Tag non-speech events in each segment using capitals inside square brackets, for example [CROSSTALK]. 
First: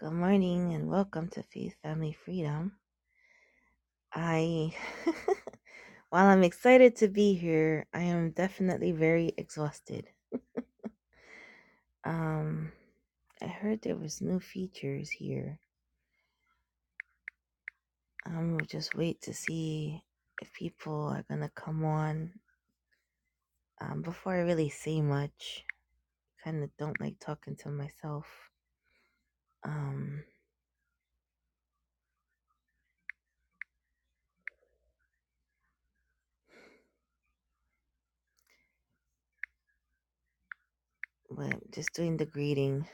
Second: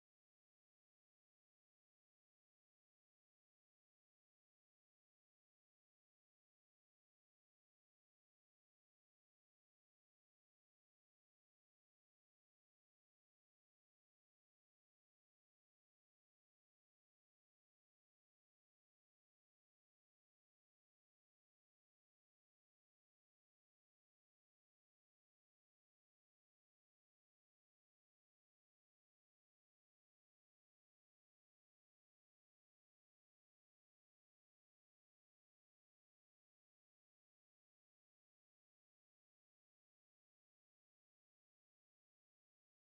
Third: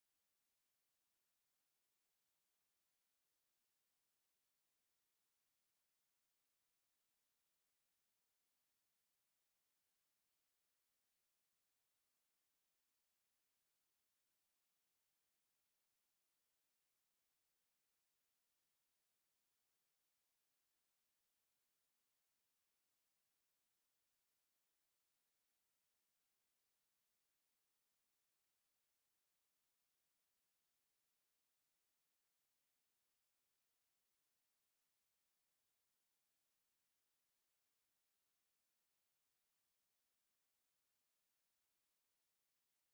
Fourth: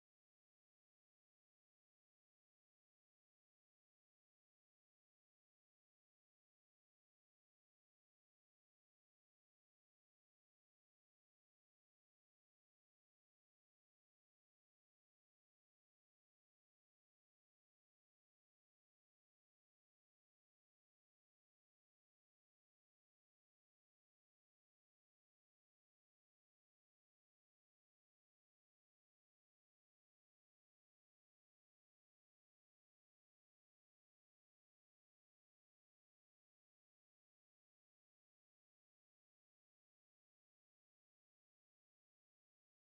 Good morning and welcome to Faith Family Freedom. I, [LAUGHS] while I'm excited to be here, I am definitely very exhausted. Um, I heard there was new features here. Um, we'll just wait to see if people are gonna come on. Um, before I really say much, kind of don't like talking to myself. Um, but just doing the greeting.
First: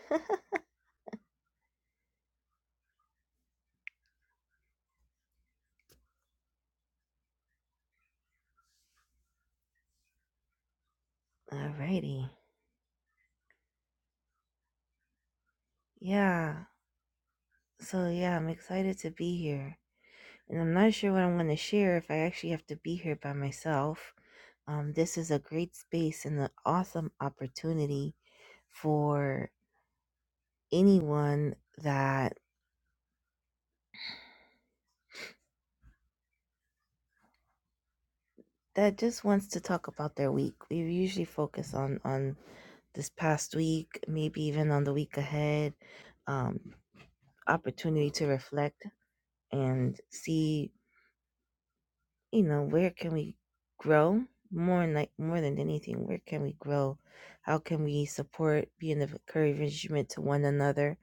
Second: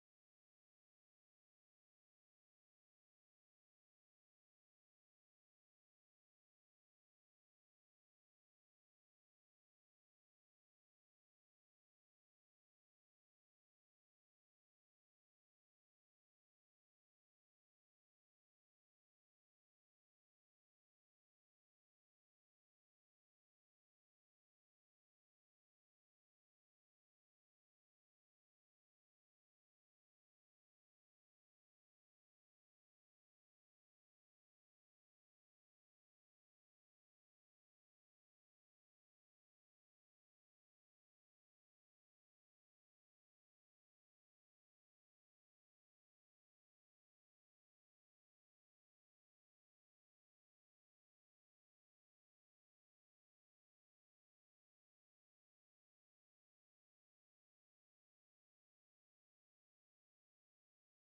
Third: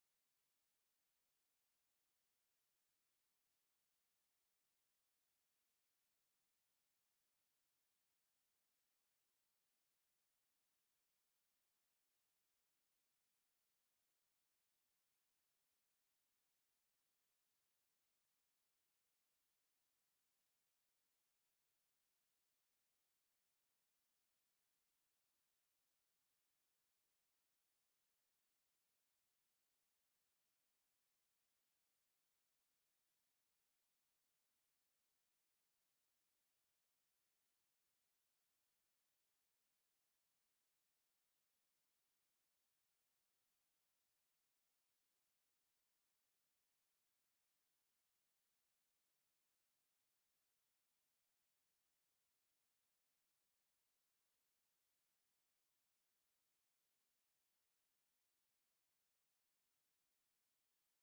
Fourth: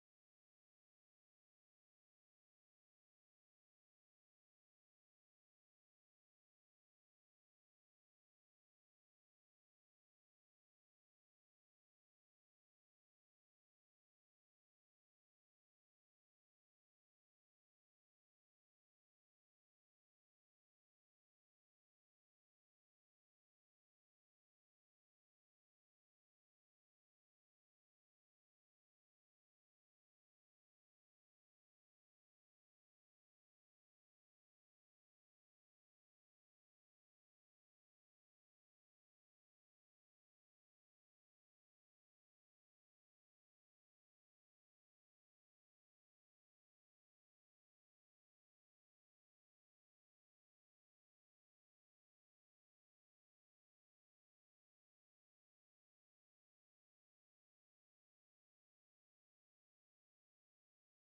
Alrighty, yeah. So yeah, I'm excited to be here. and I'm not sure what I'm going to share if I actually have to be here by myself. Um, this is a great space and an awesome opportunity for anyone that that just wants to talk about their week. We usually focus on on this past week, maybe even on the week ahead. Um, opportunity to reflect and see you know, where can we grow more than like more than anything? Where can we grow? How can we support, be an encouragement to one another?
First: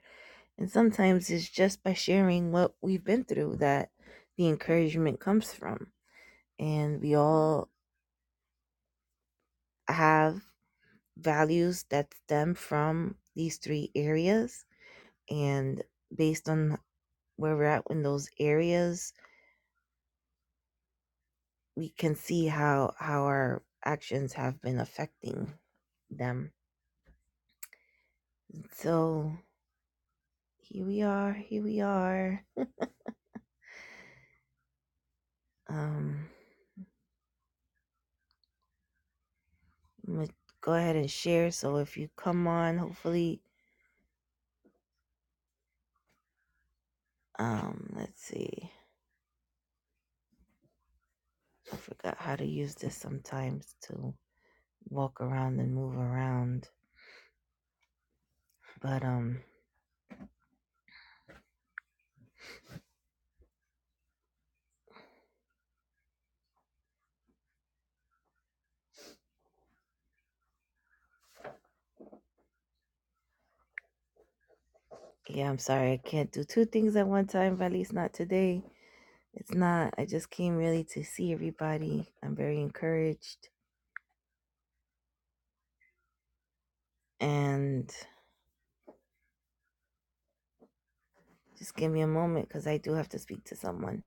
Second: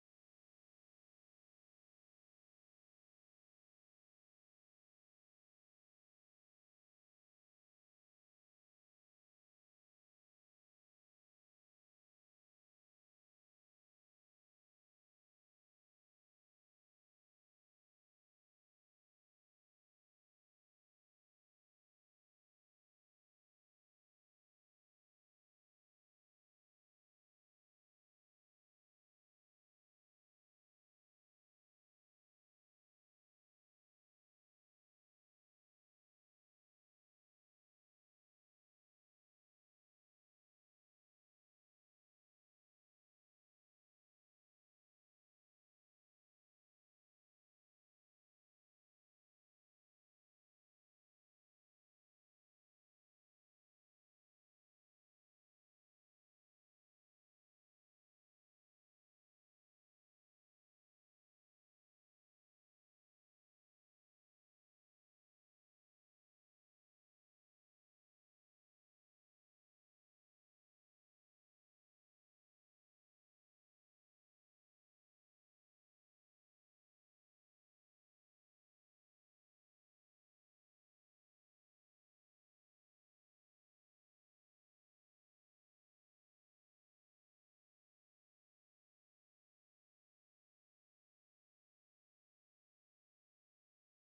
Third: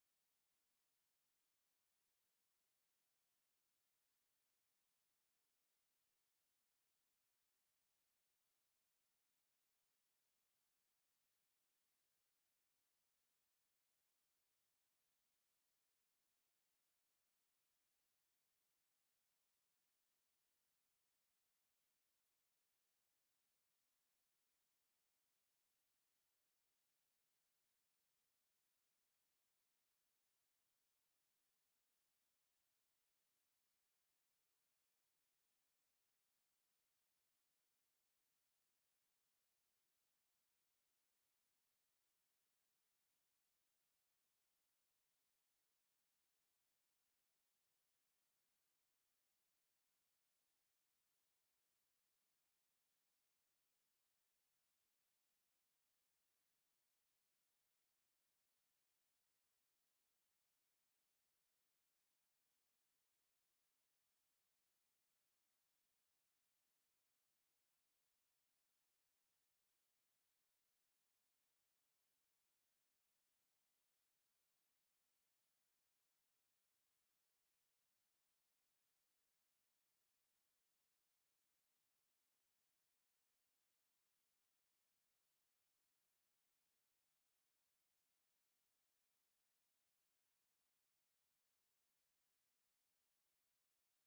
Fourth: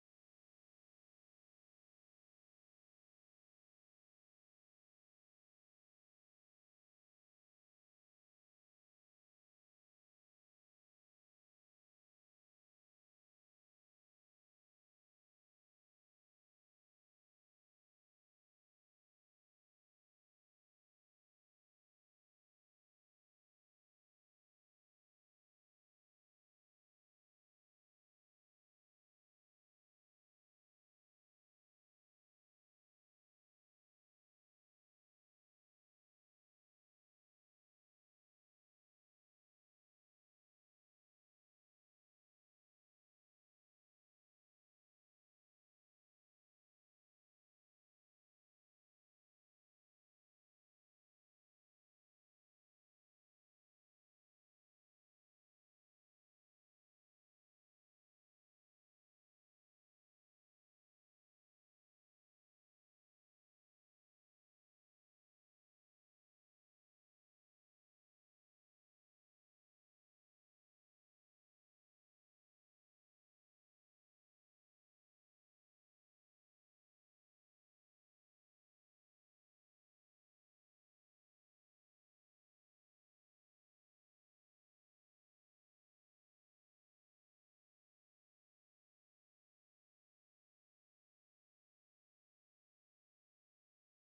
And sometimes it's just by sharing what we've been through that the encouragement comes from. And we all have values that stem from these three areas. And based on where we're at in those areas, we can see how how our actions have been affecting them So here we are, here we are. Um, I'm gonna go ahead and share. So if you come on, hopefully, um, let's see. I forgot how to use this sometimes to walk around and move around. But um, yeah, I'm sorry I can't do two things at one time. but At least not today. It's not. I just came really to see everybody. I'm very encouraged and just give me a moment because I do have to speak to someone.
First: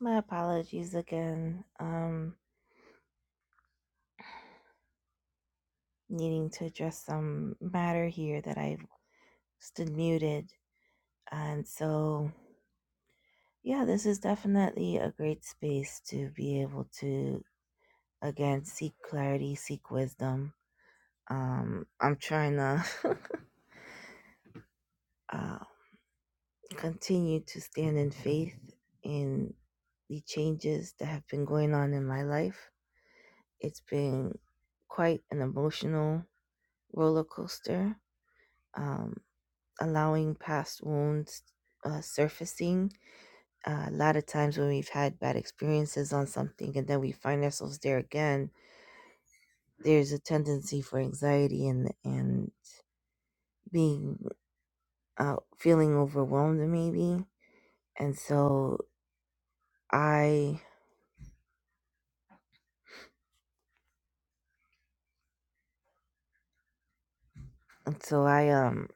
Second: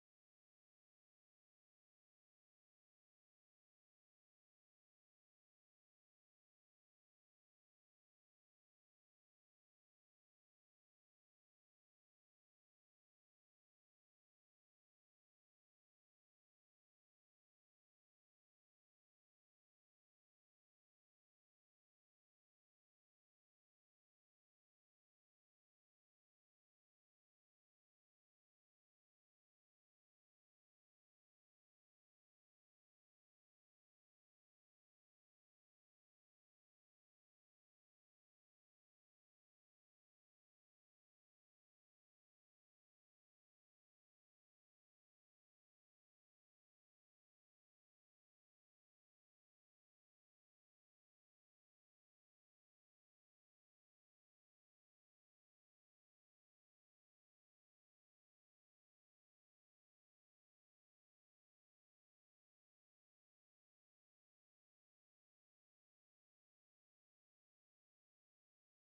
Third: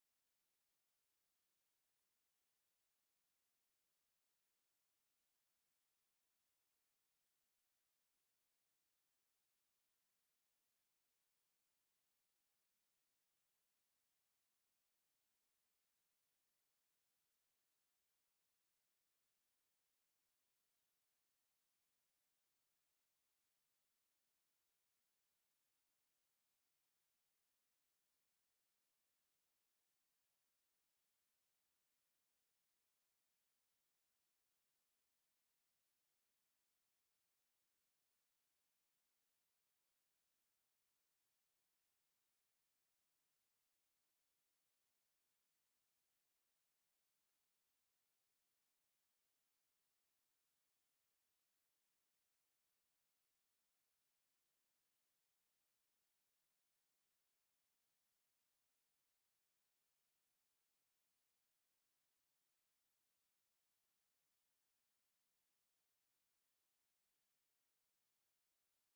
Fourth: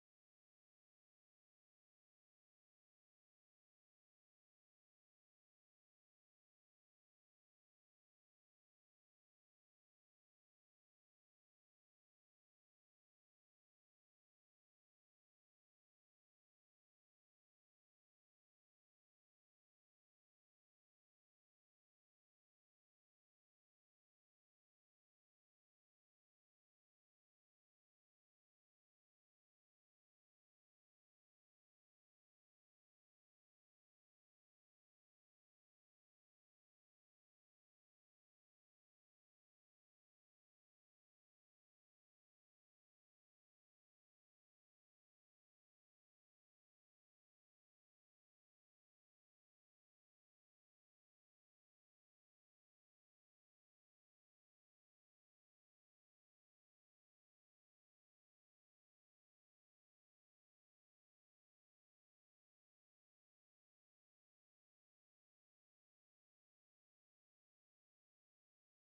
My apologies again. Um, needing to address some matter here that I've stood muted. And so, yeah, this is definitely a great space to be able to, again, seek clarity, seek wisdom. Um, I'm trying to [LAUGHS] uh, continue to stand in faith in the changes that have been going on in my life. It's been quite an emotional roller coaster, um, allowing past wounds uh, surfacing Uh, a lot of times when we've had bad experiences on something and then we find ourselves there again there's a tendency for anxiety and and being uh, feeling overwhelmed maybe and so i and so i um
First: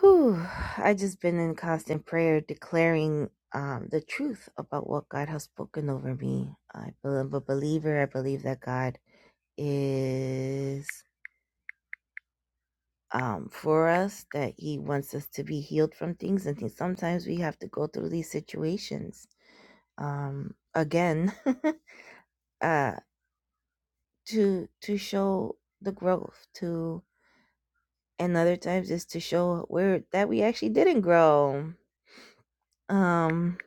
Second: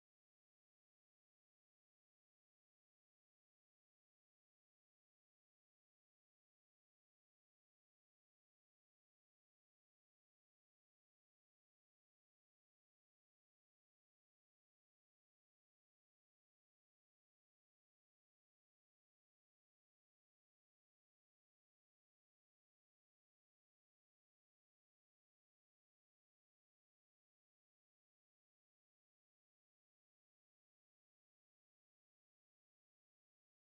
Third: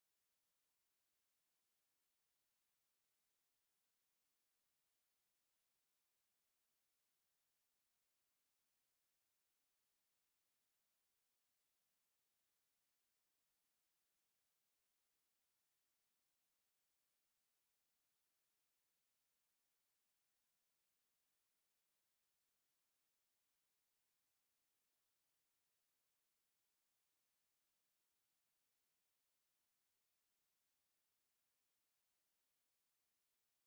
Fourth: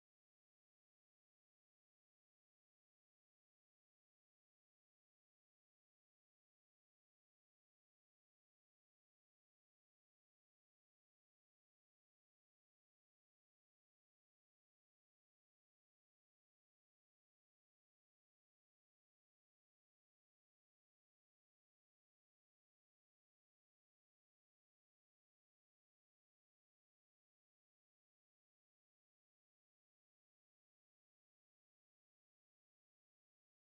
whew, i just been in constant prayer declaring um the truth about what god has spoken over me i am a believer i believe that god is um, for us that he wants us to be healed from things and things sometimes we have to go through these situations um, again [LAUGHS] uh, to to show the growth to and other times is to show where that we actually didn't grow um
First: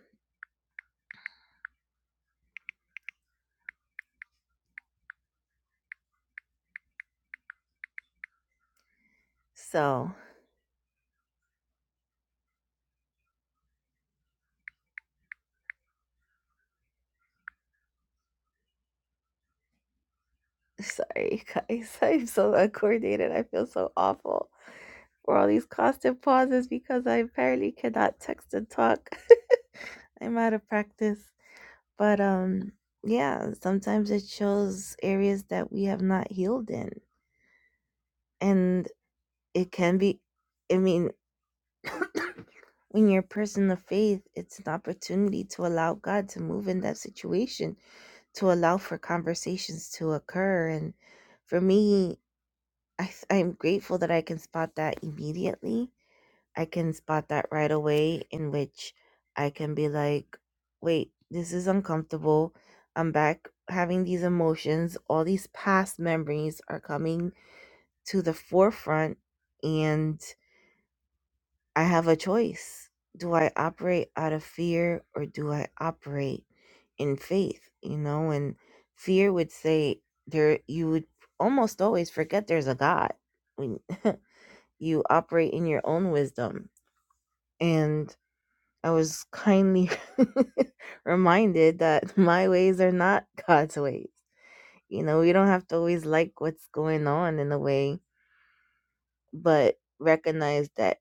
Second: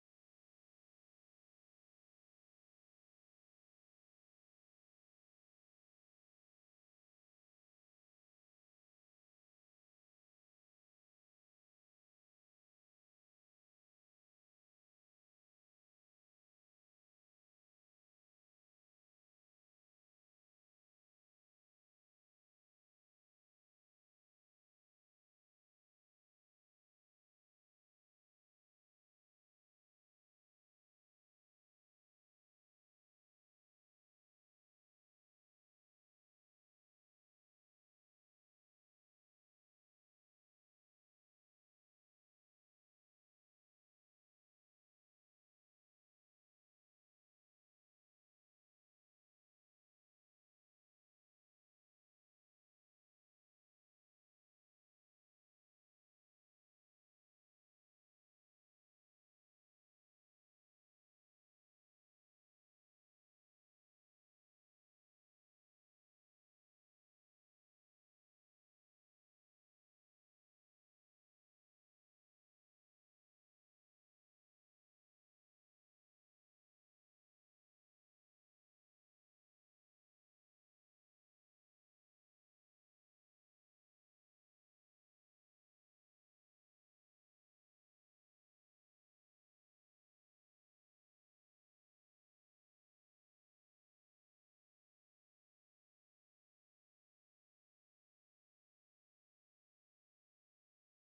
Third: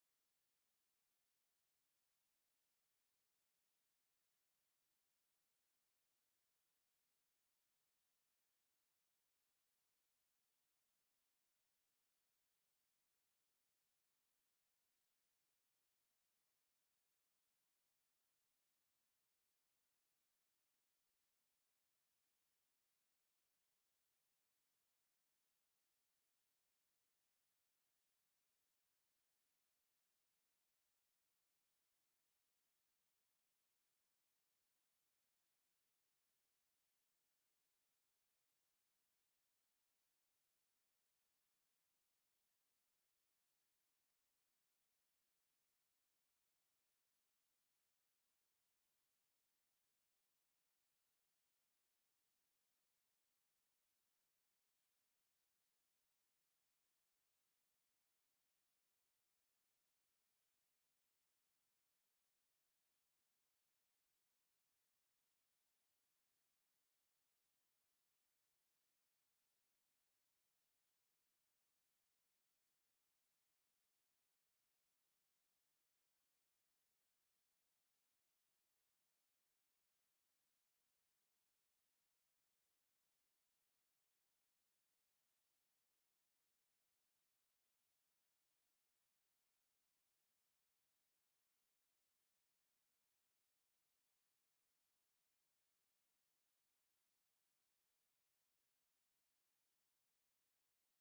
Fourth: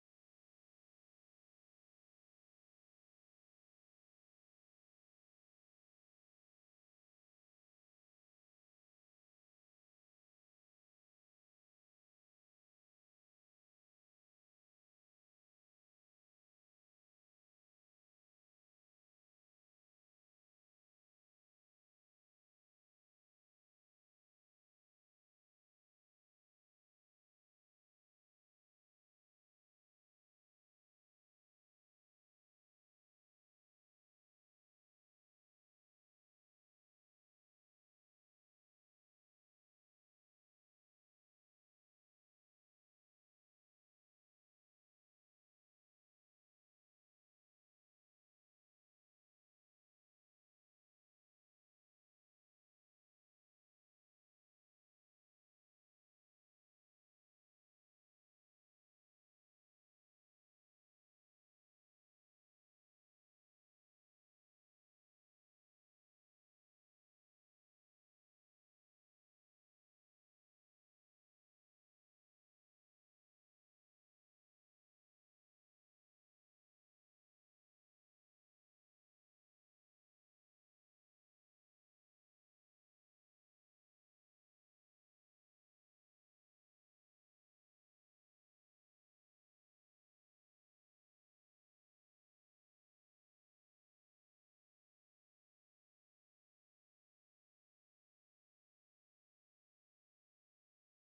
so sorry guys [LAUGHS] i'm so uncoordinated i feel so awful for all these constant pauses because i apparently cannot text and talk [LAUGHS] i'm out of practice But um yeah, sometimes it shows areas that we have not healed in. And it can be I mean [COUGHS] when you're a person of faith, it's an opportunity to allow God to move in that situation, to allow for conversations to occur. And for me, I, th- I'm grateful that I can spot that immediately I can spot that right away, in which I can be like, wait, this is uncomfortable. I'm back having these emotions. All these past memories are coming to the forefront, and I have a choice. Do I operate out of fear or do I operate in faith? You know, and fear would say there, you would almost always forget there's a God when [LAUGHS] you operate in your own wisdom. And I was kindly [LAUGHS] reminded that my ways are not God's ways. You know, we don't have to always like what's going on in a way, but recognize that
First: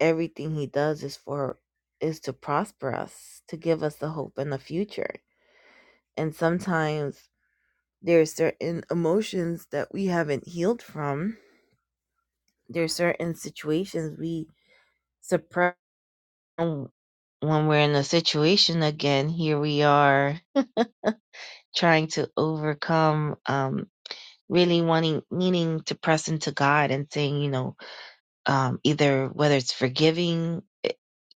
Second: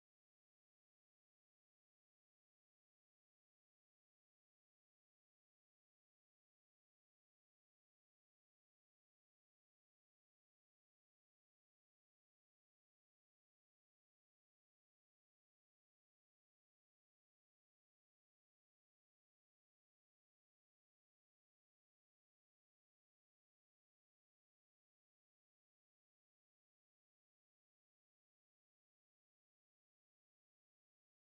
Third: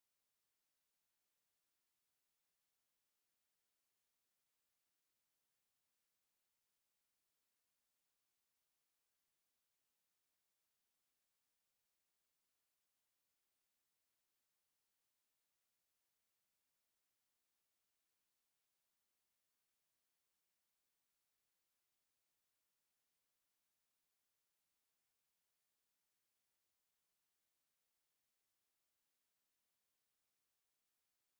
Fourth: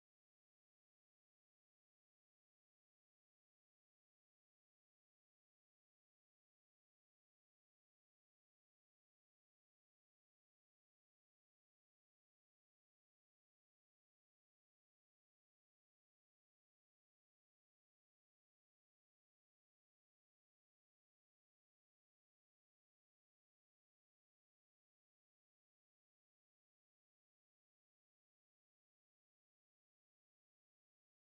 everything he does is for is to prosper us, to give us the hope and the future. And sometimes there are certain emotions that we haven't healed from. There are certain situations we suppress when we're in a situation again. Here we are trying to overcome um really wanting needing to press into god and saying you know um either whether it's forgiving it-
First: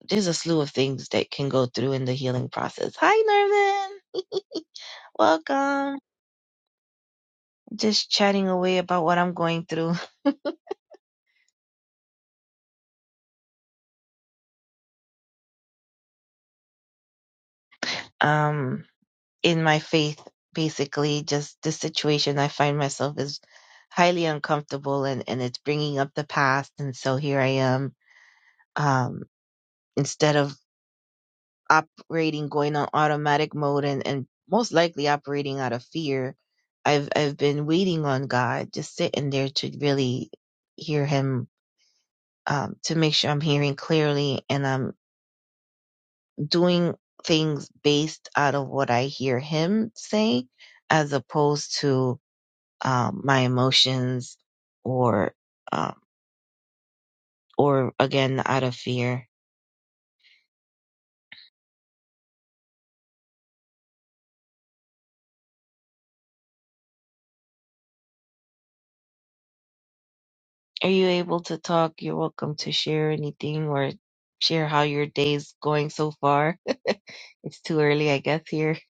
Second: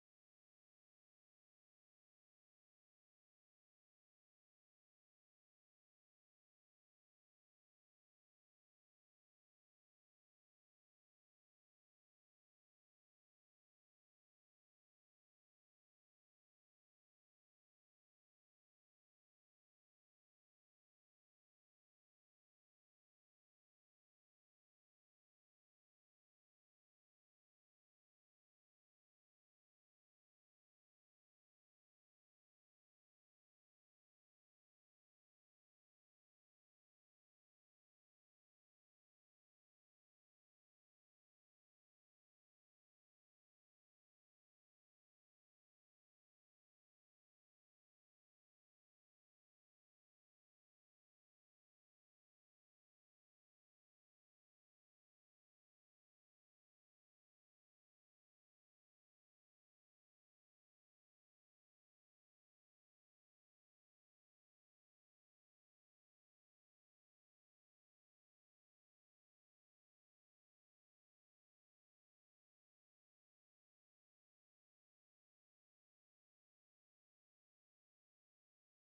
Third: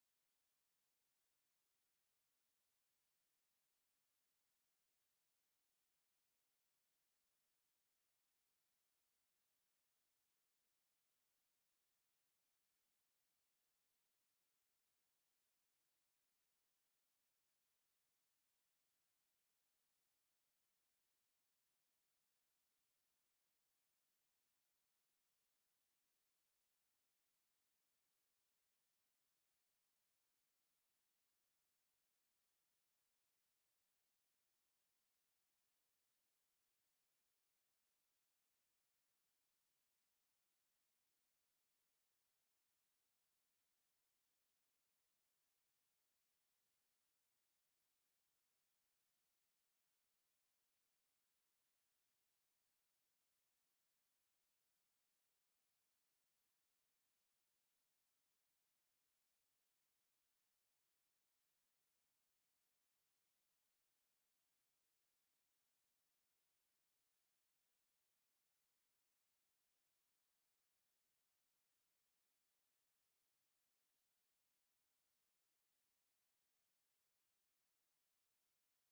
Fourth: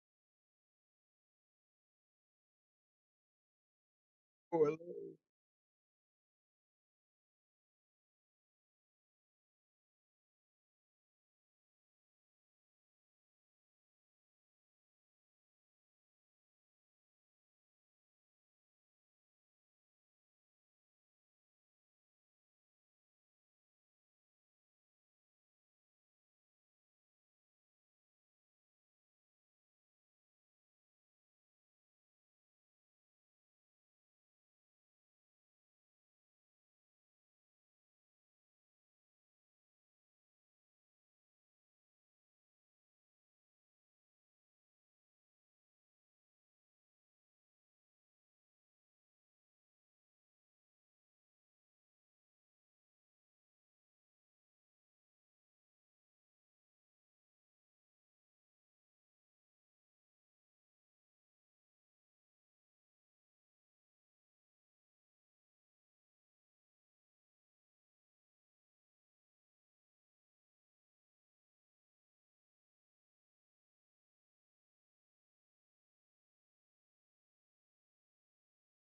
there's a slew of things that can go through in the healing process hi Nervin, Good welcome just chatting away about what i'm going through [LAUGHS] um in my faith basically just the situation i find myself is highly uncomfortable and and it's bringing up the past and so here i am um instead of operating going on automatic mode and, and most likely operating out of fear i've i've been waiting on god just sitting there to really hear him um, to make sure i'm hearing clearly and i'm doing things based out of what i hear him say as opposed to um, my emotions or um, or again out of fear are you able to talk you're welcome to share anything or share how your day's going so far It's too early, I guess, here. [LAUGHS]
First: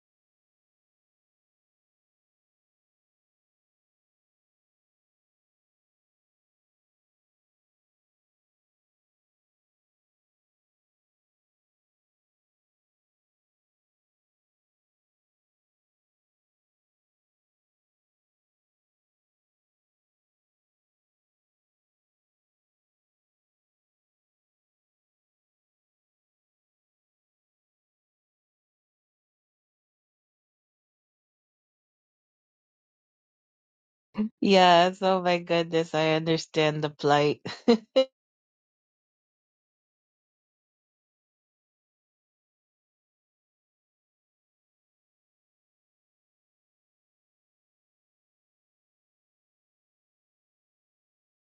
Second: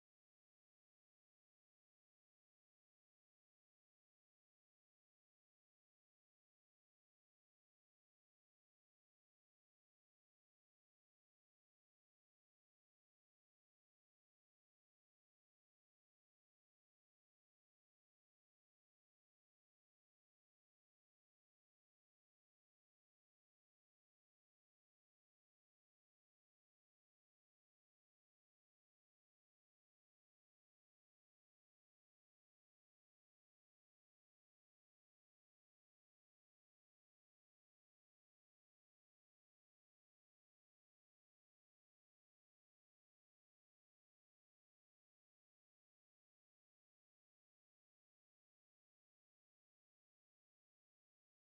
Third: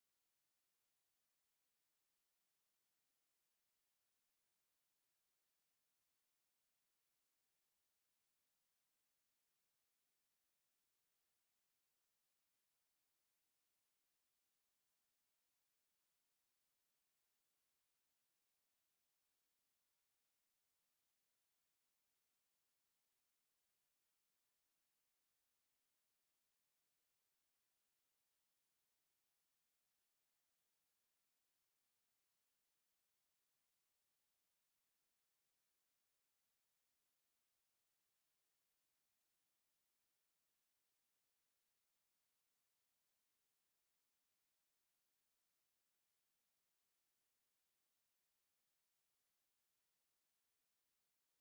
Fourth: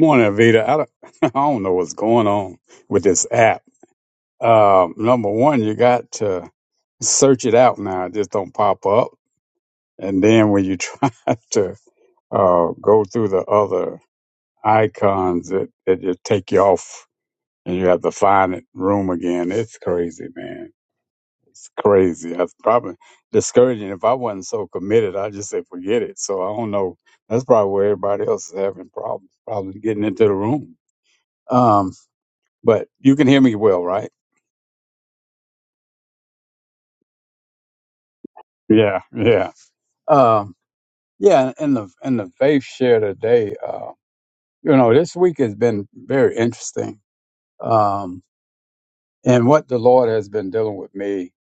morning, Vita. I don't, [LAUGHS] I don't know what's going on with this app. Um, number one, you got to search it out now. It just don't pop up. And then when you [LAUGHS] try to uh, go through the other icons, it, it just take you off and you have to find it room again. It's crazy, man. It's crazy. That's probably discouraging. If I wasn't so committed, I'd just say forget it. So I don't know. That's probably where everybody else is having problems, probably getting into the room. Um, but you can hear me well, right? Yes, oh my goodness, I understand the plight. [LAUGHS] Yeah, yeah. Um, yeah, and the and the faith share today, uh, you know, this week has been very interesting. Um, and what the Lord has been dealing with me,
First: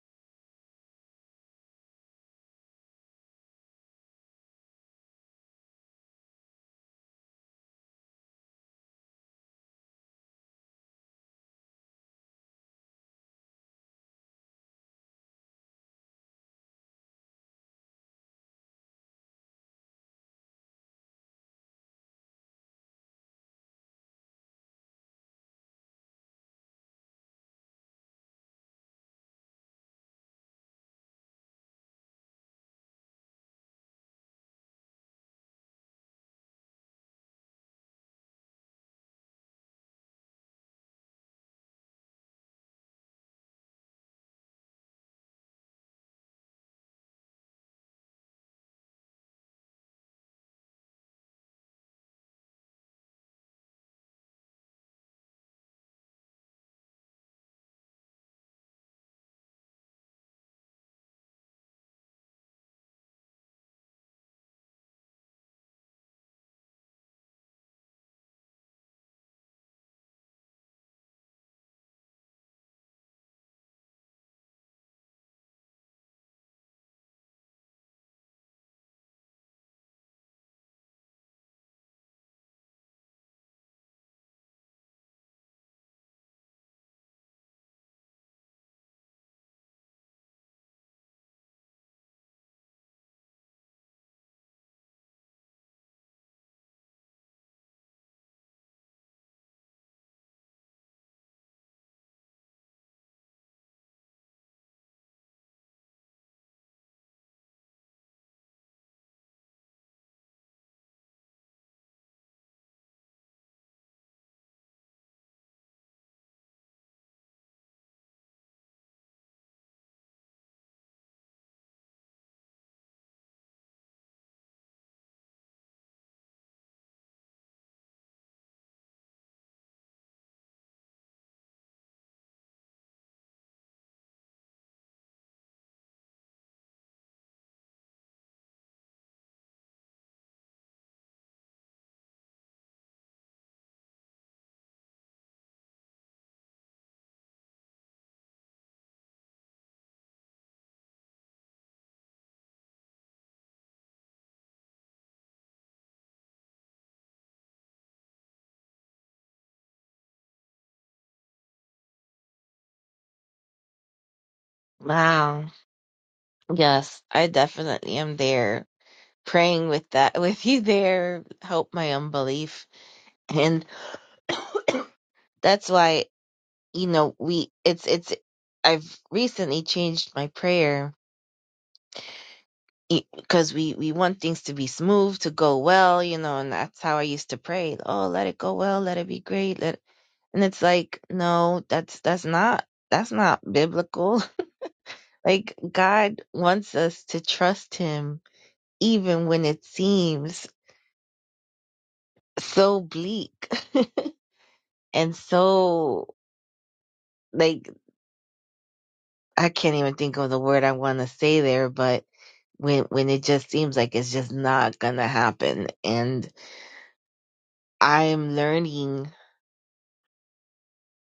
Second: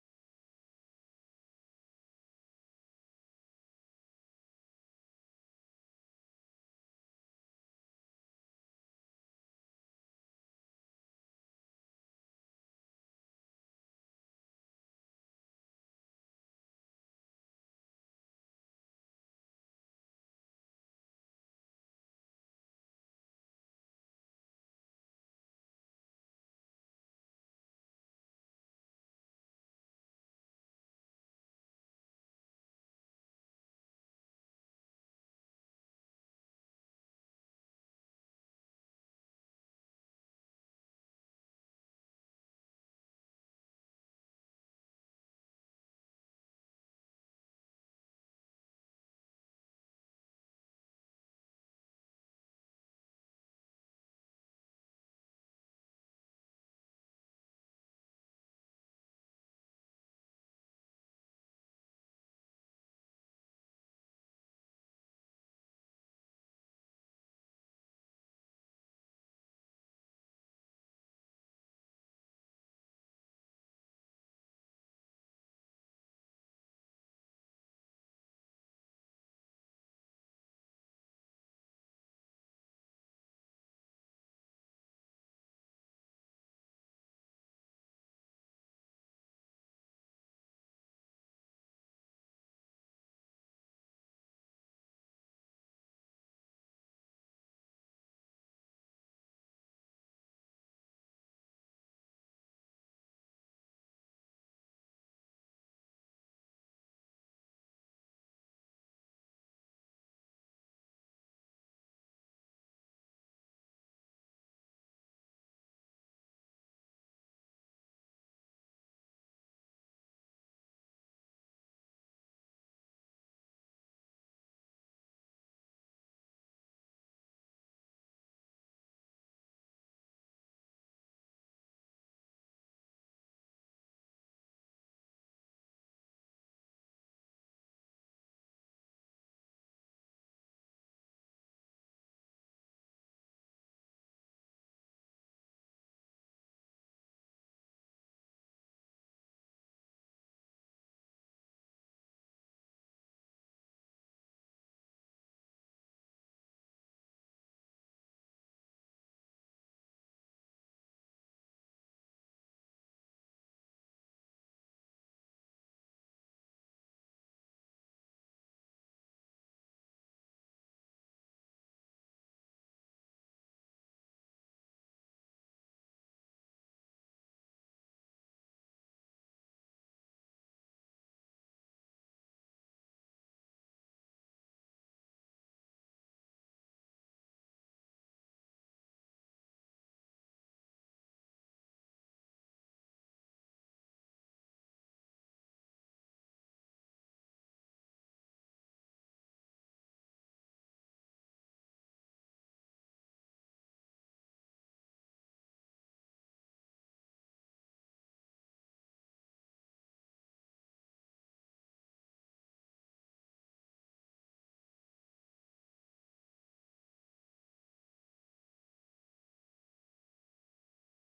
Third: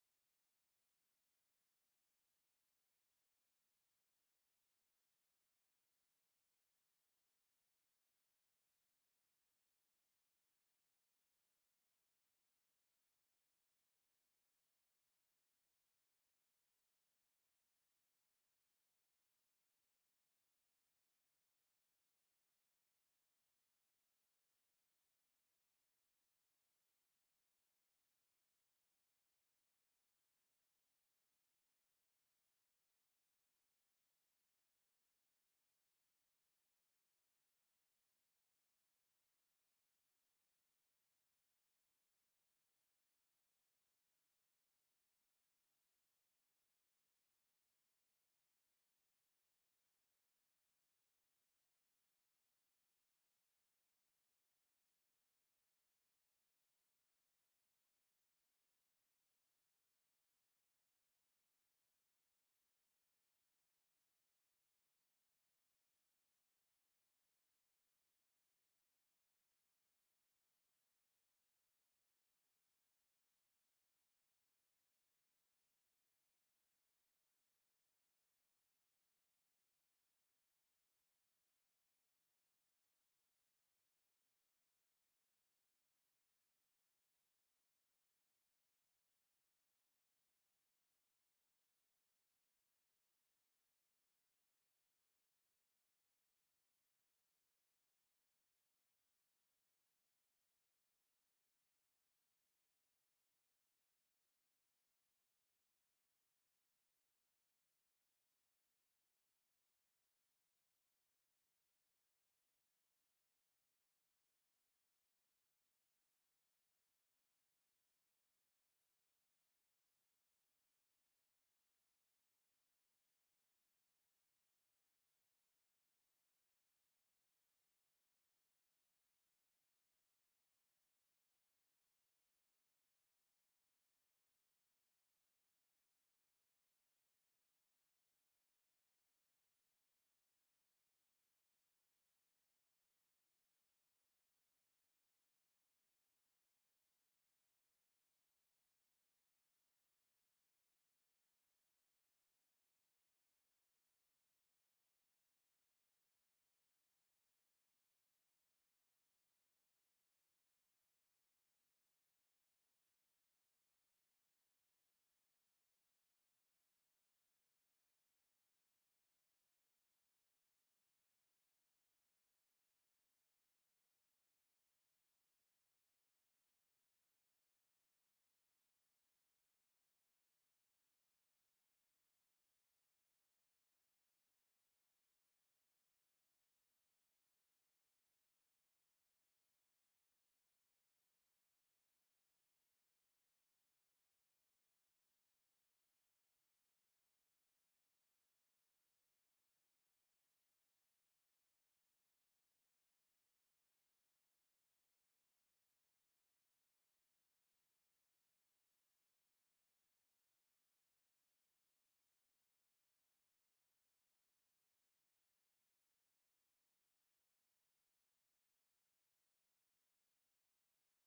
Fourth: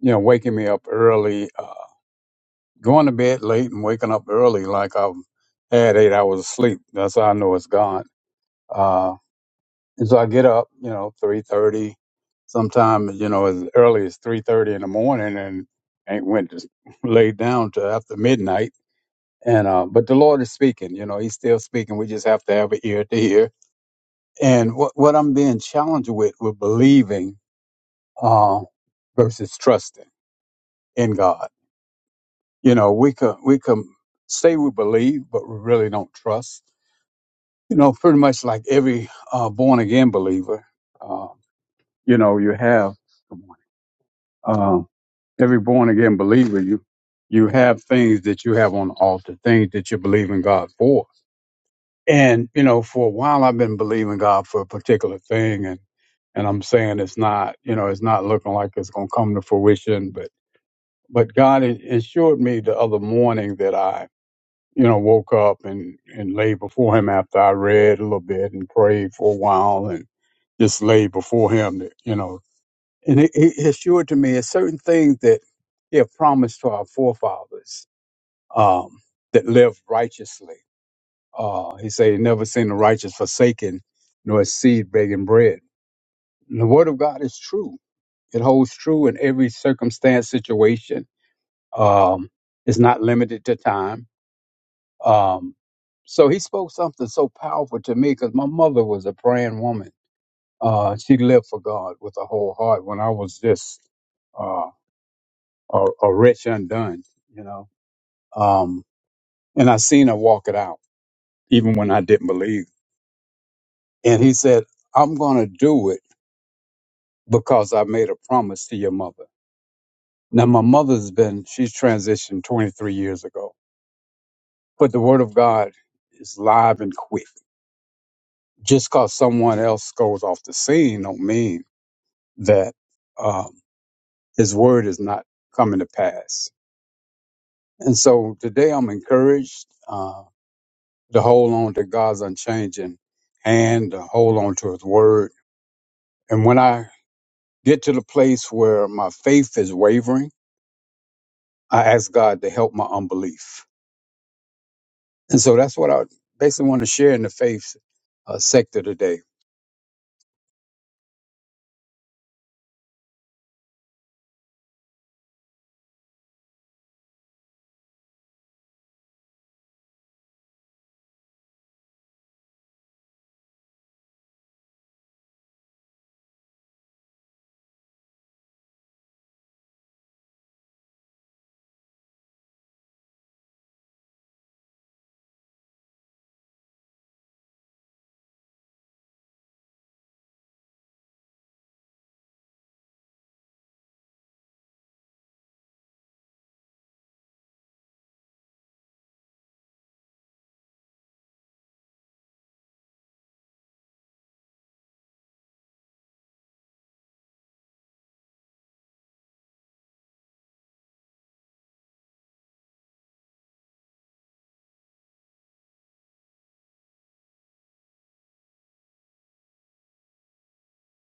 you know, waking me up early, uh, going to bed late and waking up early like I've had eight hours of sleep. That's how I know it's God. And so I get up, you know, three thirty, sometimes you know as early as three thirty in the morning, and ain't went to [LAUGHS] laid down till after midnight. And uh, but the Lord is speaking, you know, He's still speaking. We just have to have an ear to hear. And what what I'm being challenged with, with believing uh, versus trusting in God. You know, we could we could say we believe, but we really don't trust. You know, pretty much like every uh, born again believer, uh, you know, you have. Good morning every born again believer, you you have things that you have on the altar, things that you believe in God for. And you know, for a while I've been believing God for a particular thing, and and I'm saying it's not, you know, it's not looking like it's going to come to fruition. But but God a- assured me the other morning that I, you know, woke up and and lay before Him after I read a little bit and prayed for a while and just lay before Him, that, you know, and it, it assured to me it's certain things that he had promised to our forefathers um, that lived righteously. Uh, he said, he never seen the righteous forsaken, nor his seed begging bread. And the word of God is true. It holds true in every circumstance, situation. Um, it's not limited to time. Um, so he spoke something so powerful to me because my mother was a praying woman. Uh, she lived for God with her whole heart when I was just uh, or, or rich undone, you know. Um, and I seen her walk it out, even when I didn't believe. And he said, I'm going to do it because I made a promise to your mother. Now, my mother's been, she's transitioned 23 years ago, but the word of God is live and quick. Just because someone else goes off the scene don't mean that um, his word is not coming to pass. And so today I'm encouraged. Um, to hold on to God's unchanging hand, to hold on to His word. And when I get to the place where my faith is wavering, I ask God to help my unbelief. And so that's what I basically want to share in the faith uh, sector today. Wow. Yes, I definitely am there praying with that [LAUGHS] with you there. Help my unbelief. And [COUGHS] that's why, you know, we it's it's I've recently changed my prayer because we we want things to be smooth, to go well, you know, and that's how I used to pray. Oh, let it go well, let it be great. Let And it's like, no, that's that's not that's not biblical. [LAUGHS] Like God wants us to trust him even when it seems so bleak [LAUGHS] and so like I can't even think of the word I want to say there, but when when it just seems like it's just not gonna happen and i'm learning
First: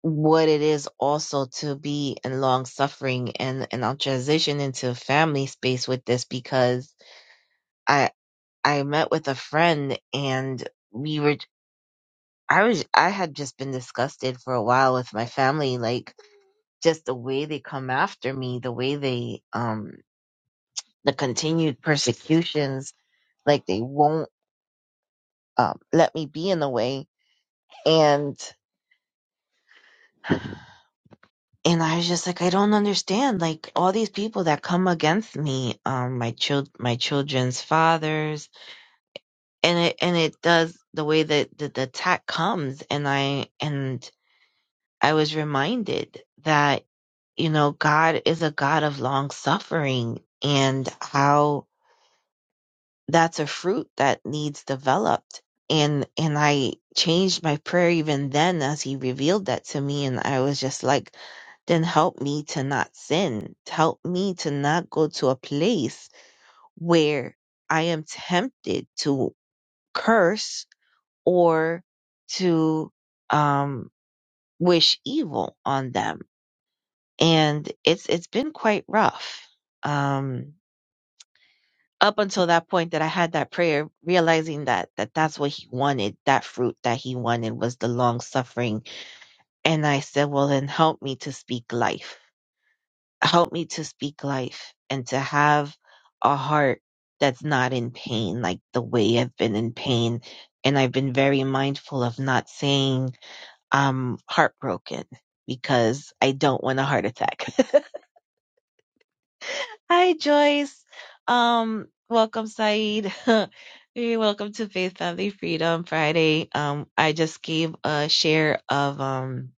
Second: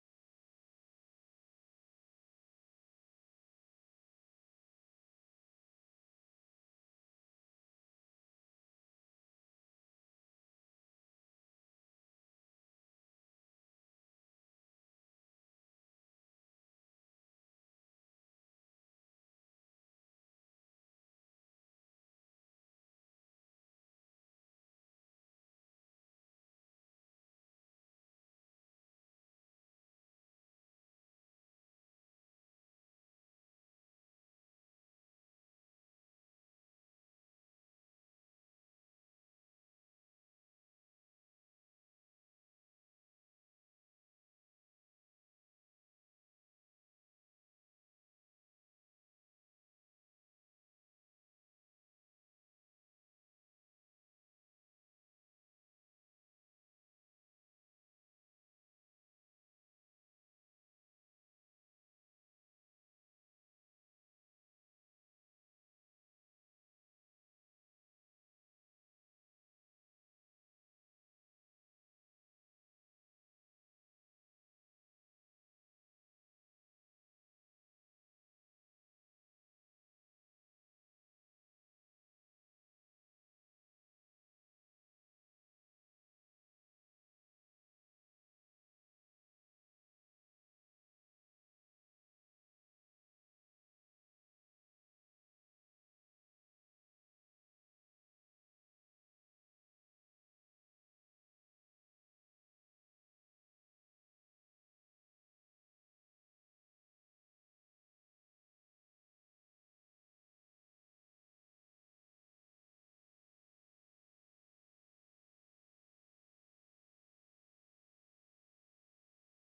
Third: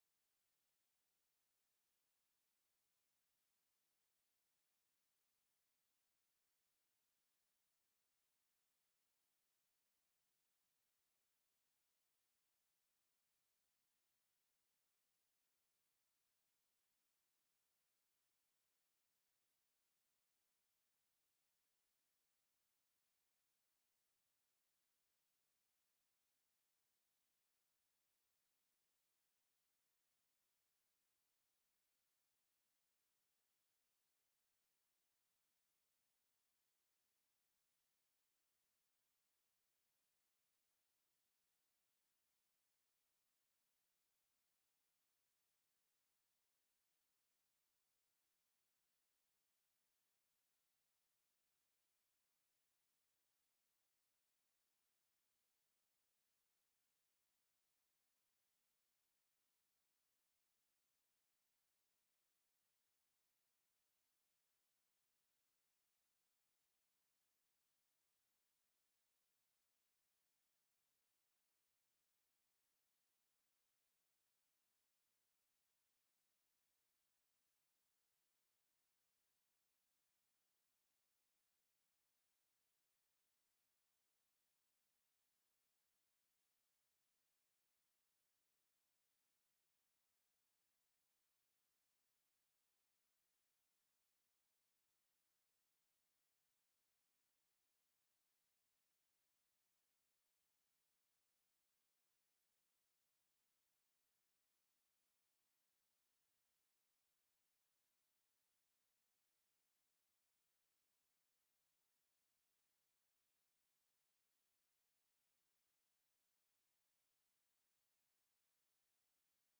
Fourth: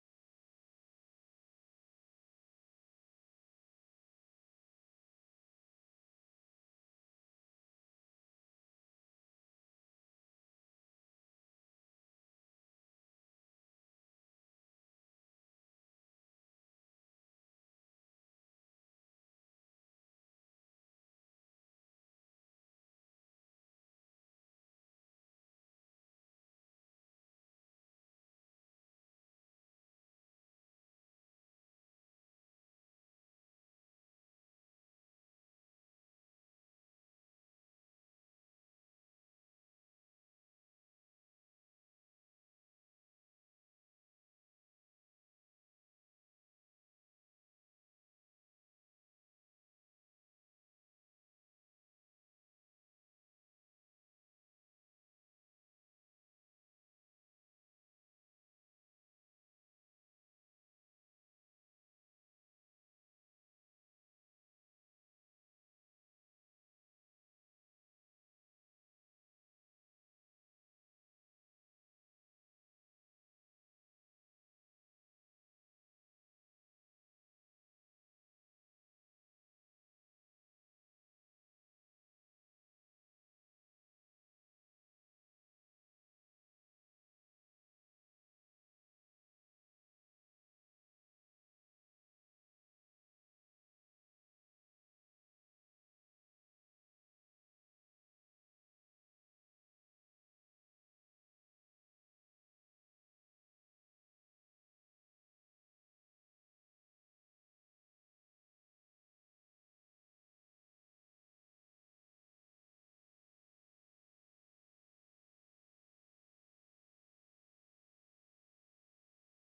what it is also to be in long suffering and and i'll transition into family space with this because I. I met with a friend and we were I was I had just been disgusted for a while with my family, like just the way they come after me, the way they um the continued persecutions, like they won't um let me be in the way. And and I was just like, I don't understand. Like all these people that come against me, um, my child, my children's fathers, and it and it does the way that the, the attack comes, and I and I was reminded that, you know, God is a God of long suffering and how that's a fruit that needs developed. And, and I changed my prayer even then as he revealed that to me. And I was just like, then help me to not sin. Help me to not go to a place where I am tempted to curse or to, um, wish evil on them and it's it's been quite rough um up until that point that I had that prayer realizing that that that's what he wanted that fruit that he wanted was the long suffering and I said well then help me to speak life help me to speak life and to have a heart that's not in pain like the way I've been in pain and I've been very mindful of not saying I'm heartbroken because I don't want a heart attack [LAUGHS] Hi, Joyce. Um, welcome, Saeed. [LAUGHS] Hey, welcome to Faith Family Freedom Friday. Um, I just gave a share of um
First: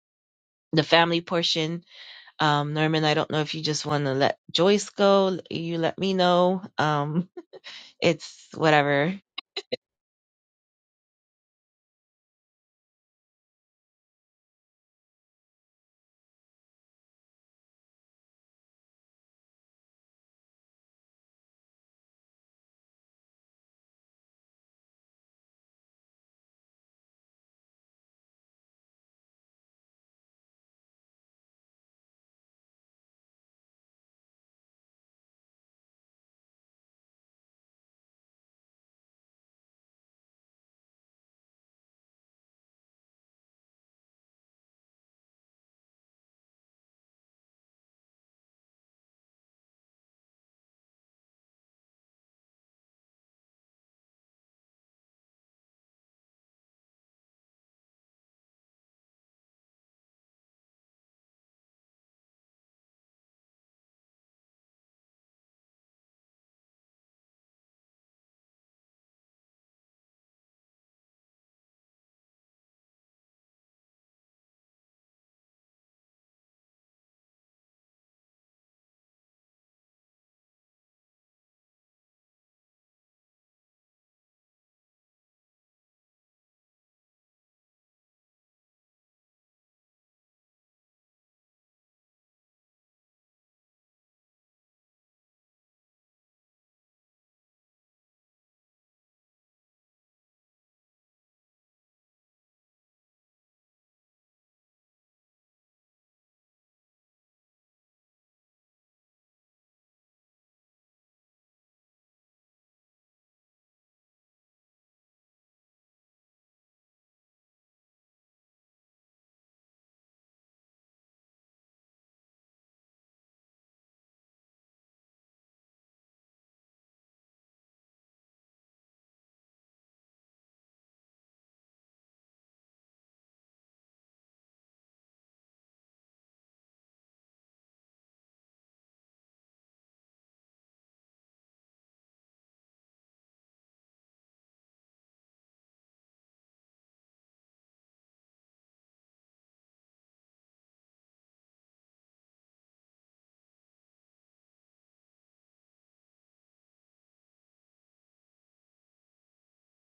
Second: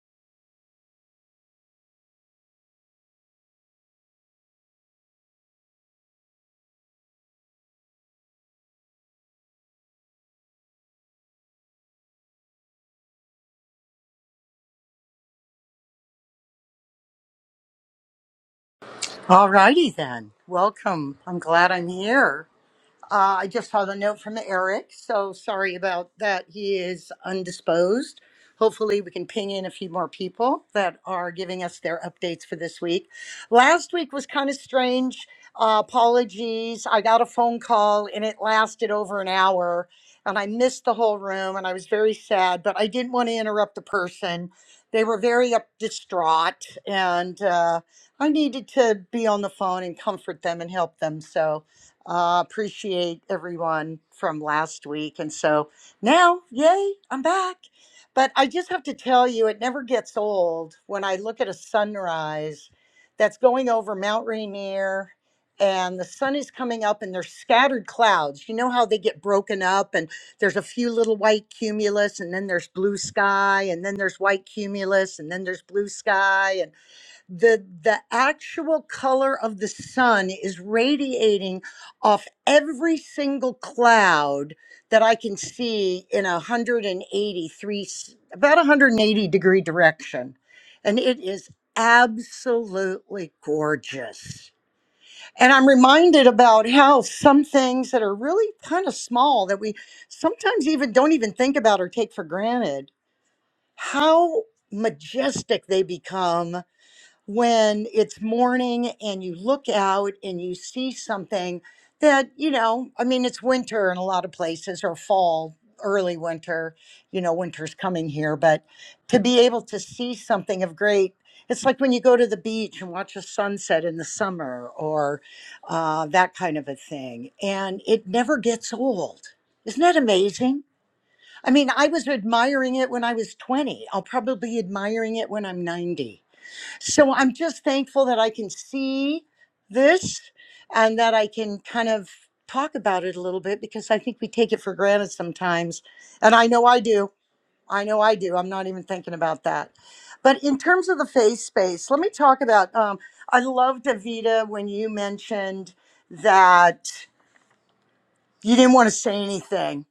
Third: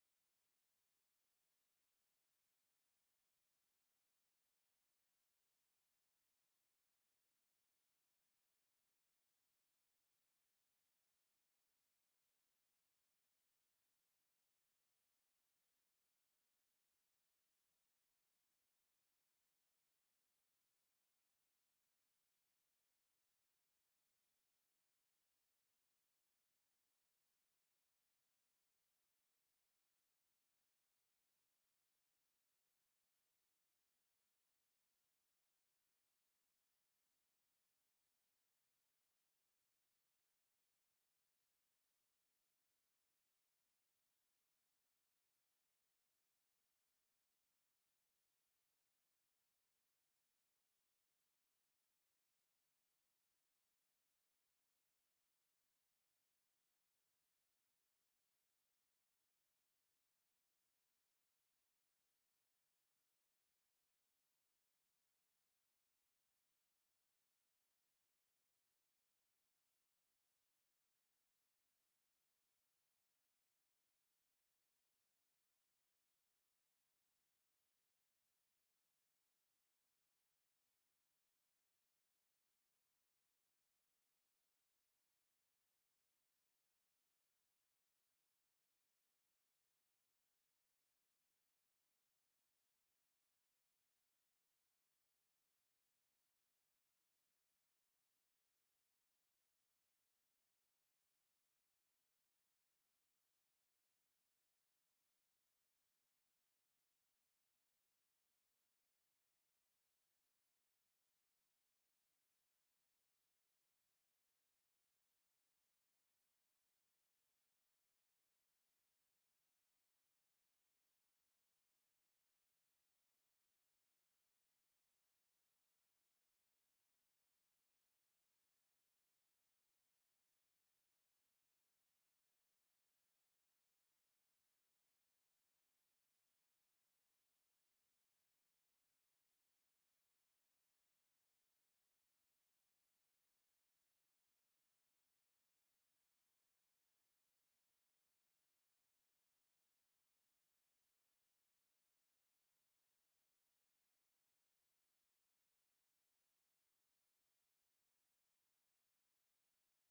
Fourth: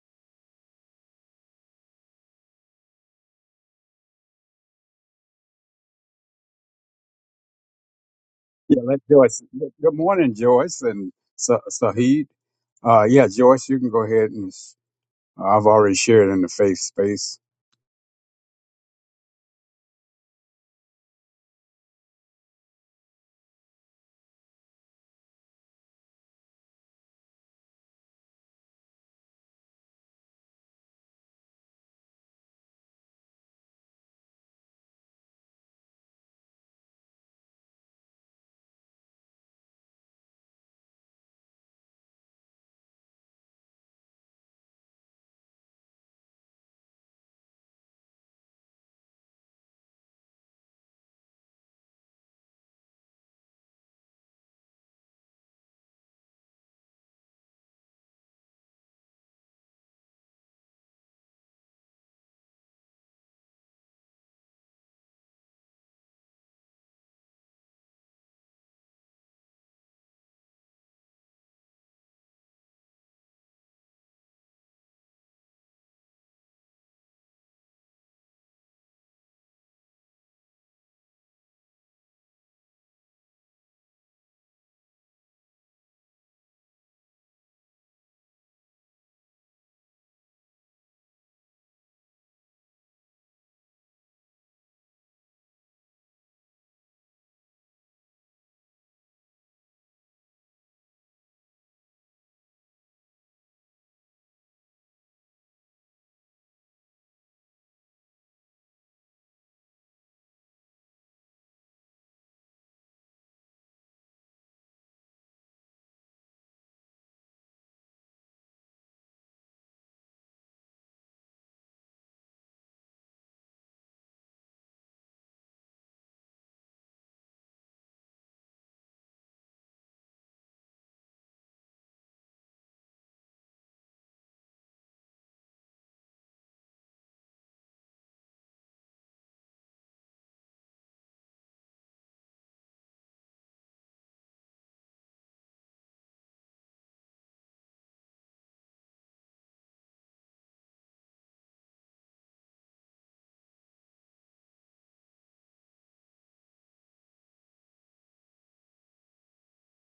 the family portion. Um, Norman, I don't know if you just want to let Joyce go. You let me know. Um, [LAUGHS] it's Yeah, let whatever. Joyce. Good morning, Joyce and Sa- Saheed. Uh, yeah, Joyce, you can go ahead and I've already shared in the faith space. Alrighty then. Welcome. I'm glad I'm here. Uh, I just had a note from Eric, so sorry about that. He is undisposed. Hopefully, we can ping in a few more people that are giving us their updates for this week. Last week was kind of strange. Uh, apologies. I got a phone call and it lasted over an hour, and I missed the whole room, and I was very sad, but I didn't want to interrupt the person. They were very up distraught, and uh, I needed to be on the phone and comfort them and help them. So, uh, appreciate everyone from last week. And so now, yay, I'm back. But I just have to tell you, it never gets old when I look at a sunrise that's going over Mount Rainier and the sun is coming up and there's scattered clouds. You know how they get broken up and there's a few little white cumulus and then there's blue sky and then there's white cumulus and then there's blue sky and the the actual color of the sun is radiating off every single cloud that I can see in a 183 s- about 180 degree direction and it is absolutely gorgeous and I'm reminded about how some things that are really kind of small that we sometimes even don't even think about or take for granted how majestic they become when it's morning and you look out and you see something that, you know, I mean, it's winter in a lot of places or fall, early winter, you know, winter's coming here, but to be able to see something of great. It's like when you go to the beach and watch a sunset in the summer or uh, that kind of a thing. And it never gets old. Isn't that amazing? I mean, I was admiring it when I was 20. I'll probably be admiring it when I'm 90 so I'm just thankful that I can see this and that I can kind of talk about it a little bit because I think we take it for granted sometimes. And I know I do. I know I do. I'm not even thinking about that. But in terms of the face space, let me talk about. Um, I loved Davita when you mentioned that you didn't want to say anything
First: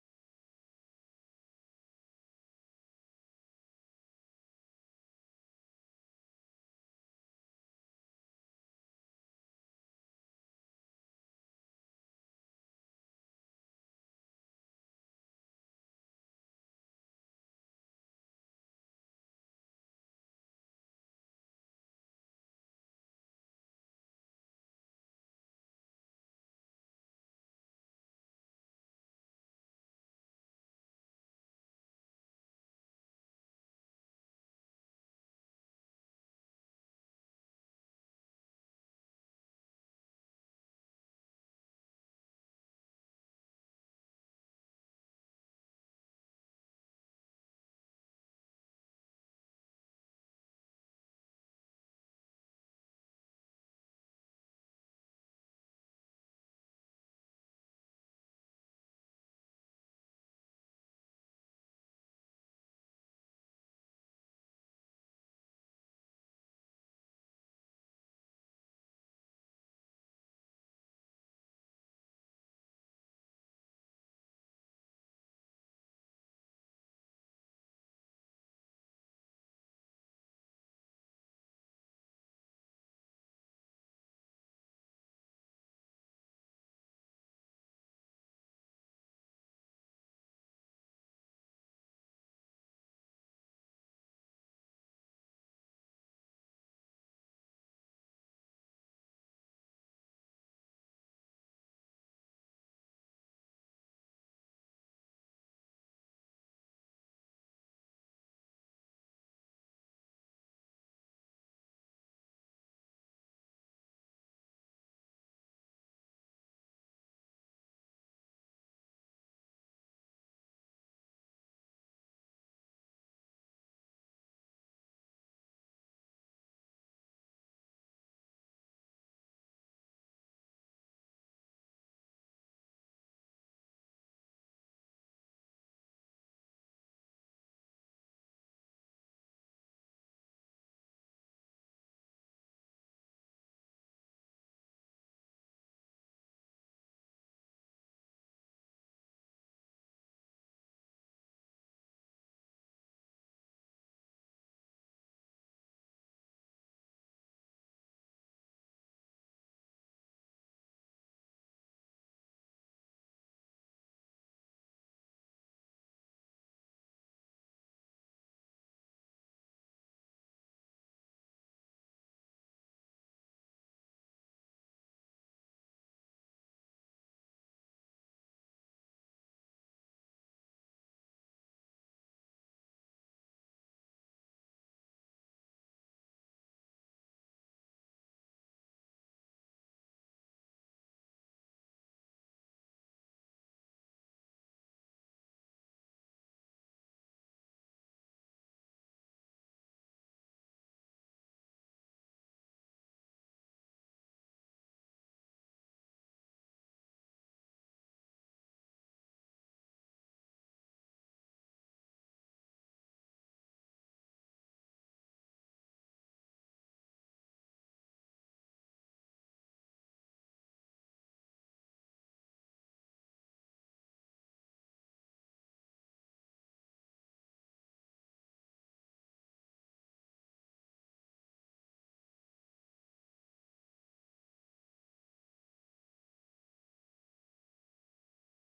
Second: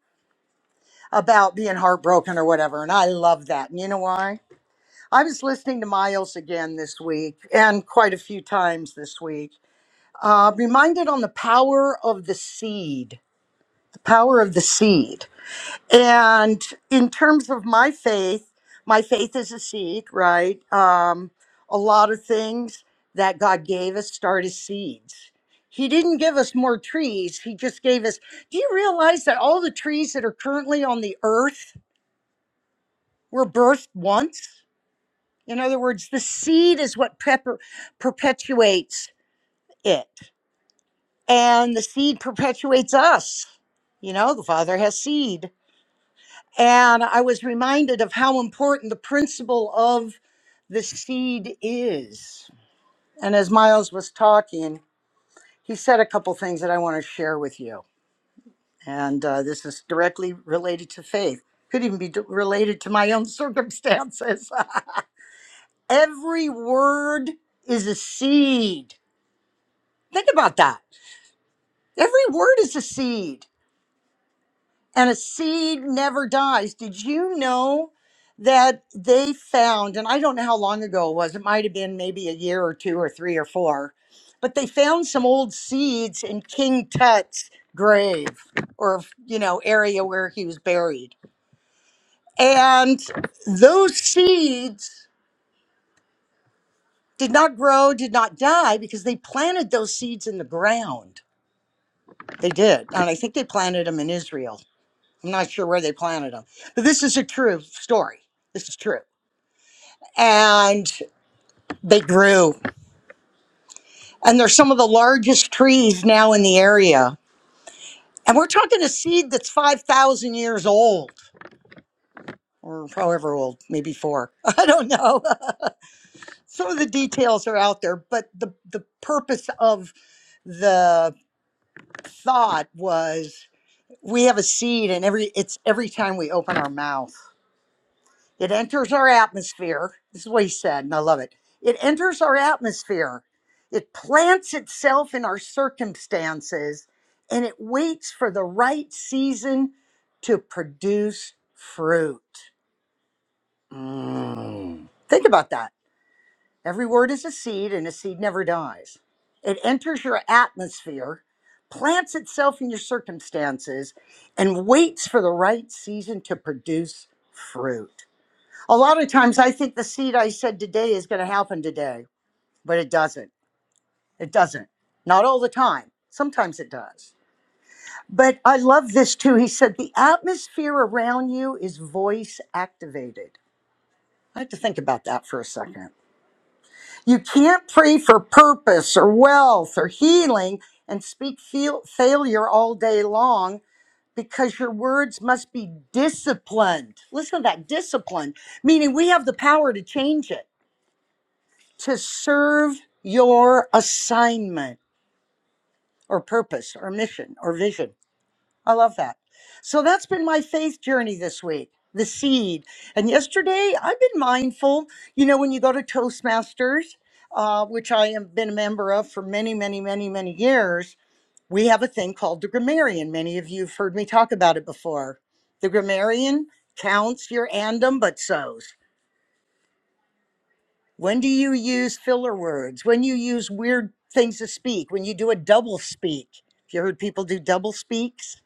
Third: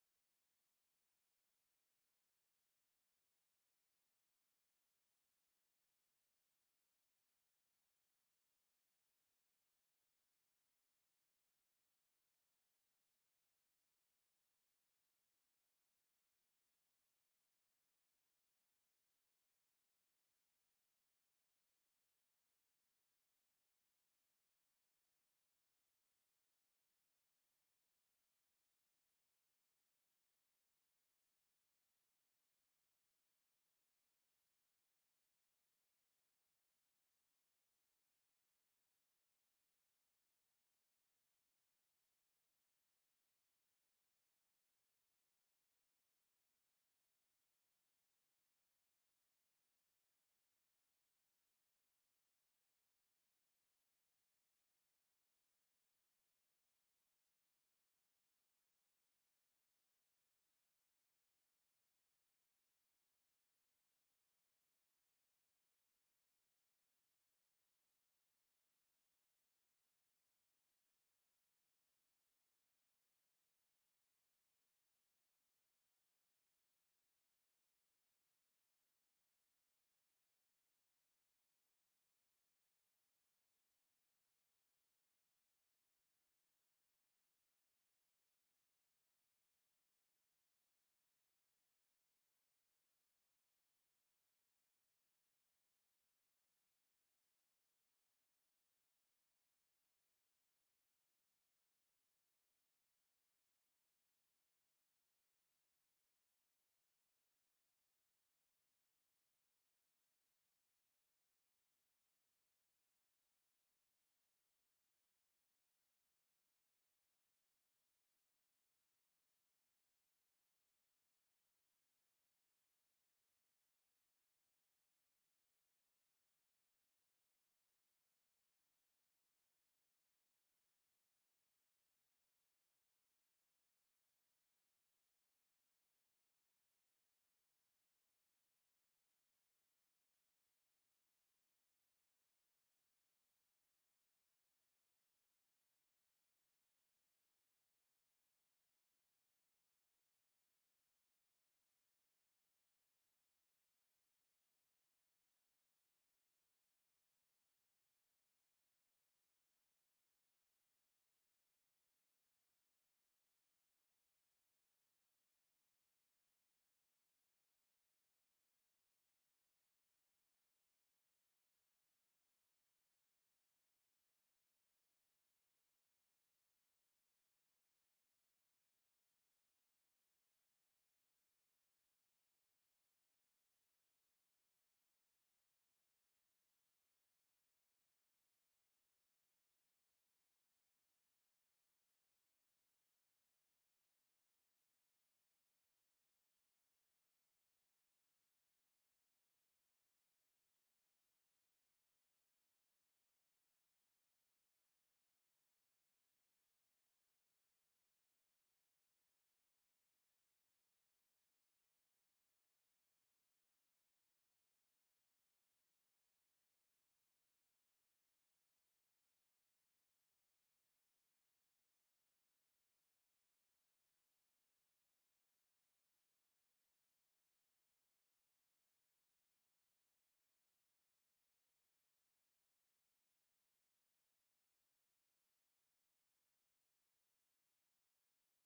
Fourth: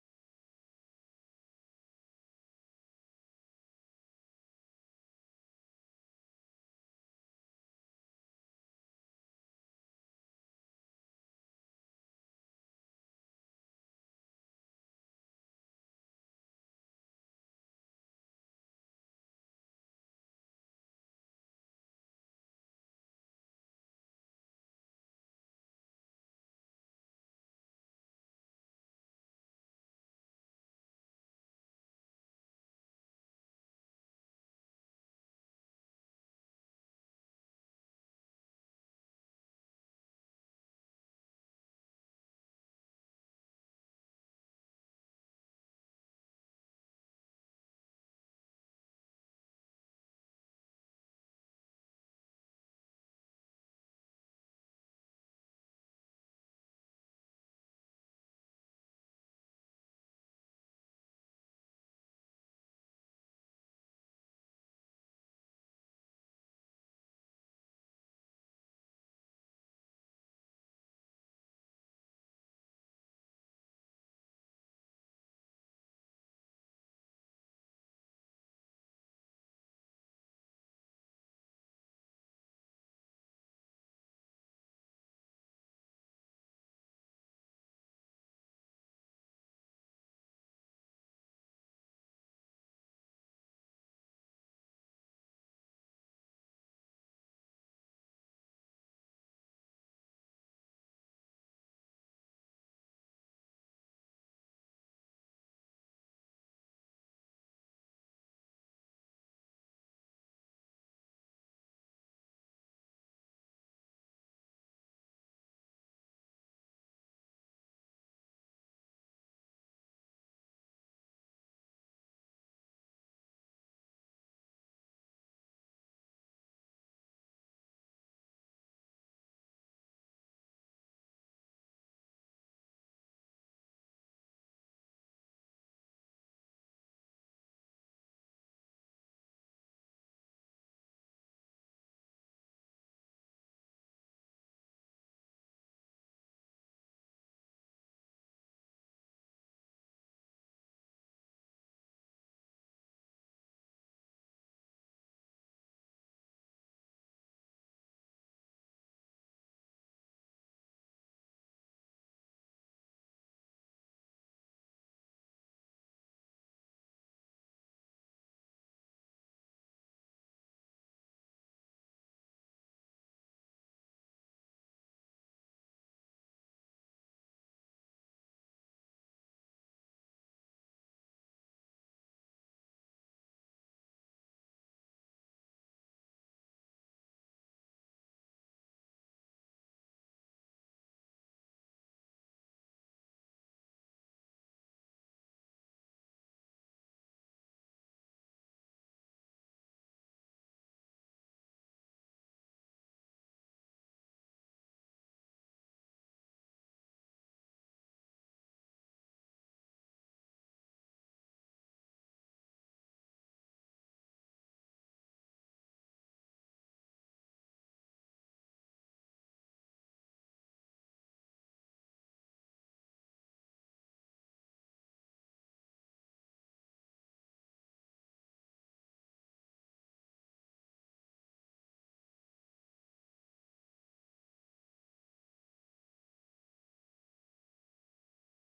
about being heartbroken or whatever. And I love that. And you know why? I was listening to Miles again this week and quite a few times this week. uh, reminded on the power of the seed, the power of the seed. And in terms of my faith, my faith is a seed, right? Um, a lot of things that God gave us start as seeds. He didn't give us more trees. He just gave us. Do you realize that all the trees that are currently on the earth were birthed once? In other words, the seed is what pepper, perpetuates it. and the seed perpetuates us. You know, the Father has seed. And I was reminded of how important the principle of the seed is. And as Miles was talking, he said a couple things that I want to share with you. And uh, this is directly related to faith, could even be d- related to my own circumstances. [LAUGHS] Every word is a seed. Think about that. Every word is a seed. and a seed never dies. Did you know that they found, and I don't know how long ago it was, it might have been maybe a year or two or three or four, but they found some old seeds in King Tut's grave or, you know, area where he was buried. And those seeds did not grow, did not die because they planted those seeds in the ground. They did. And I think they planted them in Israel. I'm not sure where they planted them, but this is a true story. This is true. And they grew, and they're some of the largest trees now in the area. And we're talking a seed that's 5,000 years old, or however old, maybe four. [LAUGHS] I don't know. [LAUGHS] some of the details are out there, but the, the purpose of the thought was we have a seed, and every it's every time we open our mouth. It enters our atmosphere. This is what he said, and I love it. It enters our atmosphere. It plants itself in our circumstances and it waits for the right season to produce fruit. Mm. Think about that. Every word is a seed and a seed never dies. It enters your atmosphere, plants itself in your circumstances, and waits for the right season to produce fruit. A lot of times I think the seed I said today is going to happen today, but it doesn't. It doesn't. Not all the time. Sometimes it does. But I love this too. He said, the atmosphere around you is voice activated. I had to think about that for a second. You can't pray for purpose or wealth or healing and speak feel- failure all day long because your words must be disciplined. Listen to that disciplined, meaning we have the power to change it. to serve your assignment or purpose or mission or vision. I love that. So that's been my faith journey this week, the seed. And yesterday, I've been mindful. You know, when you go to Toastmasters, uh, which I have been a member of for many, many, many, many years, we have a thing called the grammarian. Many of you have heard me talk about it before. The grammarian counts your andum but sows. When do you use filler words? When you use weird things to speak? When you do a double speak? Have you heard people do double speaks?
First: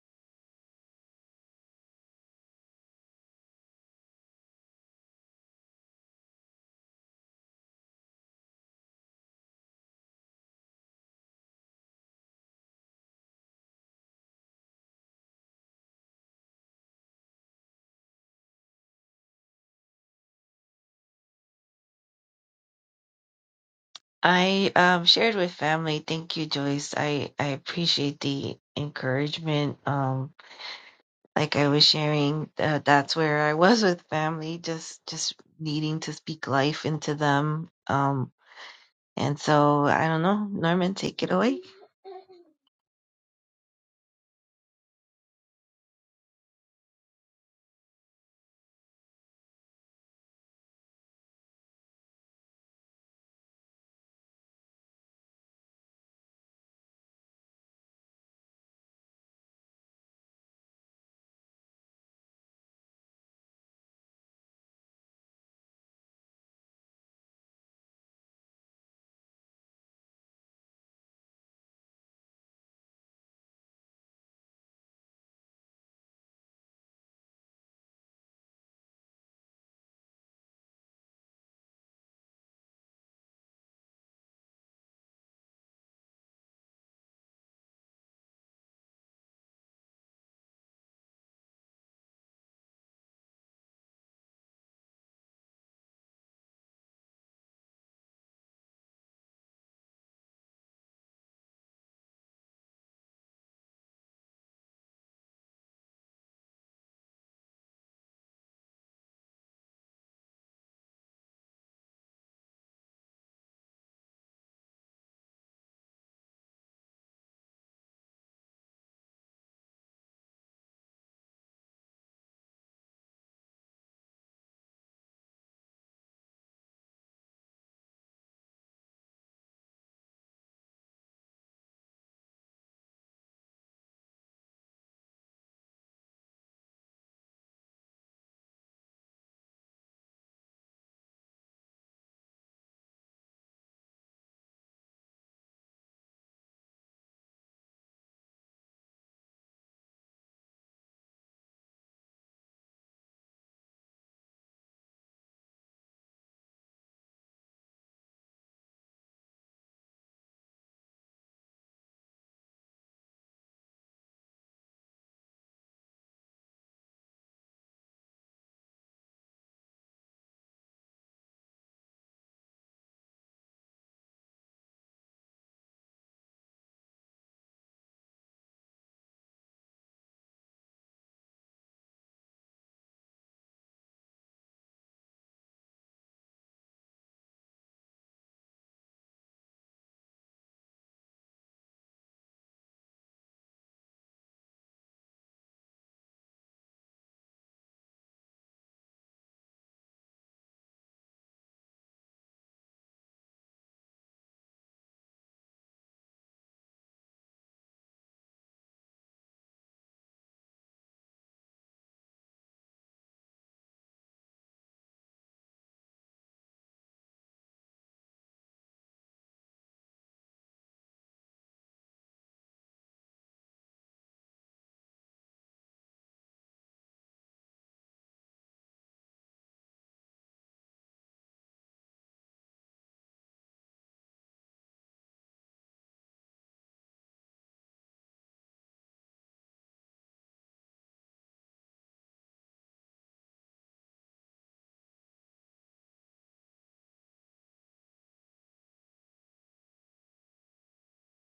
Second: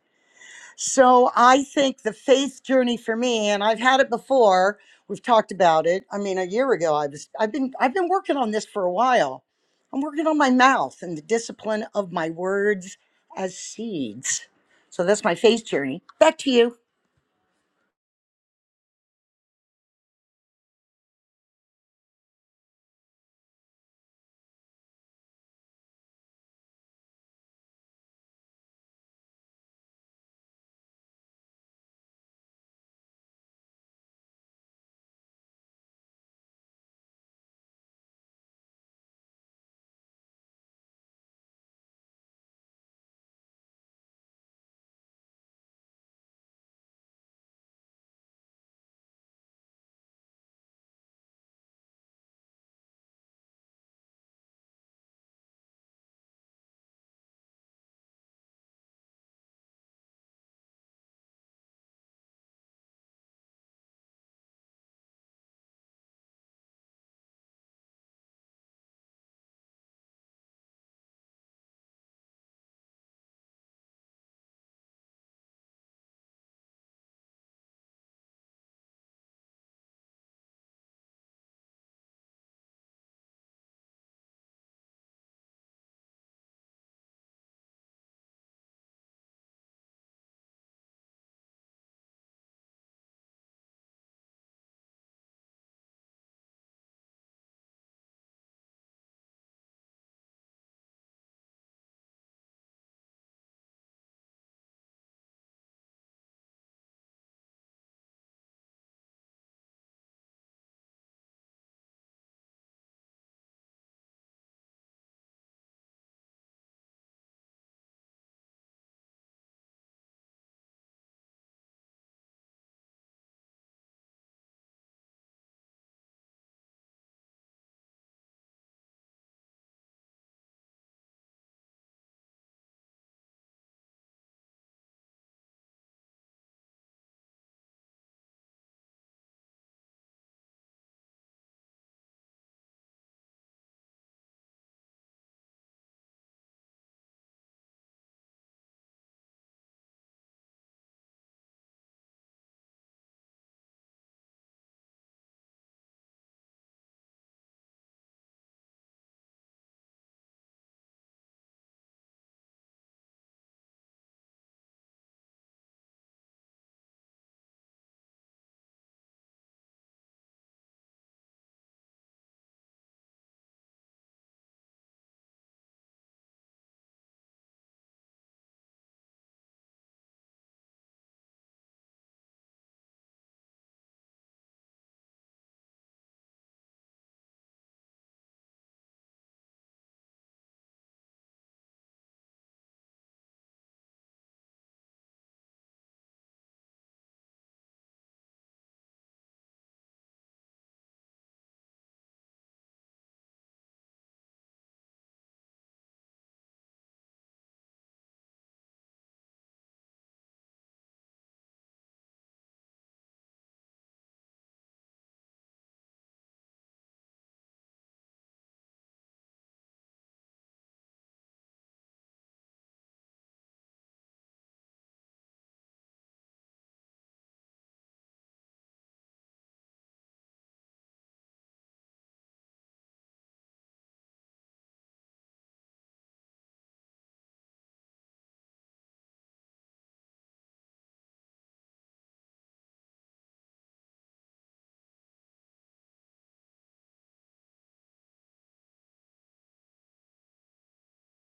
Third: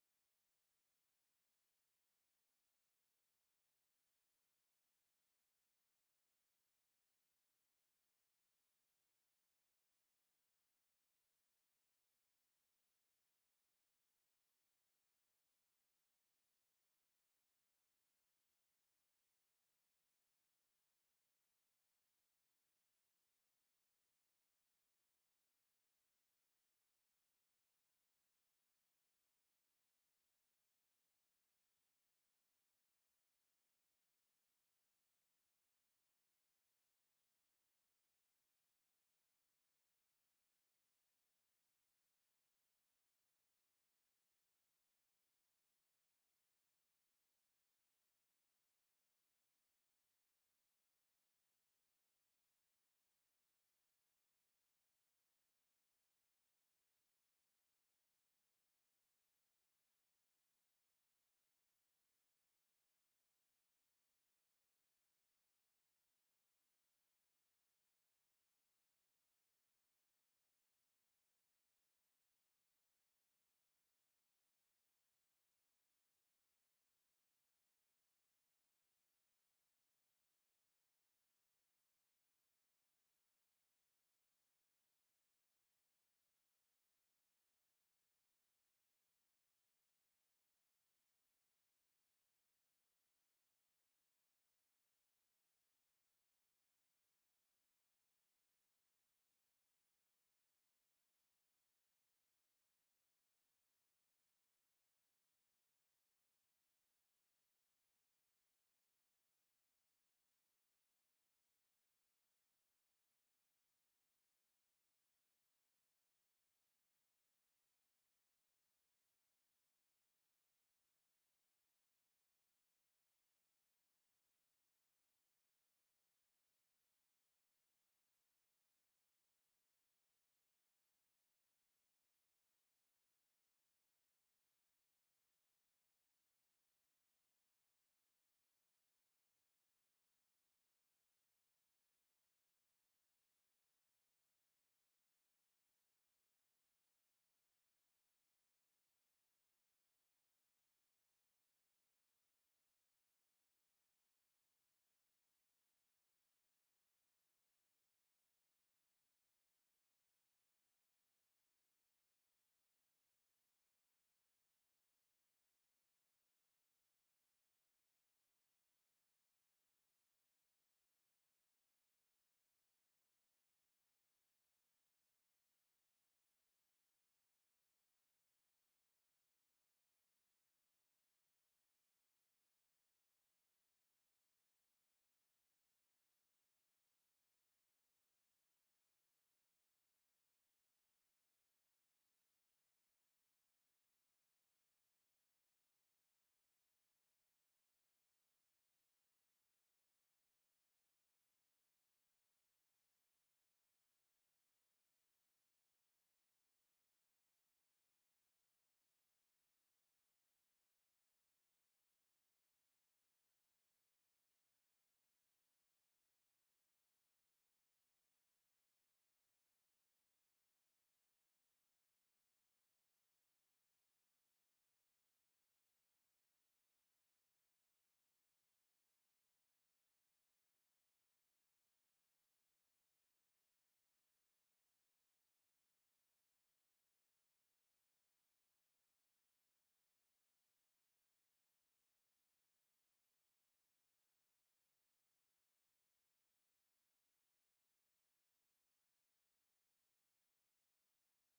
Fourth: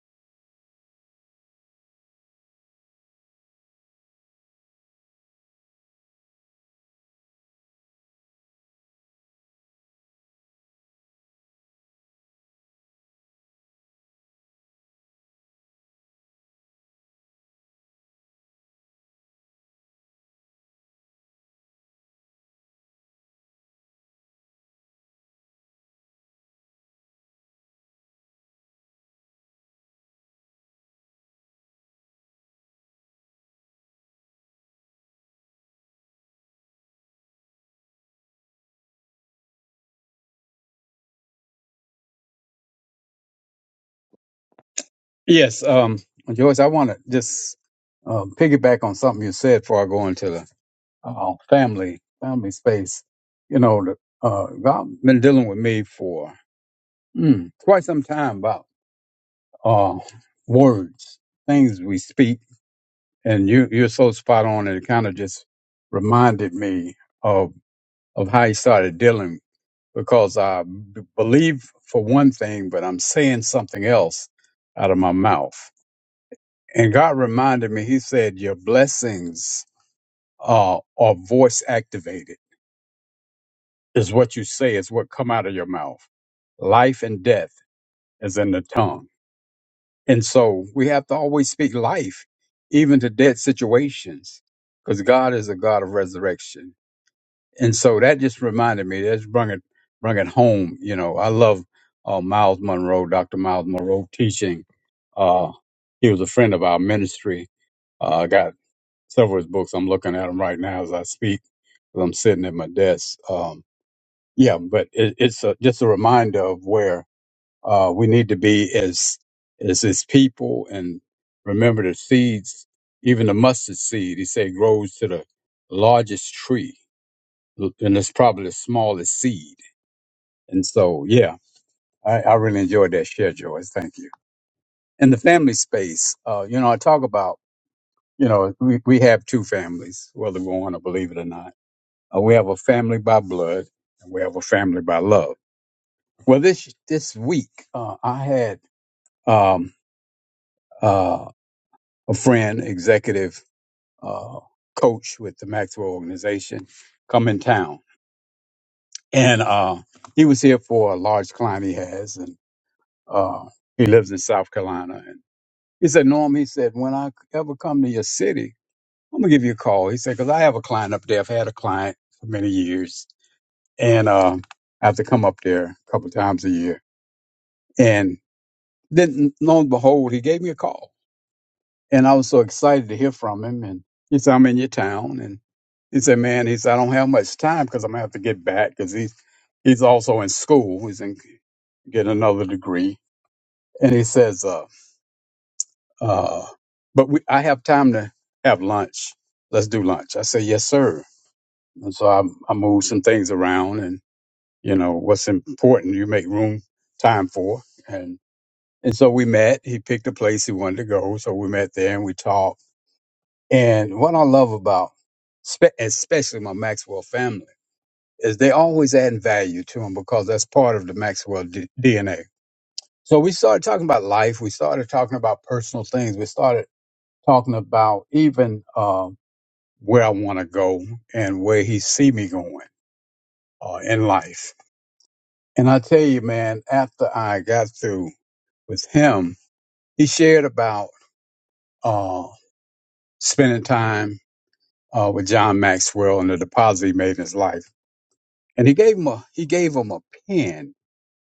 So I think the faith journey for me, and I've had it before. We've talked about it. I mean, a year ago, I was. I've been. I've been working on this for a while. I'm working on my mouth and the discipline of my words as seeds. So that's my faith journey. Back to you. I um shared with family. Thank you, Joyce. I I appreciate the encouragement. Um. like I was sharing, uh, that's where I was with family, just just needing to speak life into them. Um, and so I don't know, Norman, take it away. Yes, um, Joyce, I want to just um, piggyback on something you said before I go into the uh, family, family space. You know, the, uh, God been dealing with me for mm, quite some time about uh, words, things we speak, and you you're so spot on, and it kind of just reminded me of of how he started dealing because I b- believe for one thing, but I'm saying something else out of my mouth. And God reminded me, He said, "Your blessings uh, are voice activated." is what you say, is what come out of your mouth. Life and death is in the tongue. And so we have to always speak life, even to dead situations, because God is a God of resurrection. And so that just reminded me, That's just brung it, brung it home. You know, I love uh, Miles Monroe, Dr. Miles Monroe teaching. Uh, he was a friend of our ministry. Uh, I got several of his books. I'm looking at them right now as I speak, 'cause I'm sitting at my desk. Um, yeah, but it, it's a, just a reminder of where uh, we need to be as as His people, and remember the seeds, even the mustard seed. He said grows to the largest tree, and it's probably the smallest seed. And so, yeah, I, I really enjoyed that share, Joyce. Thank you. In the family space, uh, you know, I talk about, you know, we, we have two families, whether we want to believe it or not. Uh, we have a family by blood, and we have a family by love Well, this this week uh, I had um, uh, a friend, executive uh, coach with the Maxwell organization, come in town, and uh, he was here for a large client he has, and uh, he lives in South Carolina. And he said, "Norm," he said, "when I ever come to your city, I'm gonna give you a call." He said, "Cause I have a client up there. I've had a client for many years, and uh, I have to come up there a couple times a year." And then, lo and behold, he gave me a call And I was so excited to hear from him. And he said, I'm in your town. And he said, man, he said, I don't have much time because I'm going to have to get back because he's, he's also in school. He's in, get another degree. And he says, uh, uh, but we, I have time to have lunch. Let's do lunch. I said, yes, sir. And so I, I moved some things around and, you know, what's important, you make room time for. And, and so we met, he picked a place he wanted to go. So we met there and we talked And what I love about, spe- especially my Maxwell family, is they always adding value to them because that's part of the Maxwell D- DNA. So we started talking about life. We started talking about personal things. We started talking about even uh, where I want to go and where he see me going uh, in life. And I tell you, man, after I got through with him, he shared about uh, spending time uh, with John Maxwell and the deposit he made in his life and he gave him a he gave him a pen.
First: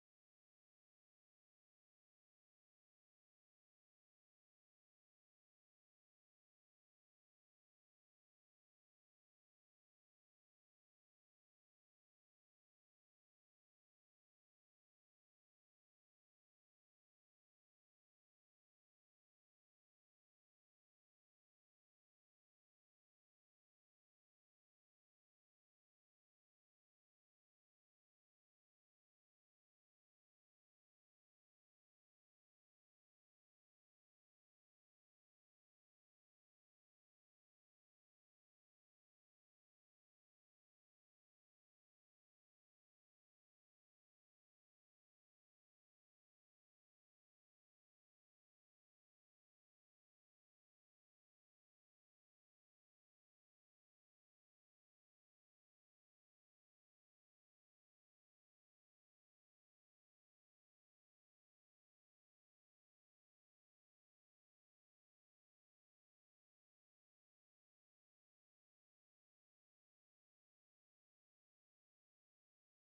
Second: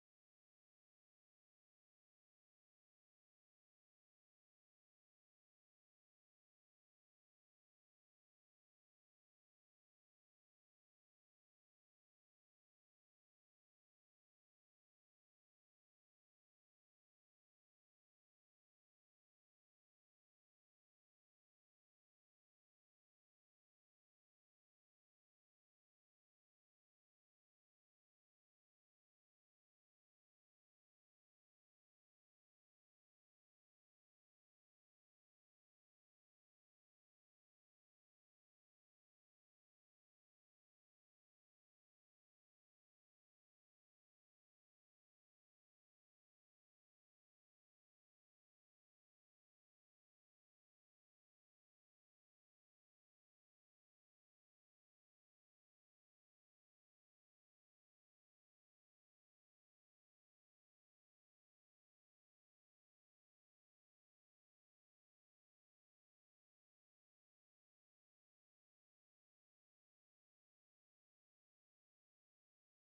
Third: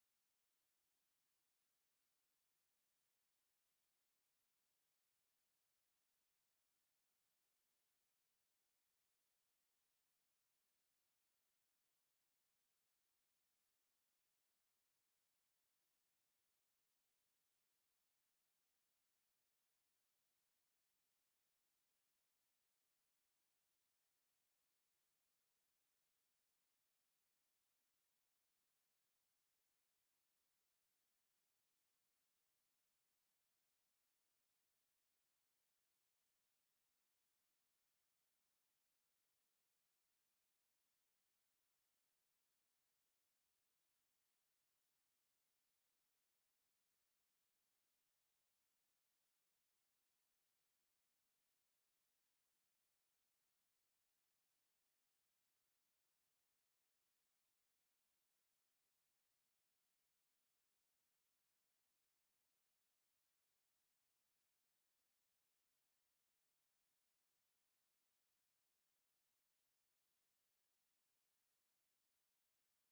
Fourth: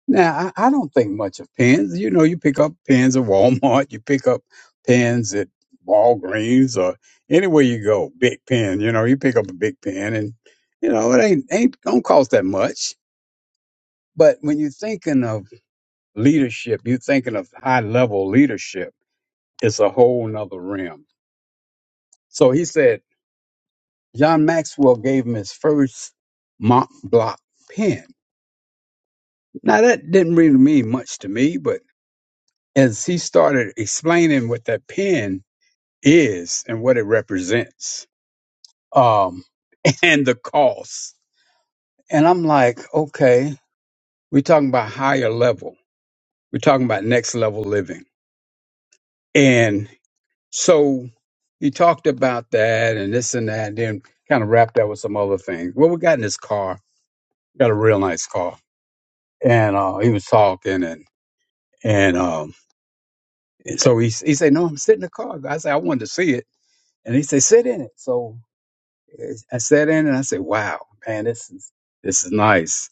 Now I, I don't think much of pens. You know, you pick up pens at Walmart, you pick up pens at Walgreens or anywhere you go, big pen. You know, you pick up a big pen, and you know it ain't ain't don't cost that much. But when you're thinking of leadership, you're thinking of high level leadership. It's a whole nother realm. So he said John Maxwell gave him his first Mont Block pen. Now that didn't really mean much to me, but as he started explaining what that pen is and what it represents um, [LAUGHS] and the cost. And I'm like, okay, we're talking about higher level. We're talking about next level living. And so he talked about that and this and that, and then kind of wrapped that with some other things. Well, we got in his car, got a real nice car. And uh, he was talking and, and, um, and so he, he said, no, I'm sitting in the car. I said, I wanted to see it. And he said, sit in it. So I sat in and I said, "Wow, man, this is this is nice."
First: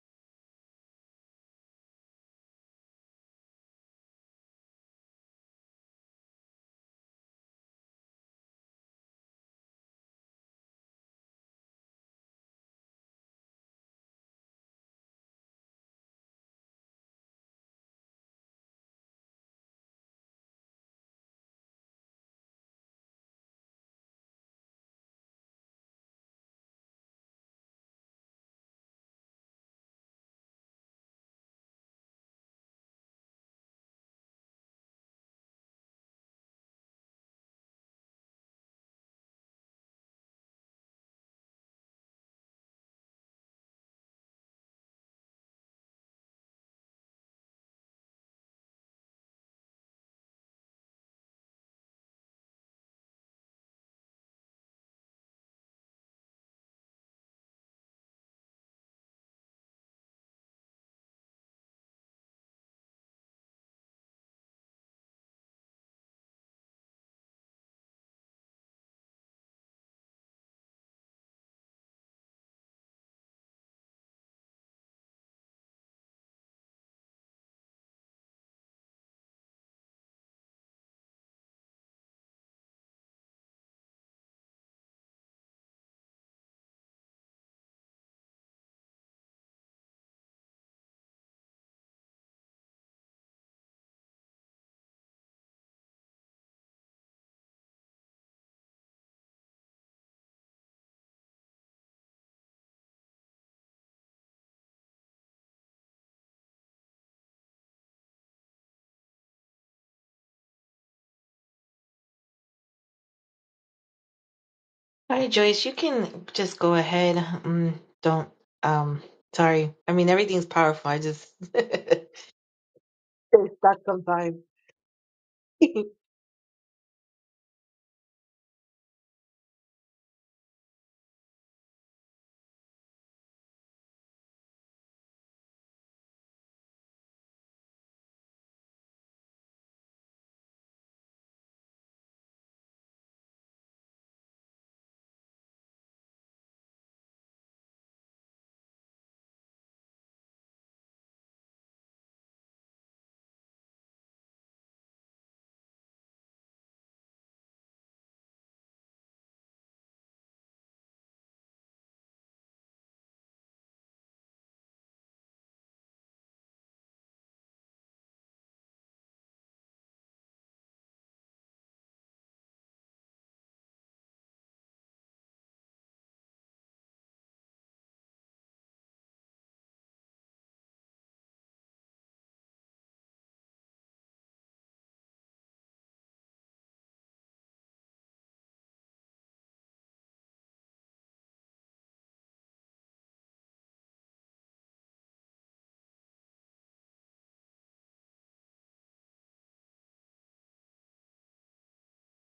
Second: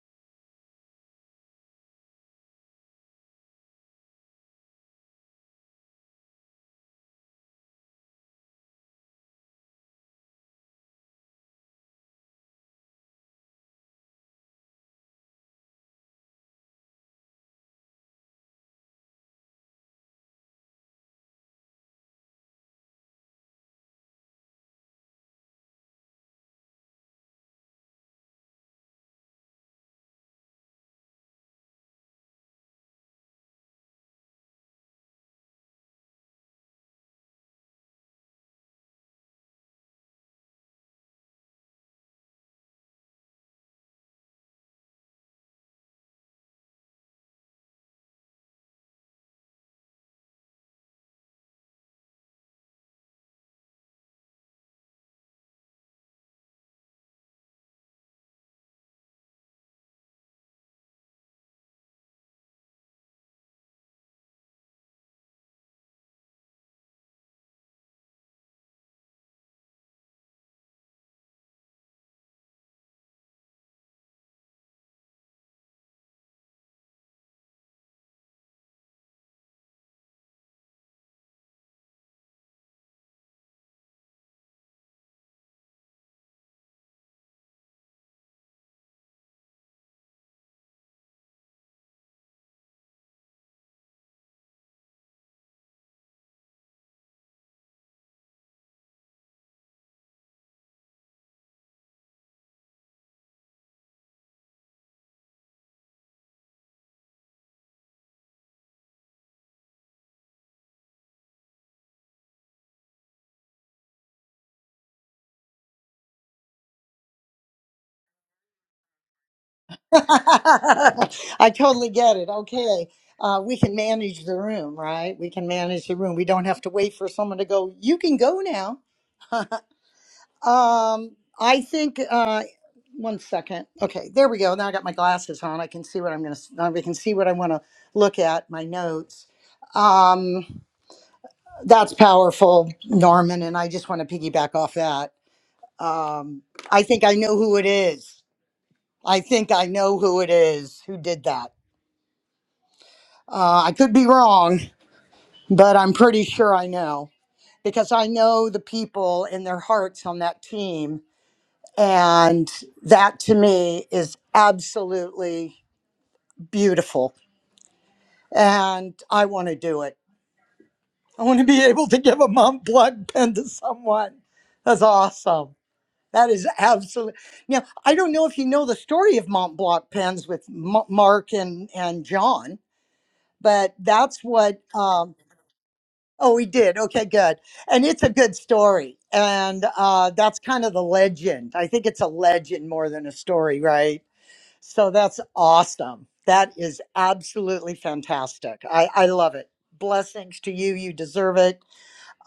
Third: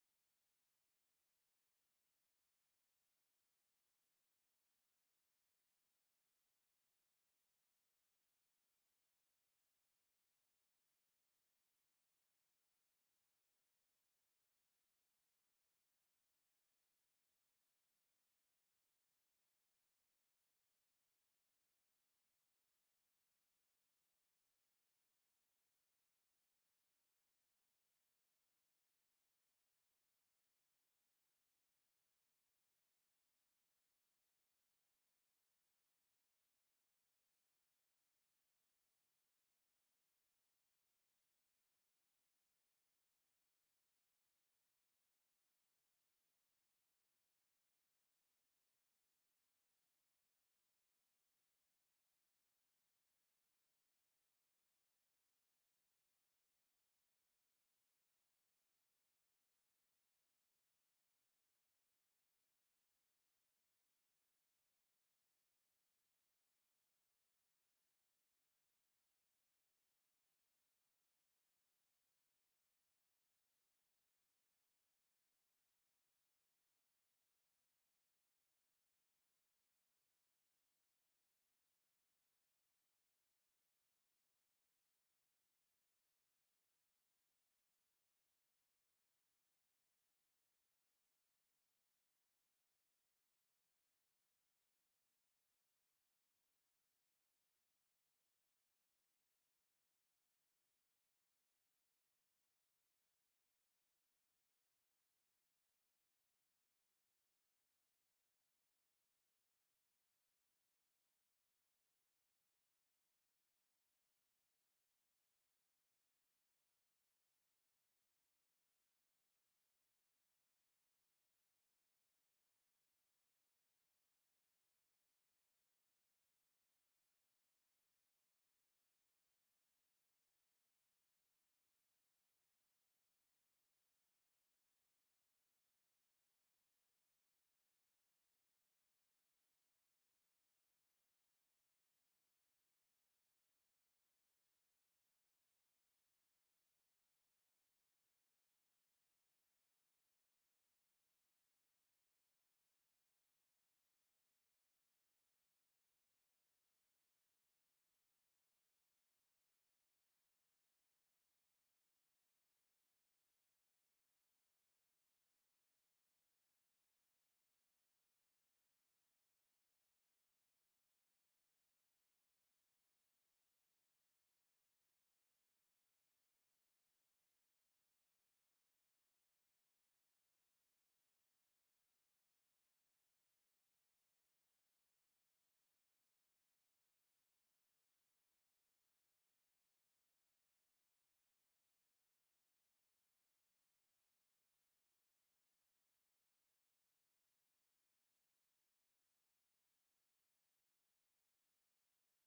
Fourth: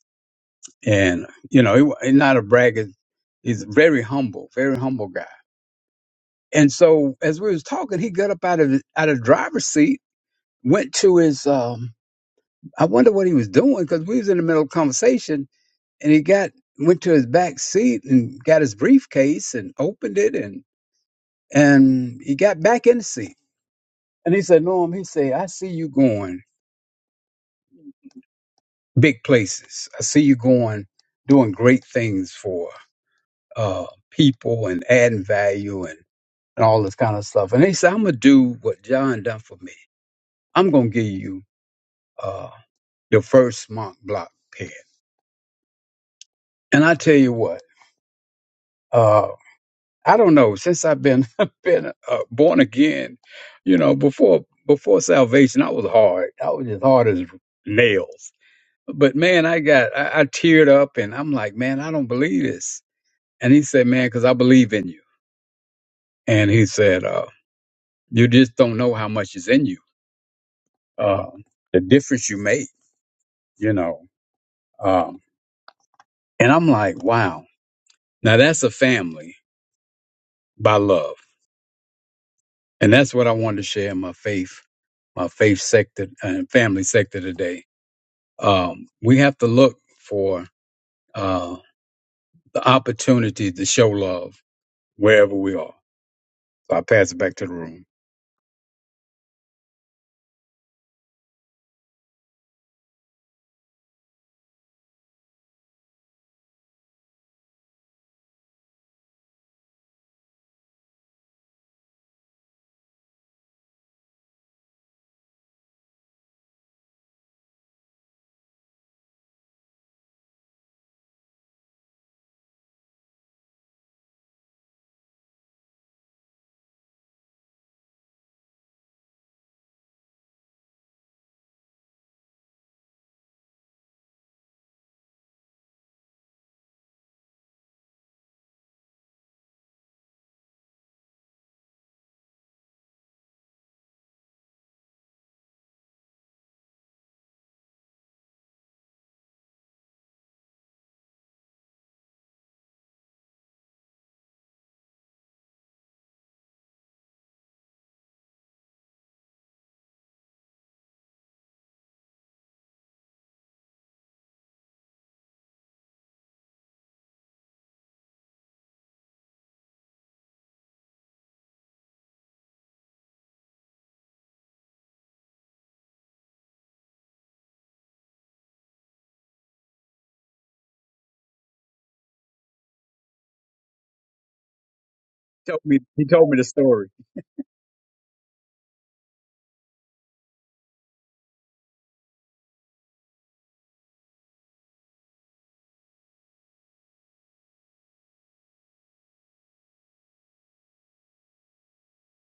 And you know, he, wa- he's not a braggart. He's very humble, very humble guy. And so, as we was talking, he got up out of out of driver's seat, went to his. Um, I wonder what he was doing because we was in the middle of conversation, and he got went to his back seat and got his briefcase and opened it, and and he got back in the seat. And he said, "Norm," he said, "I see you going." big places. I see you going, doing great things for uh, people and adding value and, and all this kind of stuff. And he said, I'm going to do what John done for me. I'm going to give you uh, your first Mont Block pen. And I tell you what, uh, I don't know, since I've been, [LAUGHS] been uh, born again, you know, before before salvation, I was hard. I was as hard as nails. But man, I got, I, I teared up and I'm like, man, I don't believe this And he said, man, because I believe in you. And he said, uh, you just don't know how much is in you, uh, the difference you make, you know. Um, and I'm like, wow. Now that's a family by love. And that's what I wanted to share in my faith, my faith sector and family sector today. Um, we have to look for uh, the opportunity to show love wherever we are. So I pass it back to the room. Hi, Joyce. You can just go ahead. Um, don't. Um, sorry. I [LAUGHS] mean, everything's powerful. I just I [LAUGHS] totally it's get it. Okay. Uh, we can that manage sometimes. the room, right? We can [LAUGHS] manage the room. We don't have to wait for someone to go, you can go now. [LAUGHS] Um, I think, uh, one second. Okay, there we go. Now I got my glasses on. I can see what I'm going to, I can see what I want to look at, my notes. Um, that's powerful, Norman. And I just want to piggyback off that. Um, I think I know who it is. I think I know who it is who did that Uh, I could be wrong, but I'm pretty sure I know because I know the people in their hearts on that team. And that to me is absolutely beautiful. And I want to do it. I want to be able to give a Montblanc pen to someone. That's awesome. That is absolutely. Now, I don't know if you know the story of Montblanc pens with M- Mark and, and John, but that's what um, He told me, he told Oh, me the we did. story. Okay, good. And it's a good story. And uh, that's kind of the legend. I think it's a legend more than a story, right? So that's awesome. That is absolutely fantastic. I, I love it. Blessings to you. You deserve it.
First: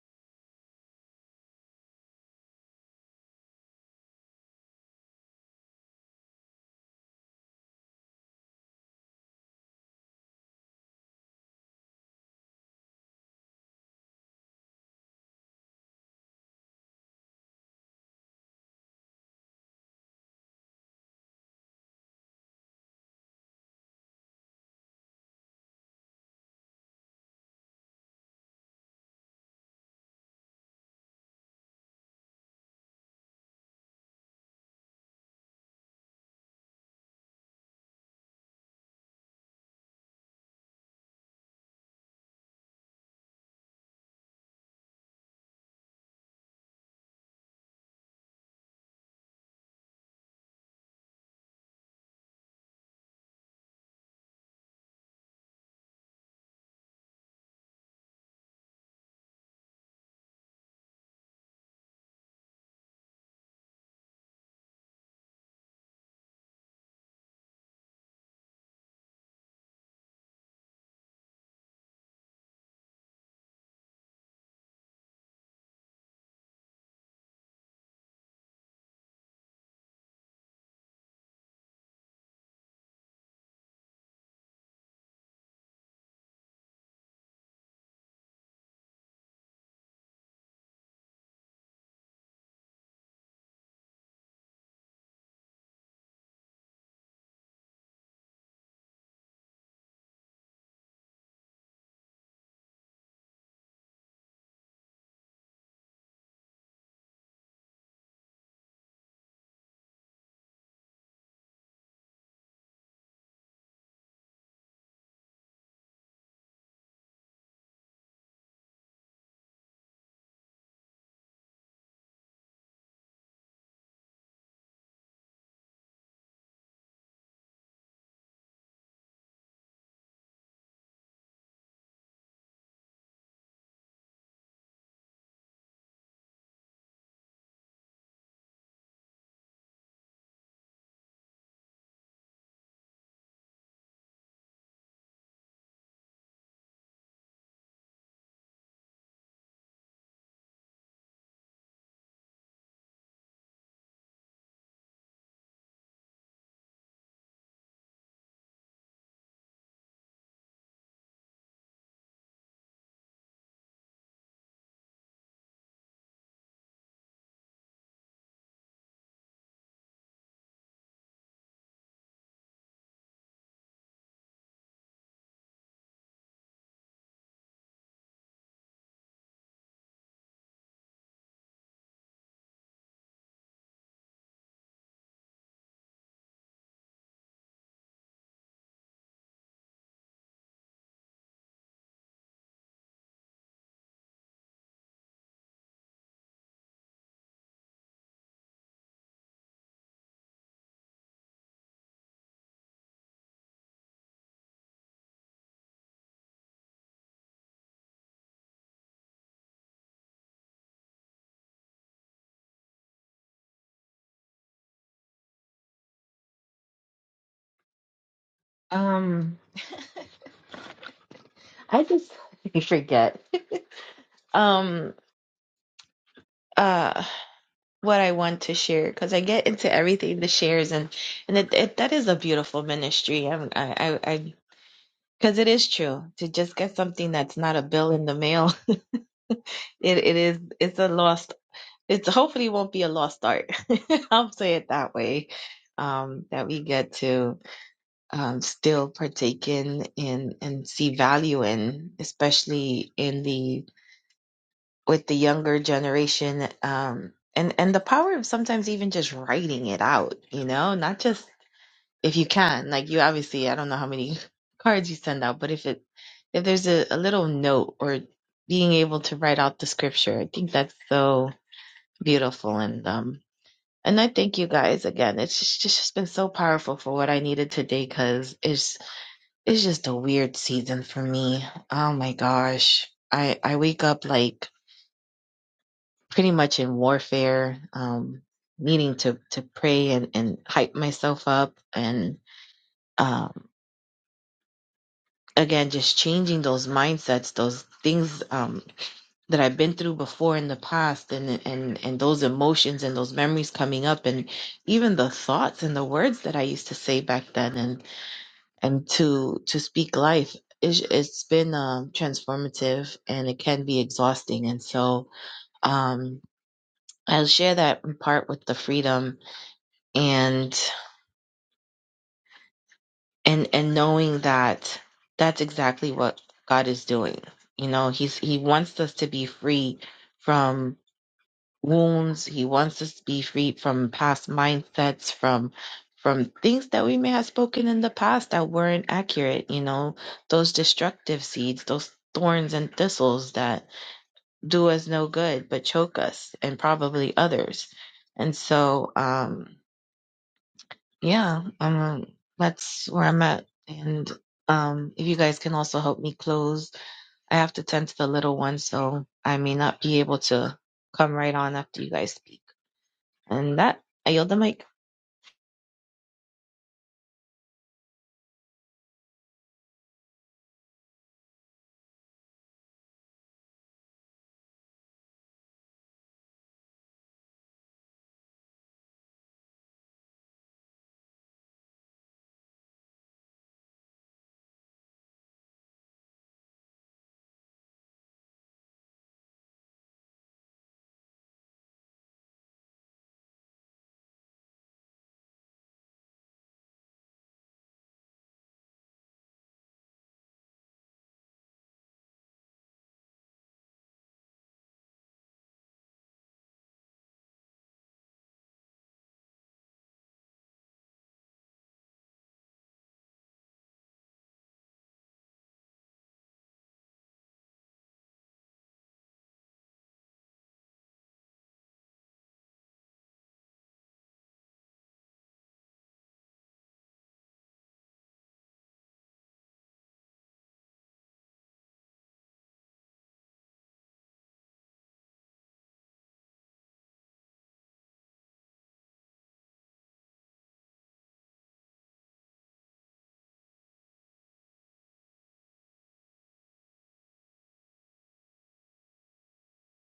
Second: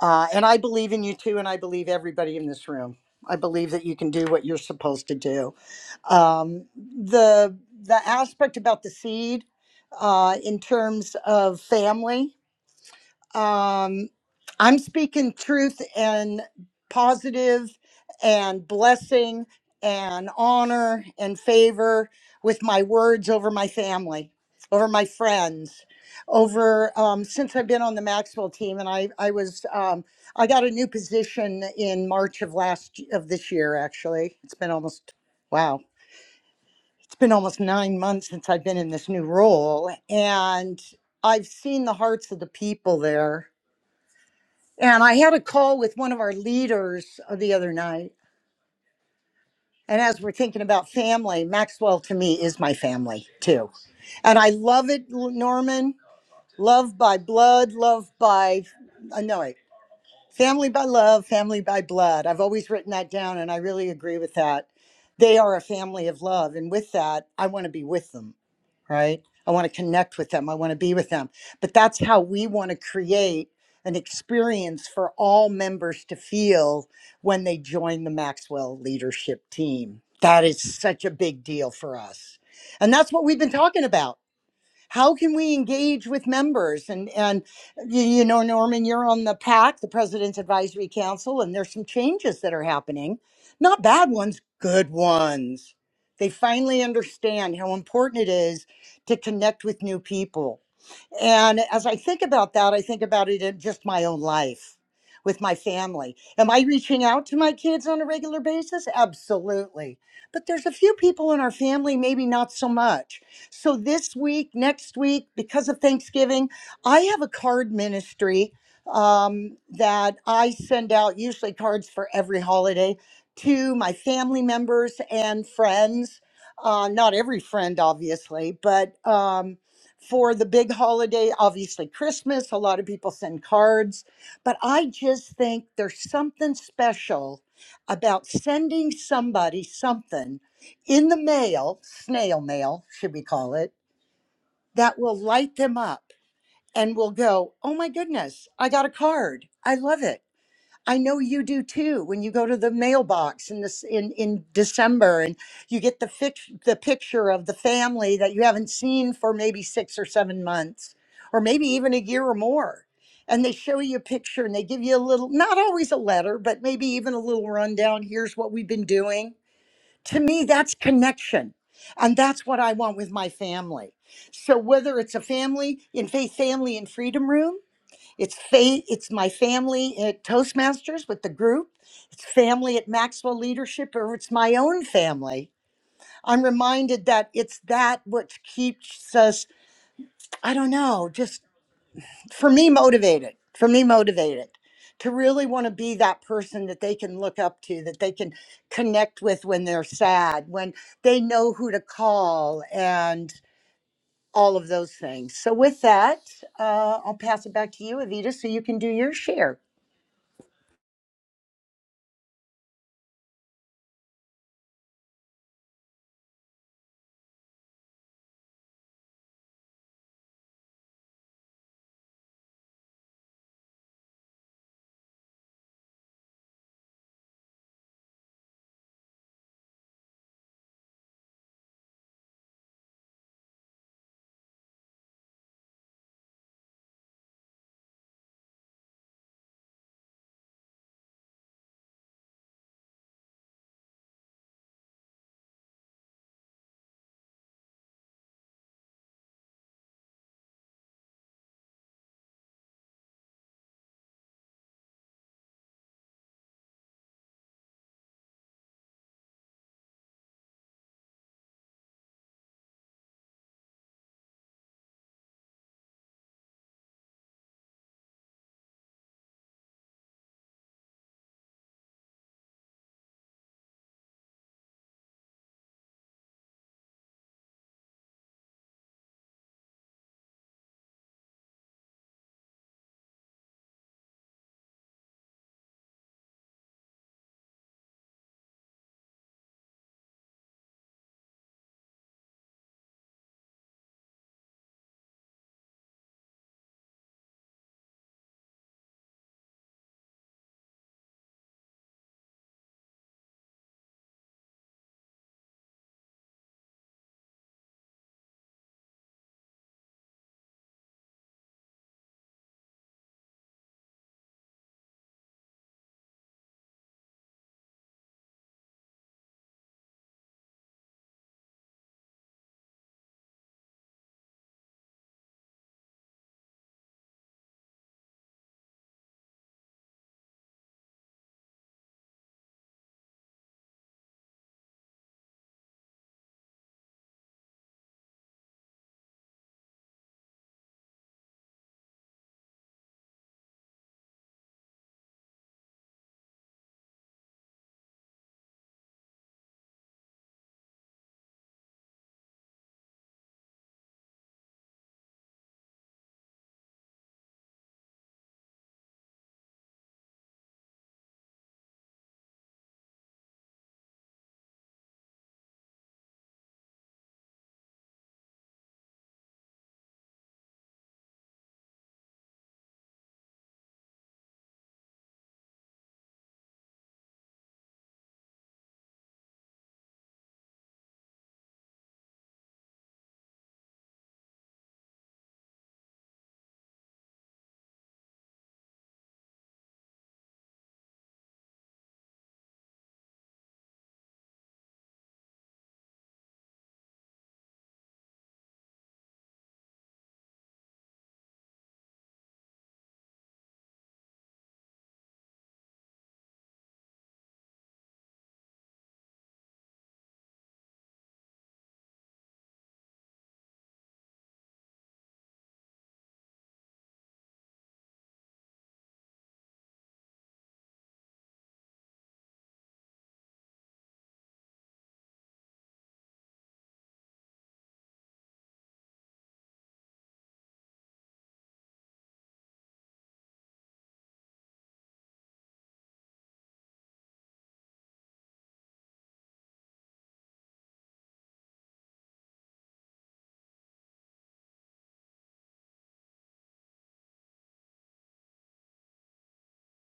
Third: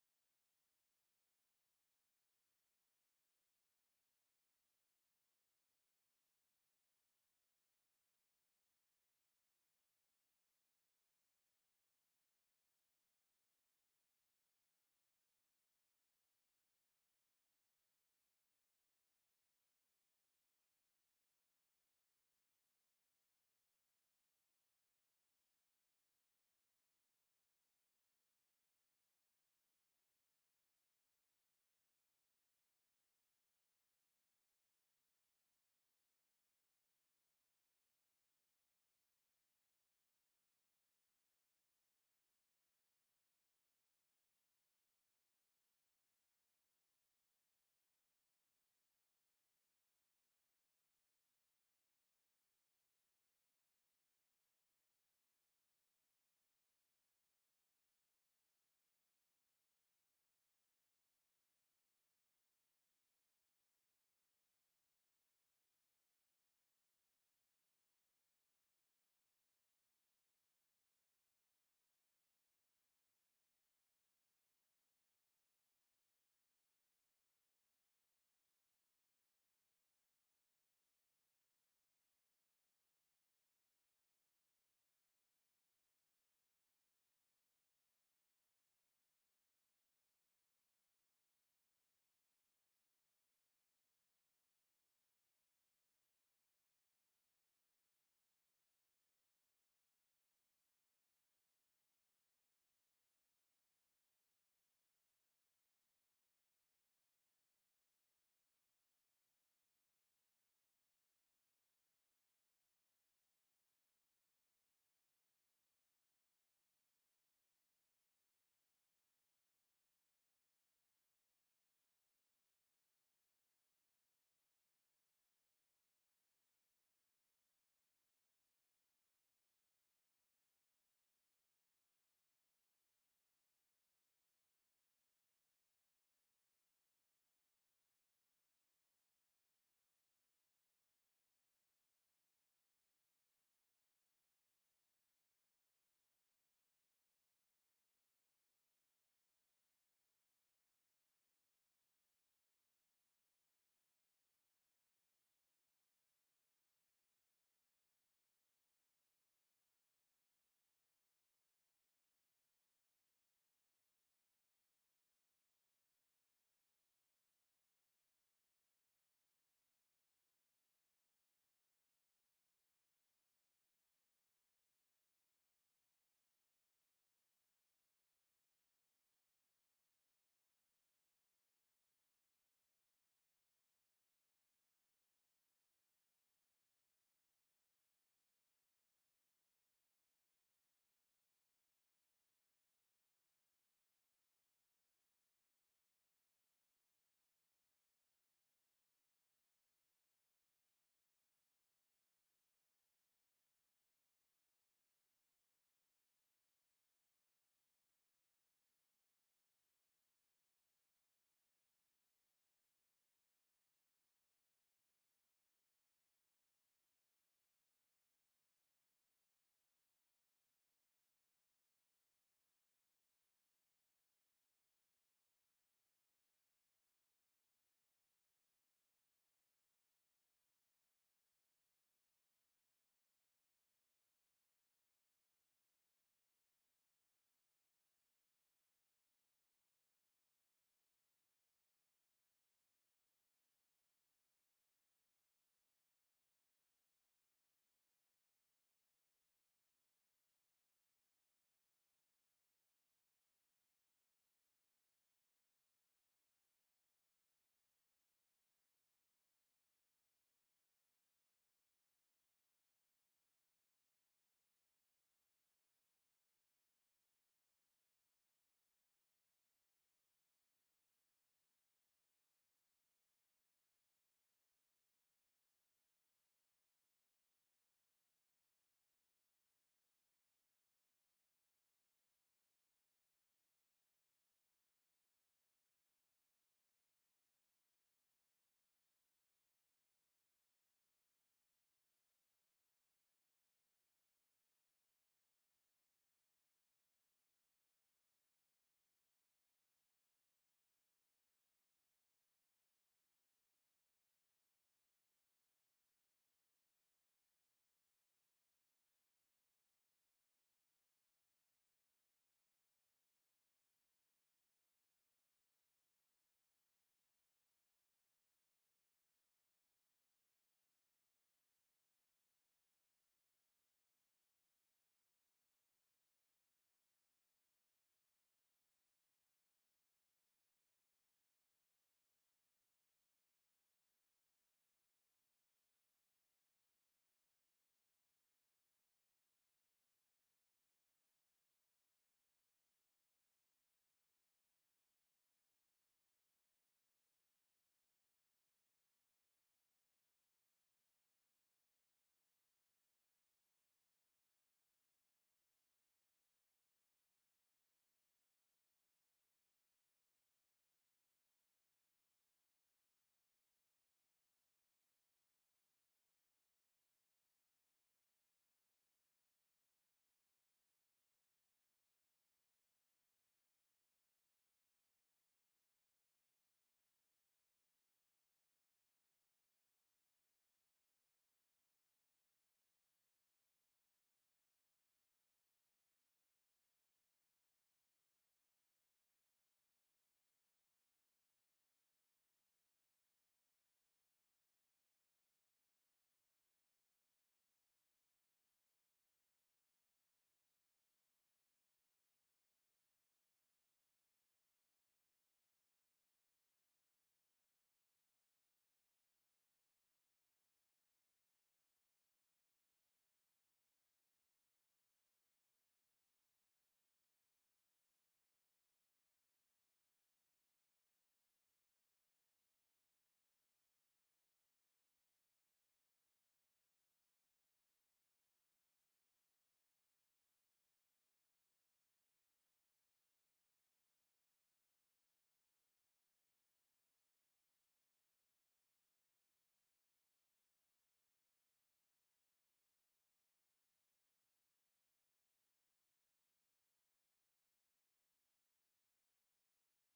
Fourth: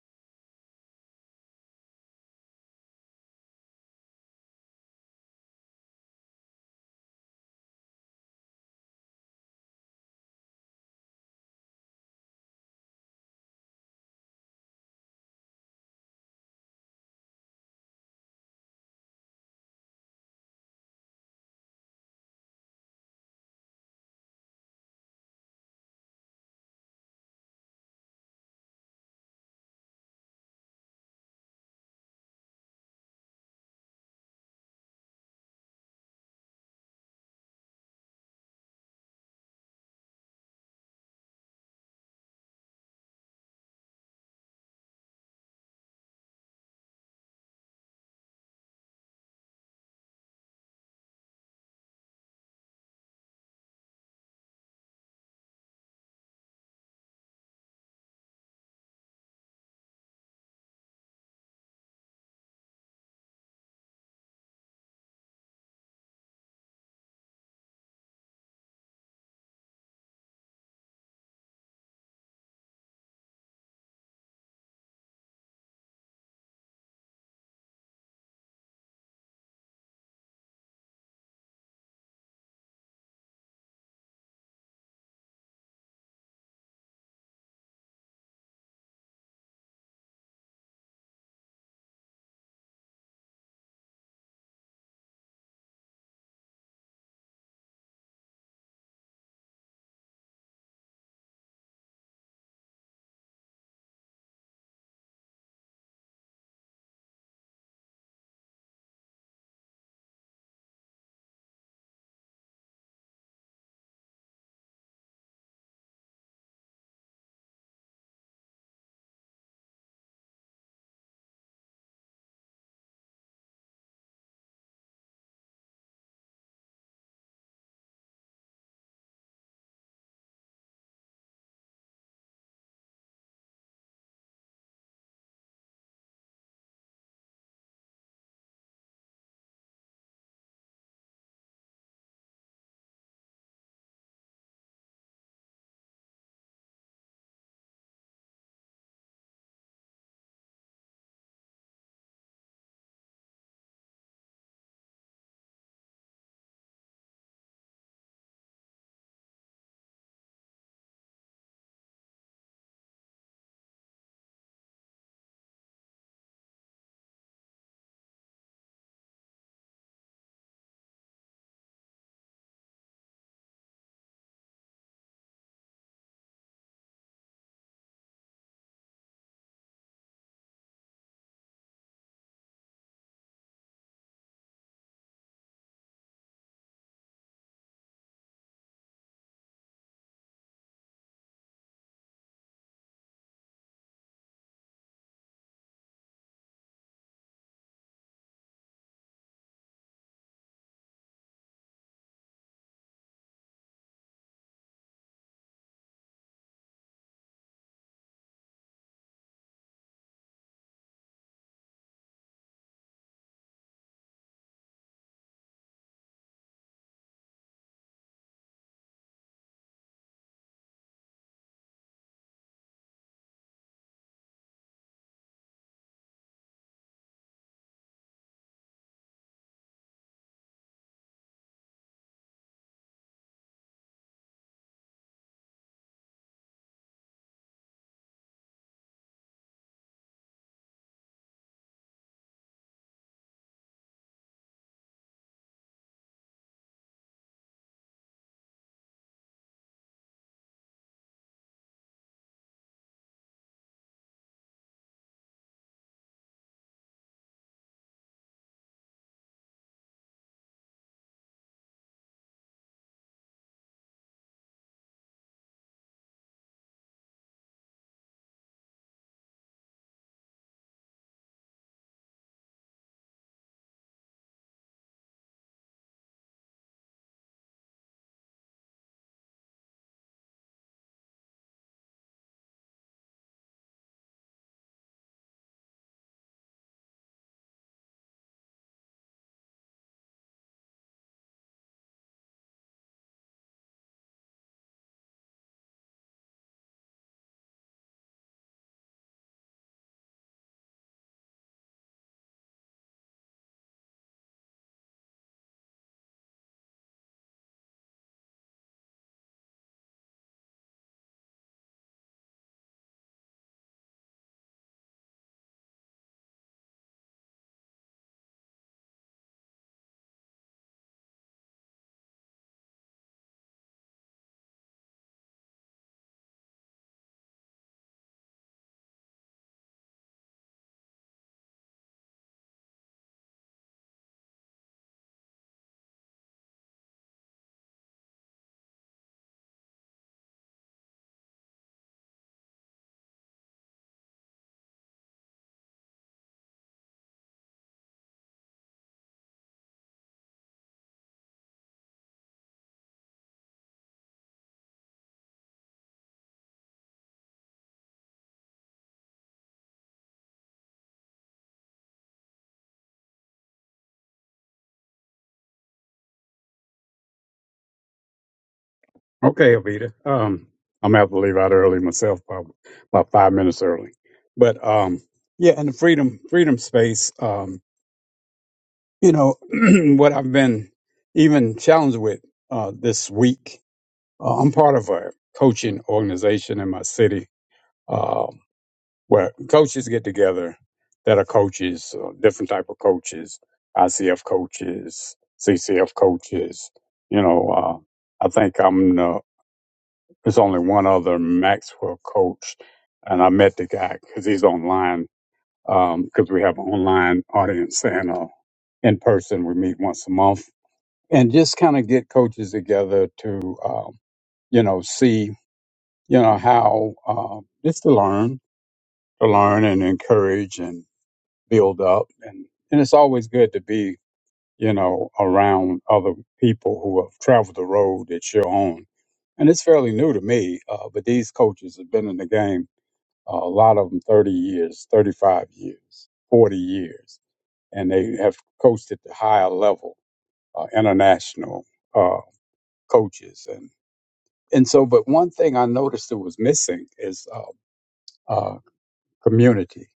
Uh, and I believe in you too. And I believe everybody in this room. I believe that you can do what you're supposed to do. Um, the the aspect about the seed uh, in terms of family um, I'm speaking truth and positive and blessing and honor and favor with my words over my family, over my friends, over um, since I've been on the Maxwell team, and I I was um, I got a new position in March of last of this year. Actually, it's been almost wow, it's been almost nine months since I've been in this new role, and I've seen the hearts of the people there and I had a call with one of our leaders uh, the other night. And as we're thinking about family, Maxwell to me is my family too. And I love it, L- Norman. Love by blood, love by, uh, no, wait. Family by love, family by blood. I've always written that down, and I really agree with that. They are a family of love. And with that, I want to be with them, right? I want to connect with them. I want to be with them. But that's how we want to create an experience for all members to feel when they join the Maxwell leadership team. That is such a big deal for us. And that's what we've been talking about how can we engage with members and and you, know norman you're on the pac the president's advisory council and there's some changes that are happening not bad ones good ones they finally understand how important it is to connect with new people and as I think about that, I think about it in just my own life with my family. Am I reaching out to my kids on a regular basis? Absolutely. But there's a few people in our family, maybe not so much. So this week, next week, because of Thanksgiving, I have a card ministry um, that I send out usually cards for every holiday to my family members and friends. Uh, not every friend, obviously, but. Um, for the big holiday, obviously Christmas. A lot of people send cards, but I just think there's something special about sending somebody something in the mail, snail mail, should we call it, that will light them up and will go, Oh my goodness, I got a card. I love it. I know you do too. When you go to the mailbox in this in in December, and you get the fix, the picture of the family that you haven't seen for maybe six or seven months, or maybe even a year or more, and they show you a picture and they give you a little, not always a letter, but maybe even a little rundown. Here's what we've been doing. To me, that's connection, and that's what I want with my family. So whether it's a family in faith, family and freedom room it's fa- it's my family at Toastmasters with the group. It's family at Maxwell Leadership, or it's my own family. I'm reminded that it's that which keeps us, I don't know, just for me motivated, for me motivated to really want to be that person that they can look up to, that they can connect with when they're sad, when they know who to call, and all of those things. So, with that, uh, I'll pass it back to you, Evita, so you can do your share. um, I just [LAUGHS] forget. Um, uh, what I want to share because I get into everything the shares and and it, it, that is a beautiful ministry. I'm, I, I Because it is true to just get something that's not a bill in the mail. [LAUGHS] It it is it's a lost. It's hopefully won't be a lost art. [LAUGHS] I'll say it that way. Um, that we get to um, still partake in and and see value in, especially in the with the younger generation. Um, and and the power of sometimes even just writing it out. You know, not just if you can like you obviously i don't know how many [LAUGHS] cards you send out but if it if there's a, a little note or being able to write out the scripture i think that's so beautiful and um and i thank you guys again it's just, it's just been so powerful for what i needed today because it's it's just a weird season for me oh my gosh i i wake up like pretty much in warfare um needing to to pray and and hype myself up and um, again just changing those mindsets those things um that I've been through before in the past and and and those emotions and those memories coming up and even the thoughts and the words that I used to say back then and and to to speak life it's, it's been um transformative and it can be exhausting and so um I'll share that in part with the freedom and. and and knowing that that's exactly what God is doing. You know, he's he wants us to be free from wounds. He wants us to be free from past mindsets, from from things that we may have spoken in the past that weren't accurate, you know, those destructive seeds, those thorns and thistles that do us no good but choke us and probably others. And so um yeah, I'm um, that's where I'm at. And um, if you guys can also help me close, I have to tend to the little one, so I may not be able to come right on after you guys speak. And that, I yield the mic. Okay, Avita. Um, I'm gonna have to leave out early myself, probably about five minutes early. But um, yeah, in the freedom freedom space, um, you know, [CLEARS THROAT] what I've been even challenged with uh, this week. Uh, I'm part of a coaching organization in my city uh, where coaches get together that are coaches, uh, different type of coaches, ICF coaches, CCF coaches. You know, uh, I think I'm the There's only one other Maxwell coach, and I met the guy because he's online. Because we have an online audience and uh, in person, we meet once a month and just kind of get coaches together to, um, you know, see, you know, how uh, just to learn, to learn and encourage and build up. And, and it's always good to be, you know, around other people who have traveled the road that you're on and it's fairly new to me. Uh, but these coaches have been in the game a lot of them 30 years, 35 years, 40 years, and they have coached at the higher level, uh, international uh, coaches. And, and so, but one thing I noticed that was missing is uh, uh, community.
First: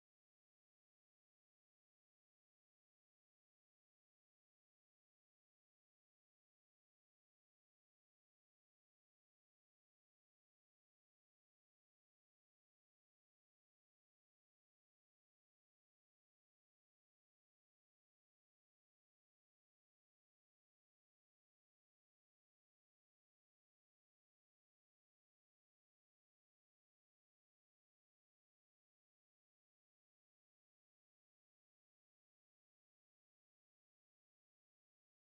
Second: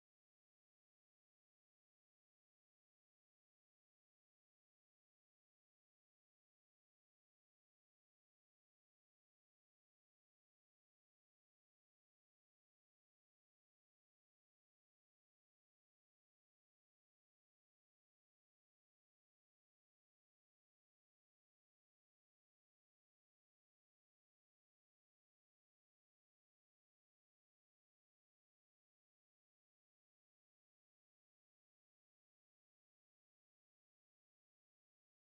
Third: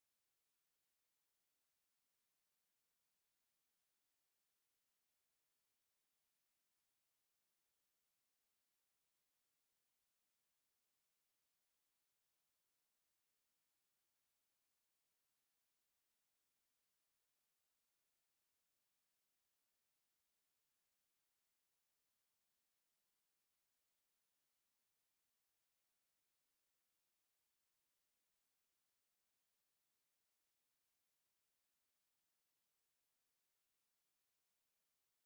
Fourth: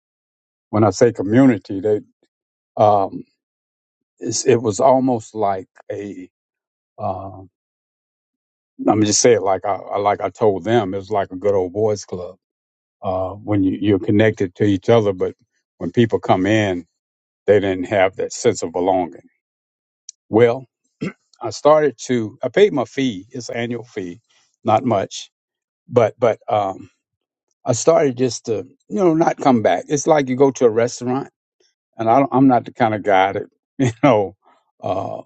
When I say community, they, um, it's, it was almost like a, uh, let me just say it like I, I- like I told them, it was like a good old boys club. Uh, when you, you're connected to each other, but when people come in, they didn't have that sense of belonging Well, I started to. I paid my fee. It's an annual fee, not much, but but um, I started just to you know not come back. It's like you go to a restaurant, and I don't, I'm not the kind of guy that [LAUGHS] you know uh,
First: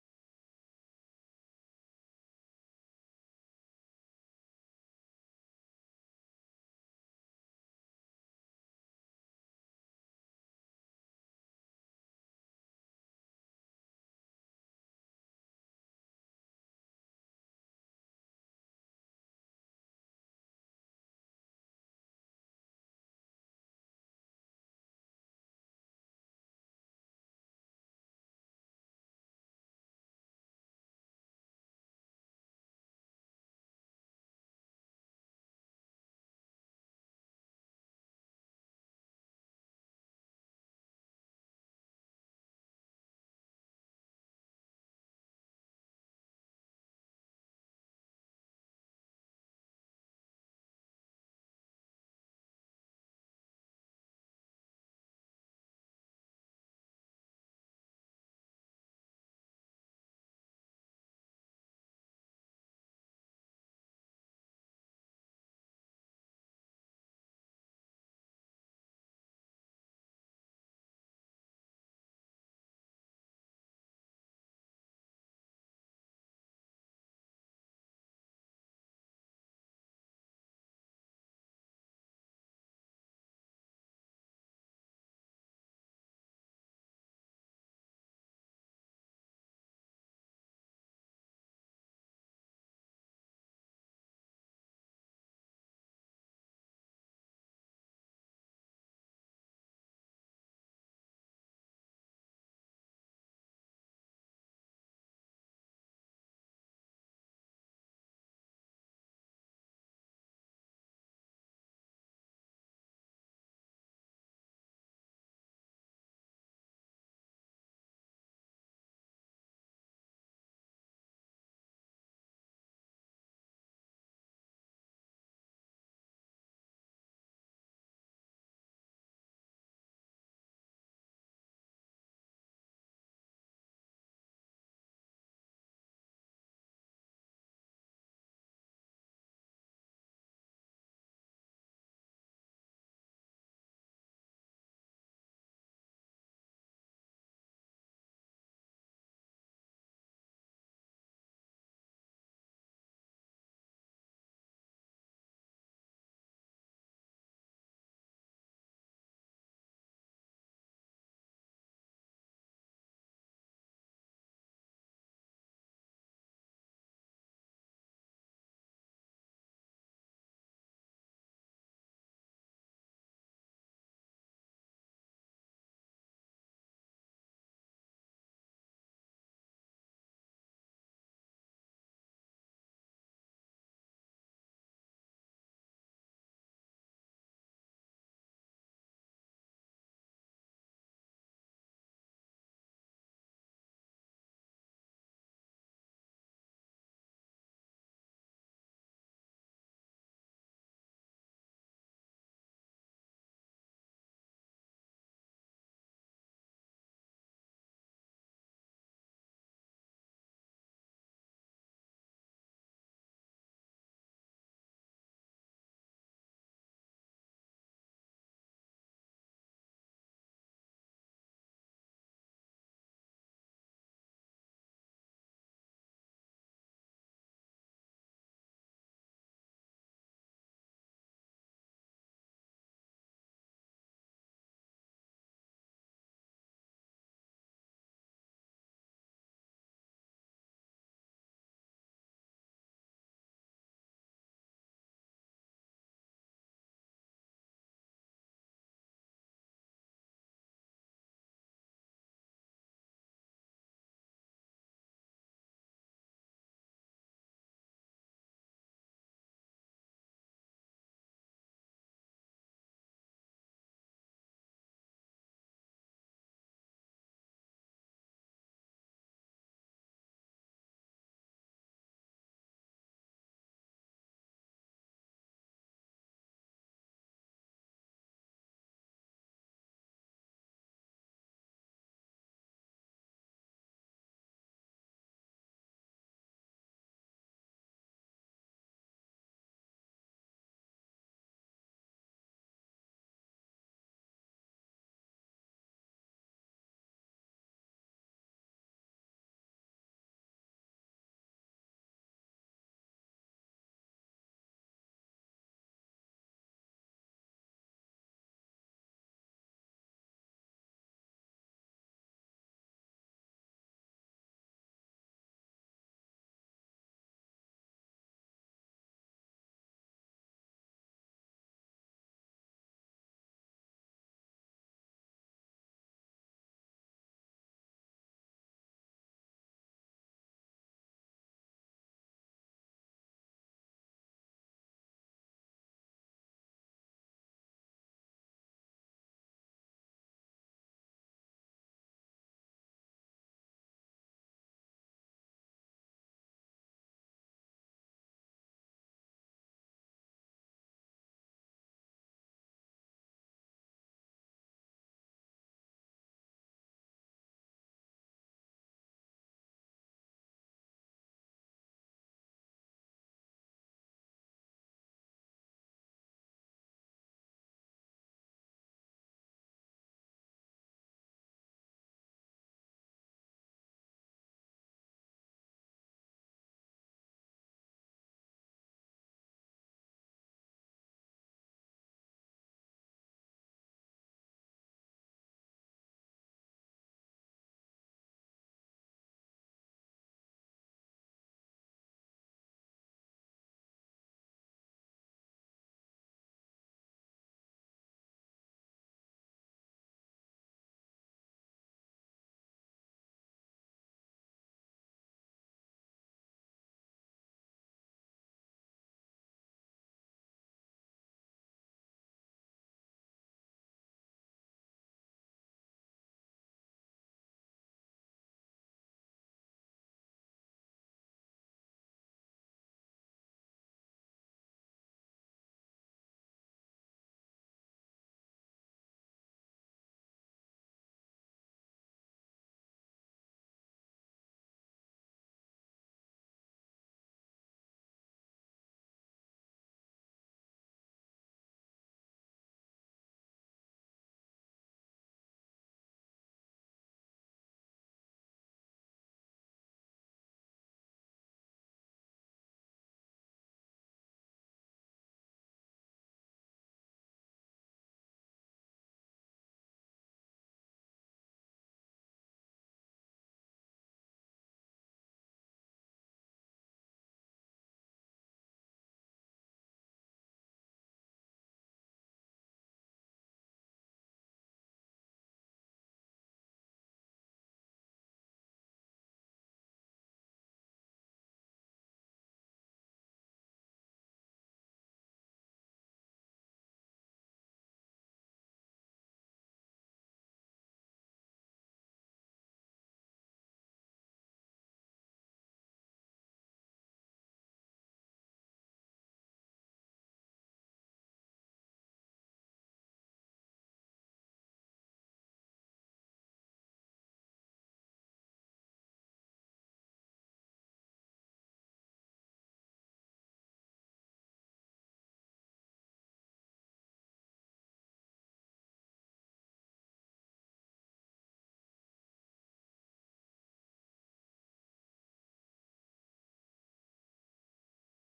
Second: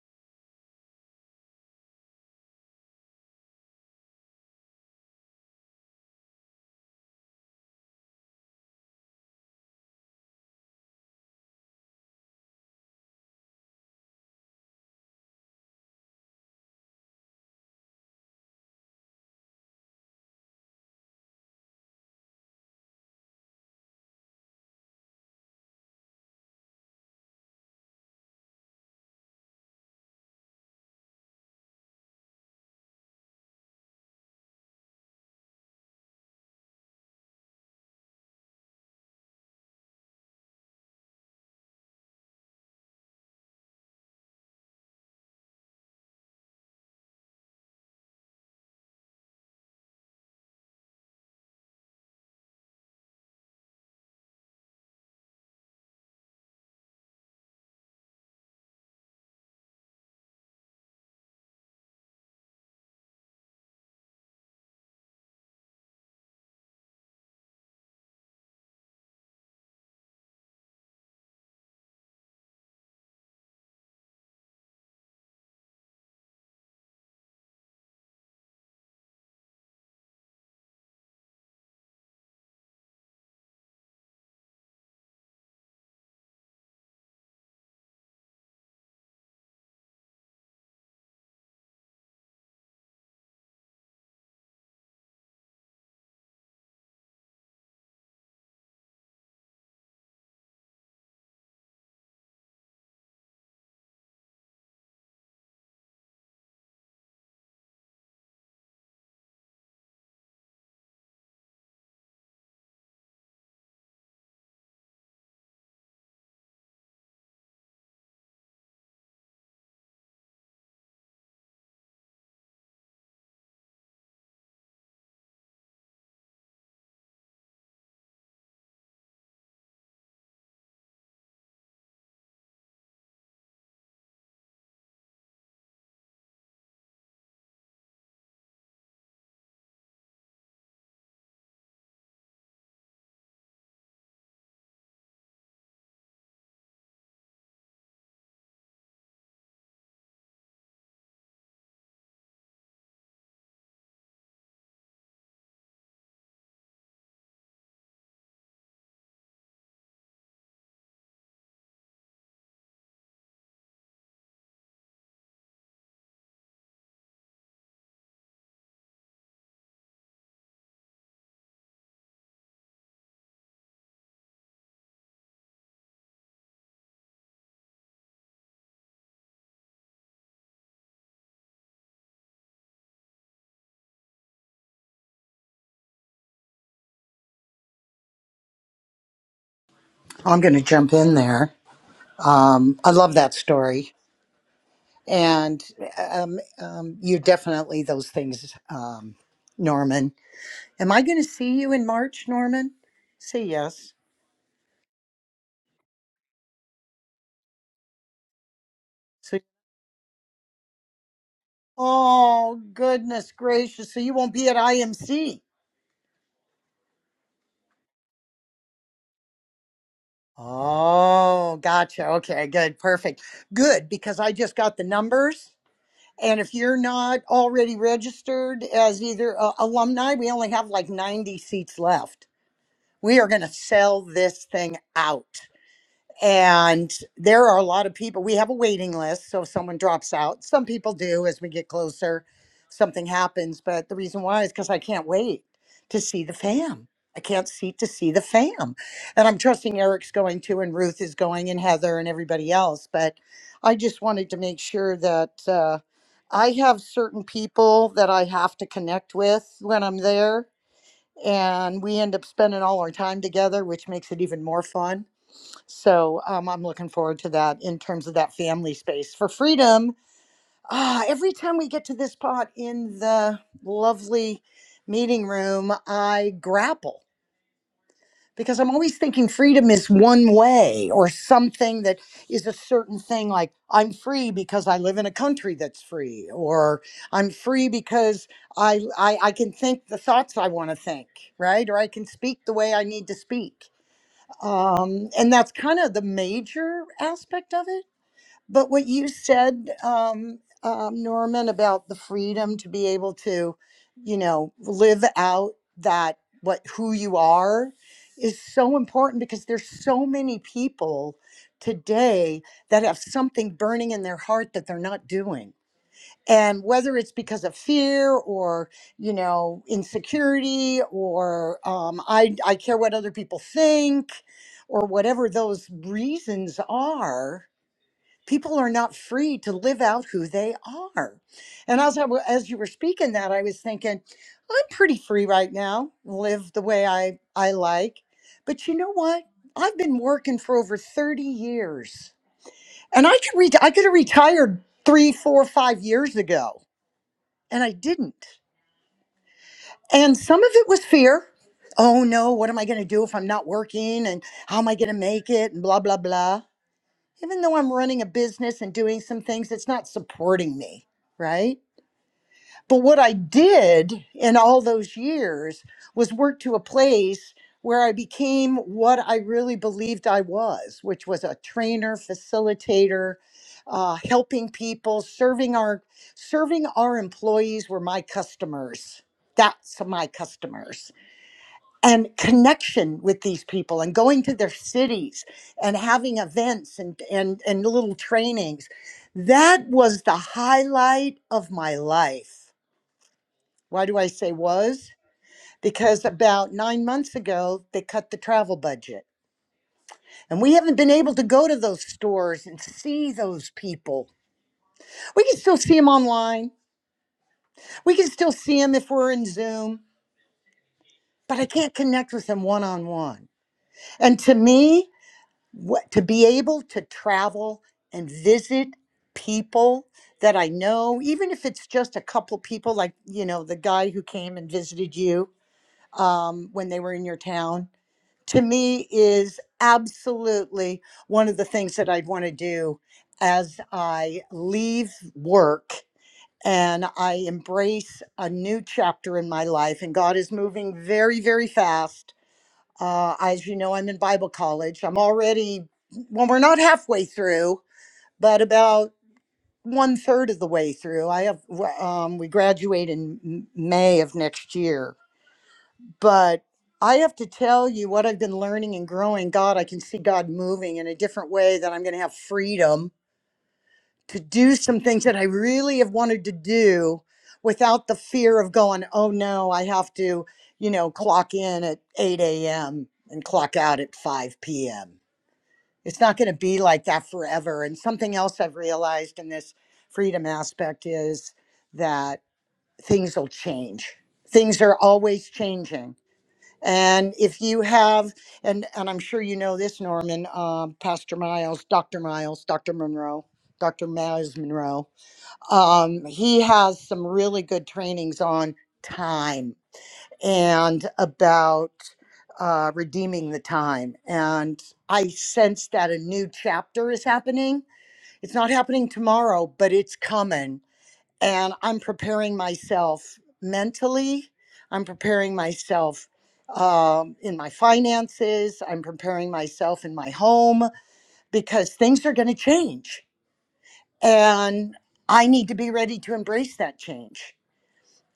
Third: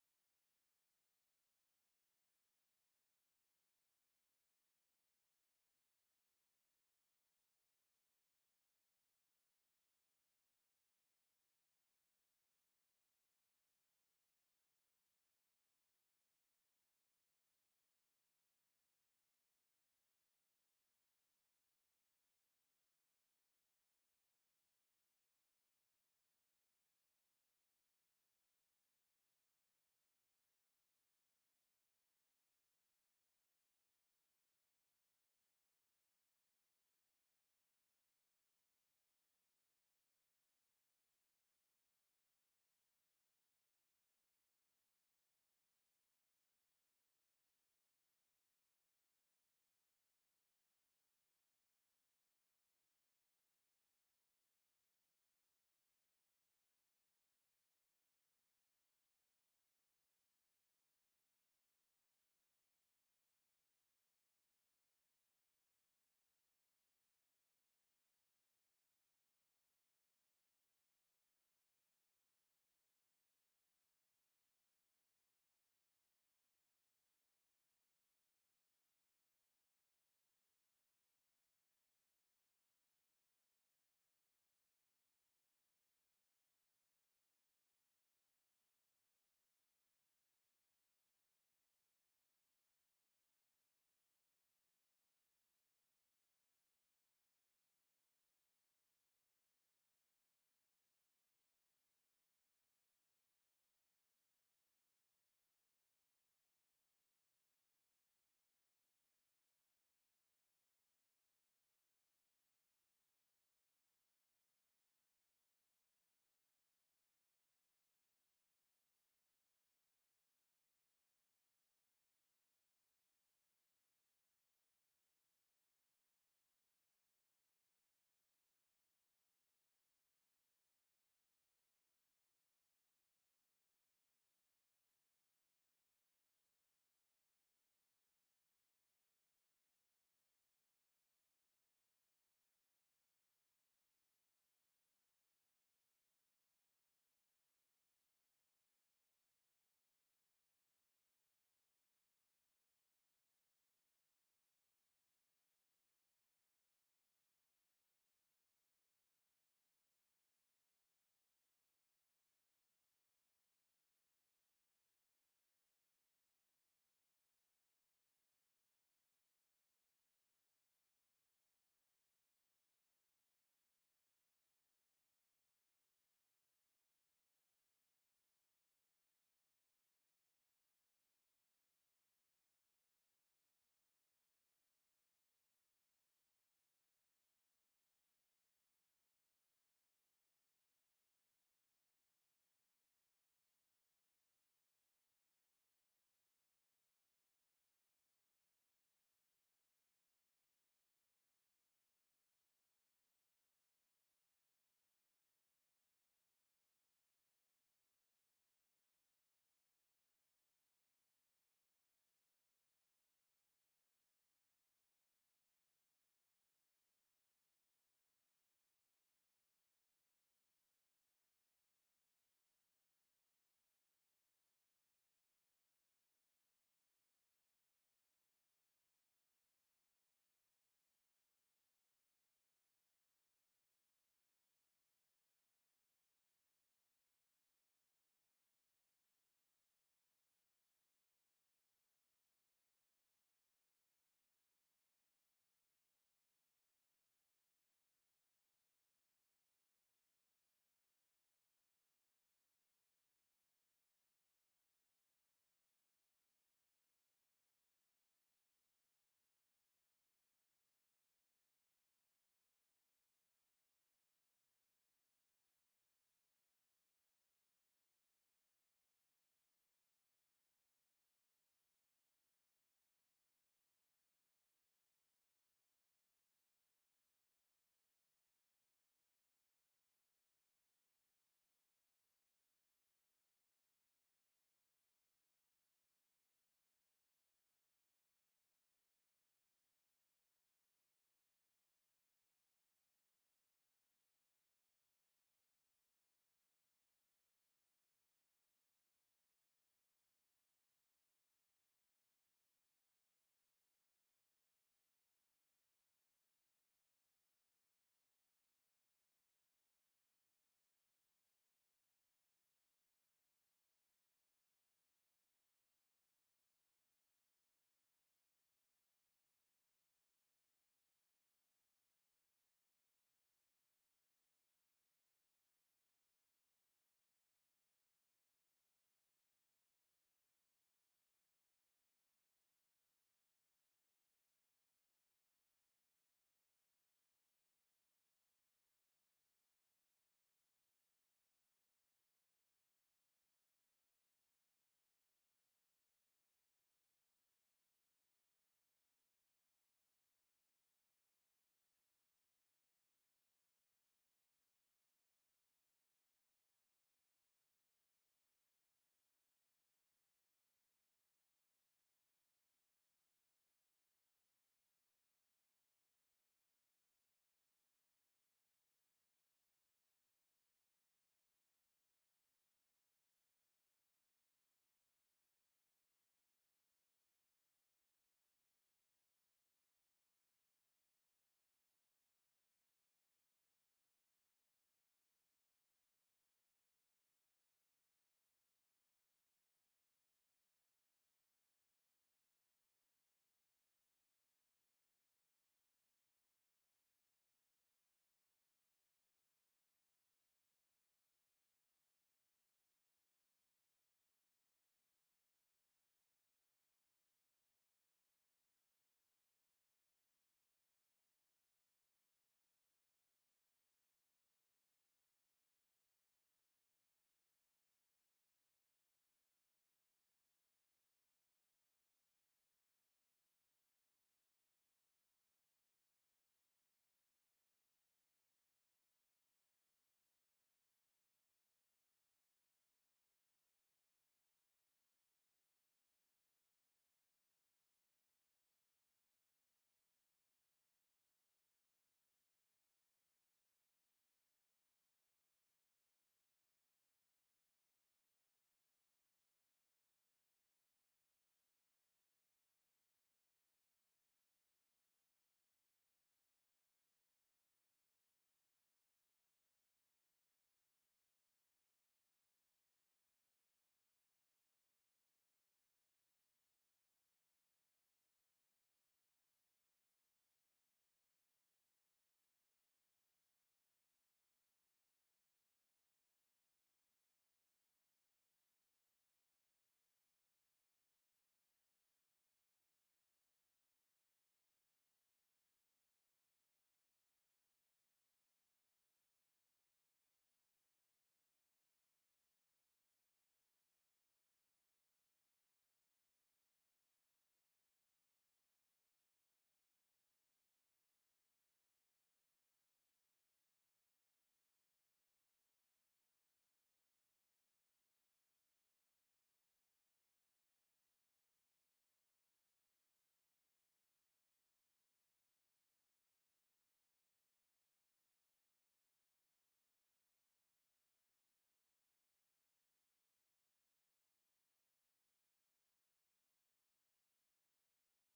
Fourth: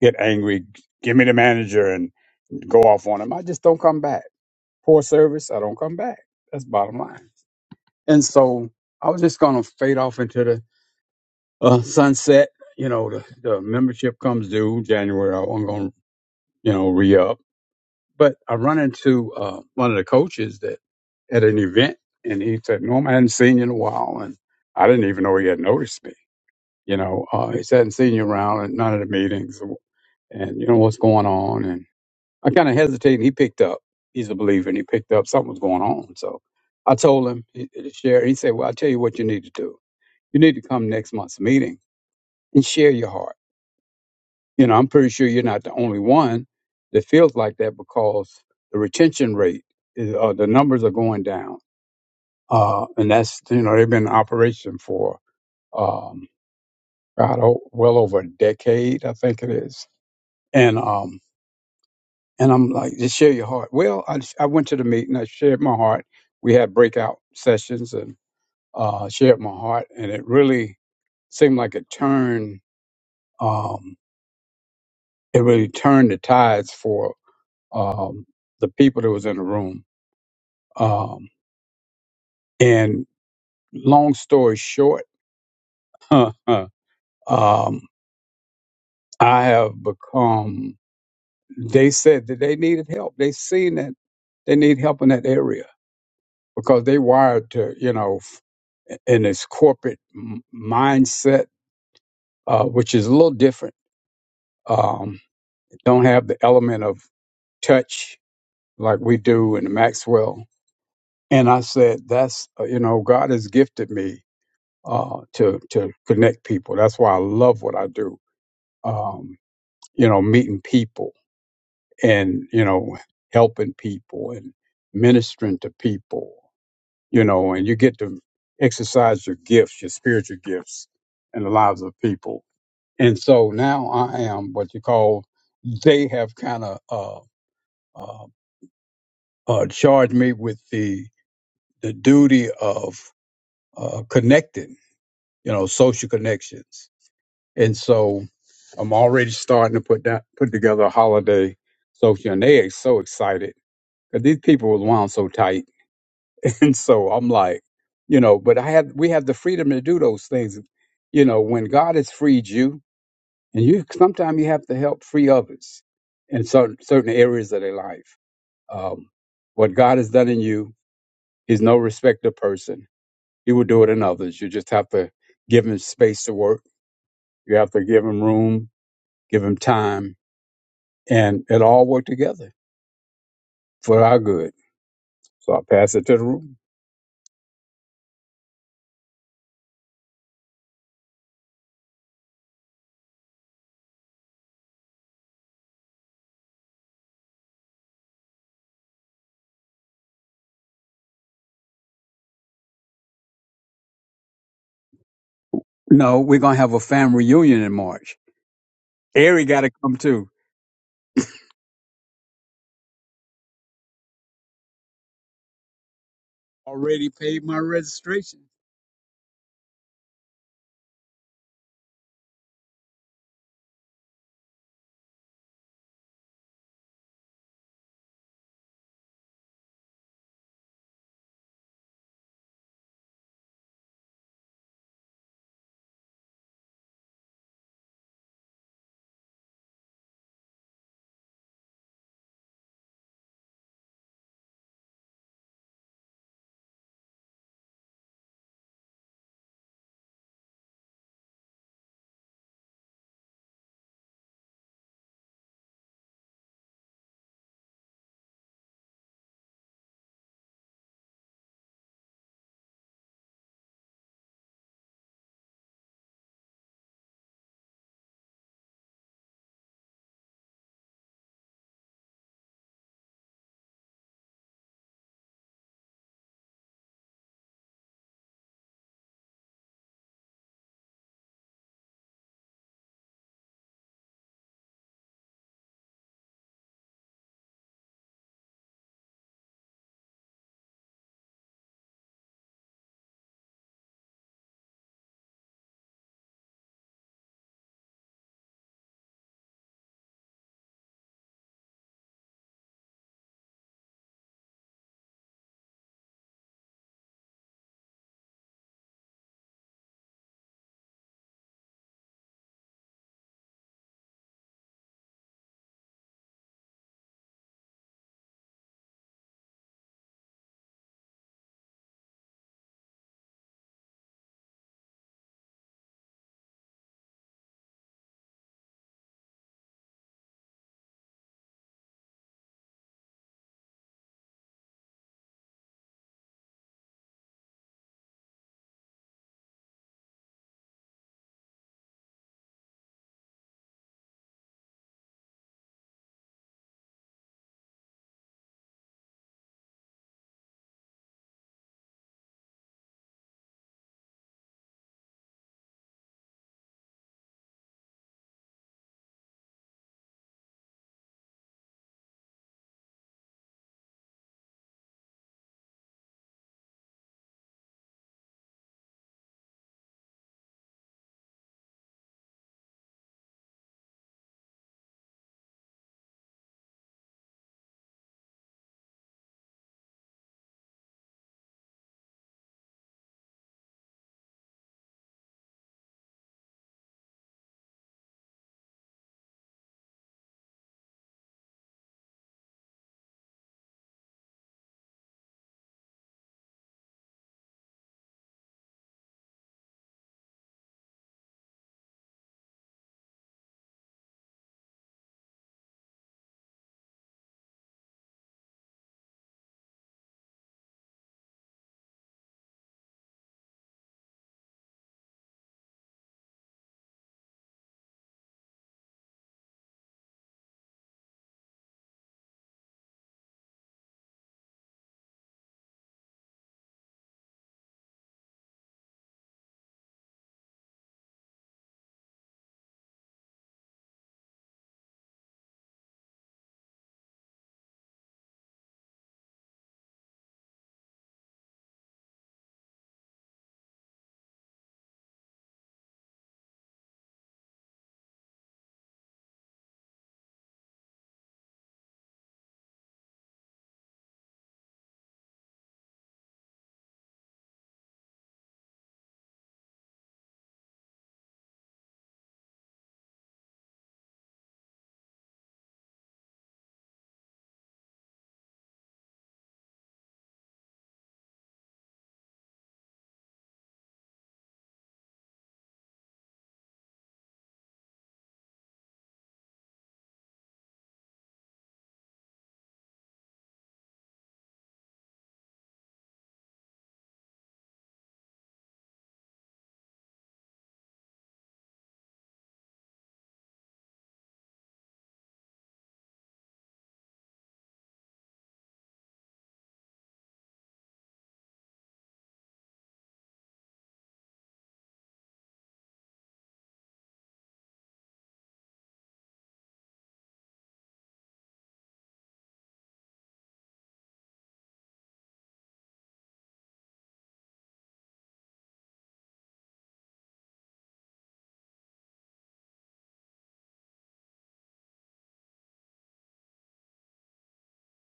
get angry. Give me the manager and go off on him. I just don't come back. Poor service. I don't come back. That's bottom line. And so I was just gonna fade off into the uh, sunset. You know, the, the membership comes due January. I'm gonna you know re up But I run into uh, one of the coaches that at an event, and he said, "Norm, I hadn't seen you in a while," and I didn't even know he had noticed me. You know, uh, he said, "I "Hadn't seen you around at none of the meetings, and you know what's going on." And I kind of hesitated. and He picked up. He's a believer, and he picked up something was going on. So I told him he- to share. He said, "Well, I'll tell you what you need to do. You need to come next month's meeting and share your heart." You know, I'm pretty sure you're not the only one that feels like that because the retention rate is, uh, the numbers are going down. Uh, and that's, you know, they've been in operation for, um, God, oh, well over a decade, I think it is. And, um, and I'm like, just share your heart. Well, I, I went to the meeting, I shared my heart. We had breakout sessions and, uh, shared my heart and it really seemed like it turned, um, it really turned the tides for um, the people that was in the room. Um, and long story short, [LAUGHS] um, I have become. They said that they needed help. They seen that they need help in that area because they wired to you know f- in this corporate m- mindset, uh, which is a little different. Um, don't have the element of touch like we do in Maxwell. And I said, that's uh, you know, God has gifted me uh, to to connect people. That's why I love what I do. Um, you know, meeting people and you know helping people and ministering to people. You know, and you get to exercise your gifts, your spiritual gifts, in the lives of people. And so now I am what you call. They have kind of uh, uh, uh, charged me with the the duty of uh, connecting. You know, social connections And so I'm already starting to put that put together a holiday social, and they are so excited because these people were wound so tight. [LAUGHS] And so I'm like, you know, but I had we have the freedom to do those things, you know, when God has freed you, and you sometimes you have to help free others in certain certain areas of their life. Um, what God has done in you, He's no respecter of person. He will do it in others. You just have to give Him space to work. You have to give Him room, give Him time and it all worked together for our good. So I pass it to the room. I'm going to jump in there. Um, I love that story. And um, um, you're definitely those things, um, Norman. Am I going to see you in March, Norman? Say yes. No, we're gonna have a family reunion in March. So, Ari got to come too. oh, goodness gracious. So you won't be at IMC. Already paid my registration. Oh, gotcha. Okay, good. Perfect. Good, because I just got the numbers. And if you're not already registered as either uh, alumni, we only have like 90 seats left. we are going to sell this thing out. And there are a lot of people. We have a waiting list. So if someone drops out, some people do as we get closer, something happens. But the reason why is because I can't wait to see the fam. I can't see to see the fam. And I'm trusting Eric's going to, and Ruth is going, and Heather, and everybody else. But I just wanted to make sure that uh, I have certain people that I have to connect with when I'm there and we end up spending all our time together, which makes it even more fun. So um, I'm looking forward to that in terms of that family space. For freedom, ah, every time we get to this part in the lovely meeting room, I grapple because I'm always thinking freedom is one way or something that is a certain thing. Like I'm free because I live in a country that's free, or I'm free because I I, I can think the thoughts I want to think, right? Or I can speak the way I need to speak. Um, and that's kind of the major aspect of it but what you said, um, um, Norman, about the freedom to be able to, you know, live out that what who you are is so important because there's so many people today that have something burning in their heart that they're not doing. And whether it's because of fear or, you know, insecurity or um, I, I care what other people think or whatever those reasons are, people are not free to live out who they are. And as I, wa- as you were speaking that, I was thinking, I'm pretty free right now, live the way I I like. But you know what? I've been working for over 30 years, and I could re- I could have retired three, four, five years ago, and I didn't. And some of it was fear. Oh no, what am I going to do if I'm not working? And how am I going to make it? And blah blah blah. even though I'm running a business and doing some things, it's not supporting me, right? But what I did in all those years was work to a place where I became what I really believed I was, which was a trainer, facilitator, uh, helping people, serving our serving our employees were my customers. That's my customers and connection with these people and going to their cities and having events and, and, and little trainings. That was the highlight of my life. Why do I say was? Because about nine months ago, they cut the travel budget. And we haven't been able to go to those stores and see those people. We can still see them online. We can still see them if we're in Zoom, but I can't connect with them one on one. And to me, what to be able to travel and visit people that I know, even if it's just a couple people, like you know the guy who came and visited you um, when they were in your town, to me is absolutely one of the things that I'd want to do as I leave work and I embrace a new chapter in my life. And God is moving very, very fast uh, as you know, I'm in Bible college. I'm already, well, we're not halfway through, but about one third of the way through. I have, um, we graduate in M- May of next year. But I have to tell you what I've been learning and growing. God, I can see God moving in a different way that I'm going to have freedom to do some things that I really have wanted to do without the fear of going, oh no, I have to you know, clock in at 8 a.m. and clock out at 5 p.m. it's not going to be like that forever. And something else I've realized in this freedom aspect is that things will change. Things are always changing. And if you have, and, and I'm sure you know this, Norman, um, Pastor Miles, Dr. Miles, Dr. Monroe, Dr. Miles Monroe, um, he has some really good trainings on time and about uh, redeeming the time. And I sense that a new chapter is happening. It's not happening tomorrow, but it's coming. And I'm preparing myself mentally, I'm preparing myself um, in my finances, I'm preparing myself in my home because things are going to change. And I need to be ready to embrace that change.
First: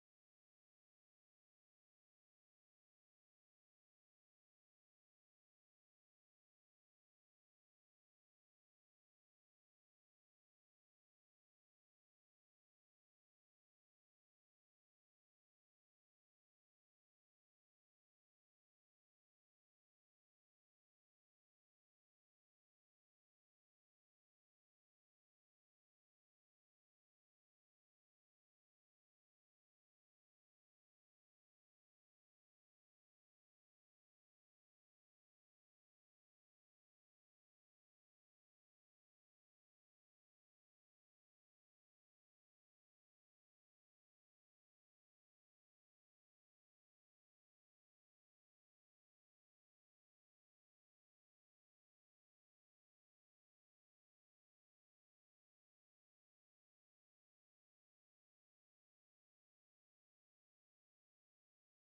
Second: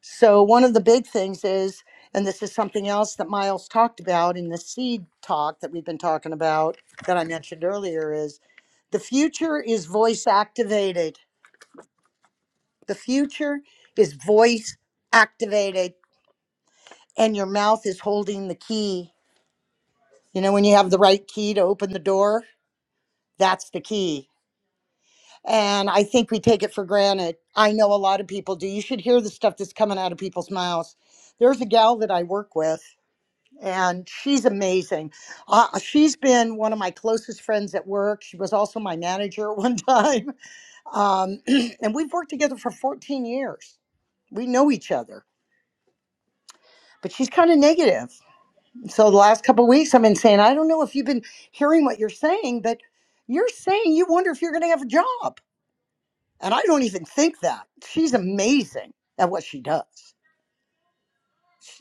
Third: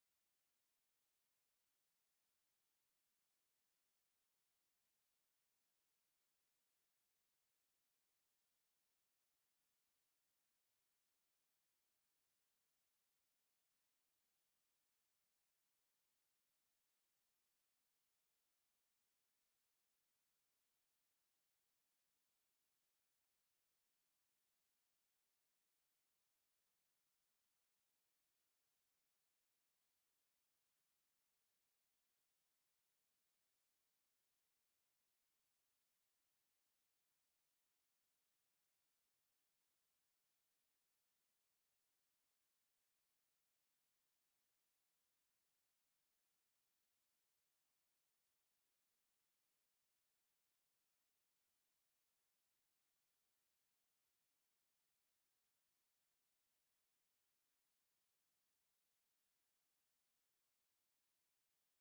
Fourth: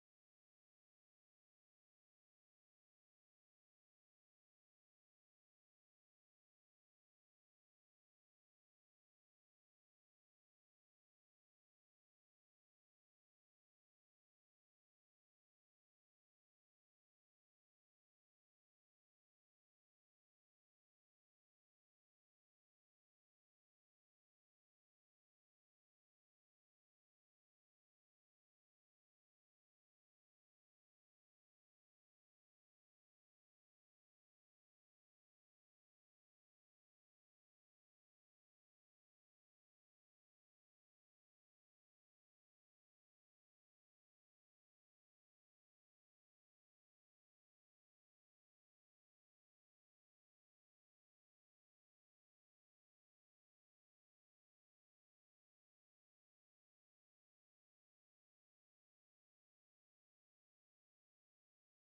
So, one of the big things is, and this is something else that Miles talked about in the seed talk that we've been talking about that I mentioned earlier, is the future is voice activated. The future is voice activated, and your mouth is holding the key. You know, when you have the right key to open the door, that's the key. And I think we take it for granted. I know a lot of people do. You should hear the stuff that's coming out of people's mouths. There's a gal that I work with and she's amazing. Uh, she's been one of my closest friends at work. She was also my manager [LAUGHS] at one time. Um, [CLEARS THROAT] and we've worked together for 14 years. We know each other, but she's kind of negative. So the last couple of weeks, I've been saying, I don't know if you've been hearing what you're saying, but you're saying you wonder if you're going to have a job. And I don't even think that. She's amazing at what she does.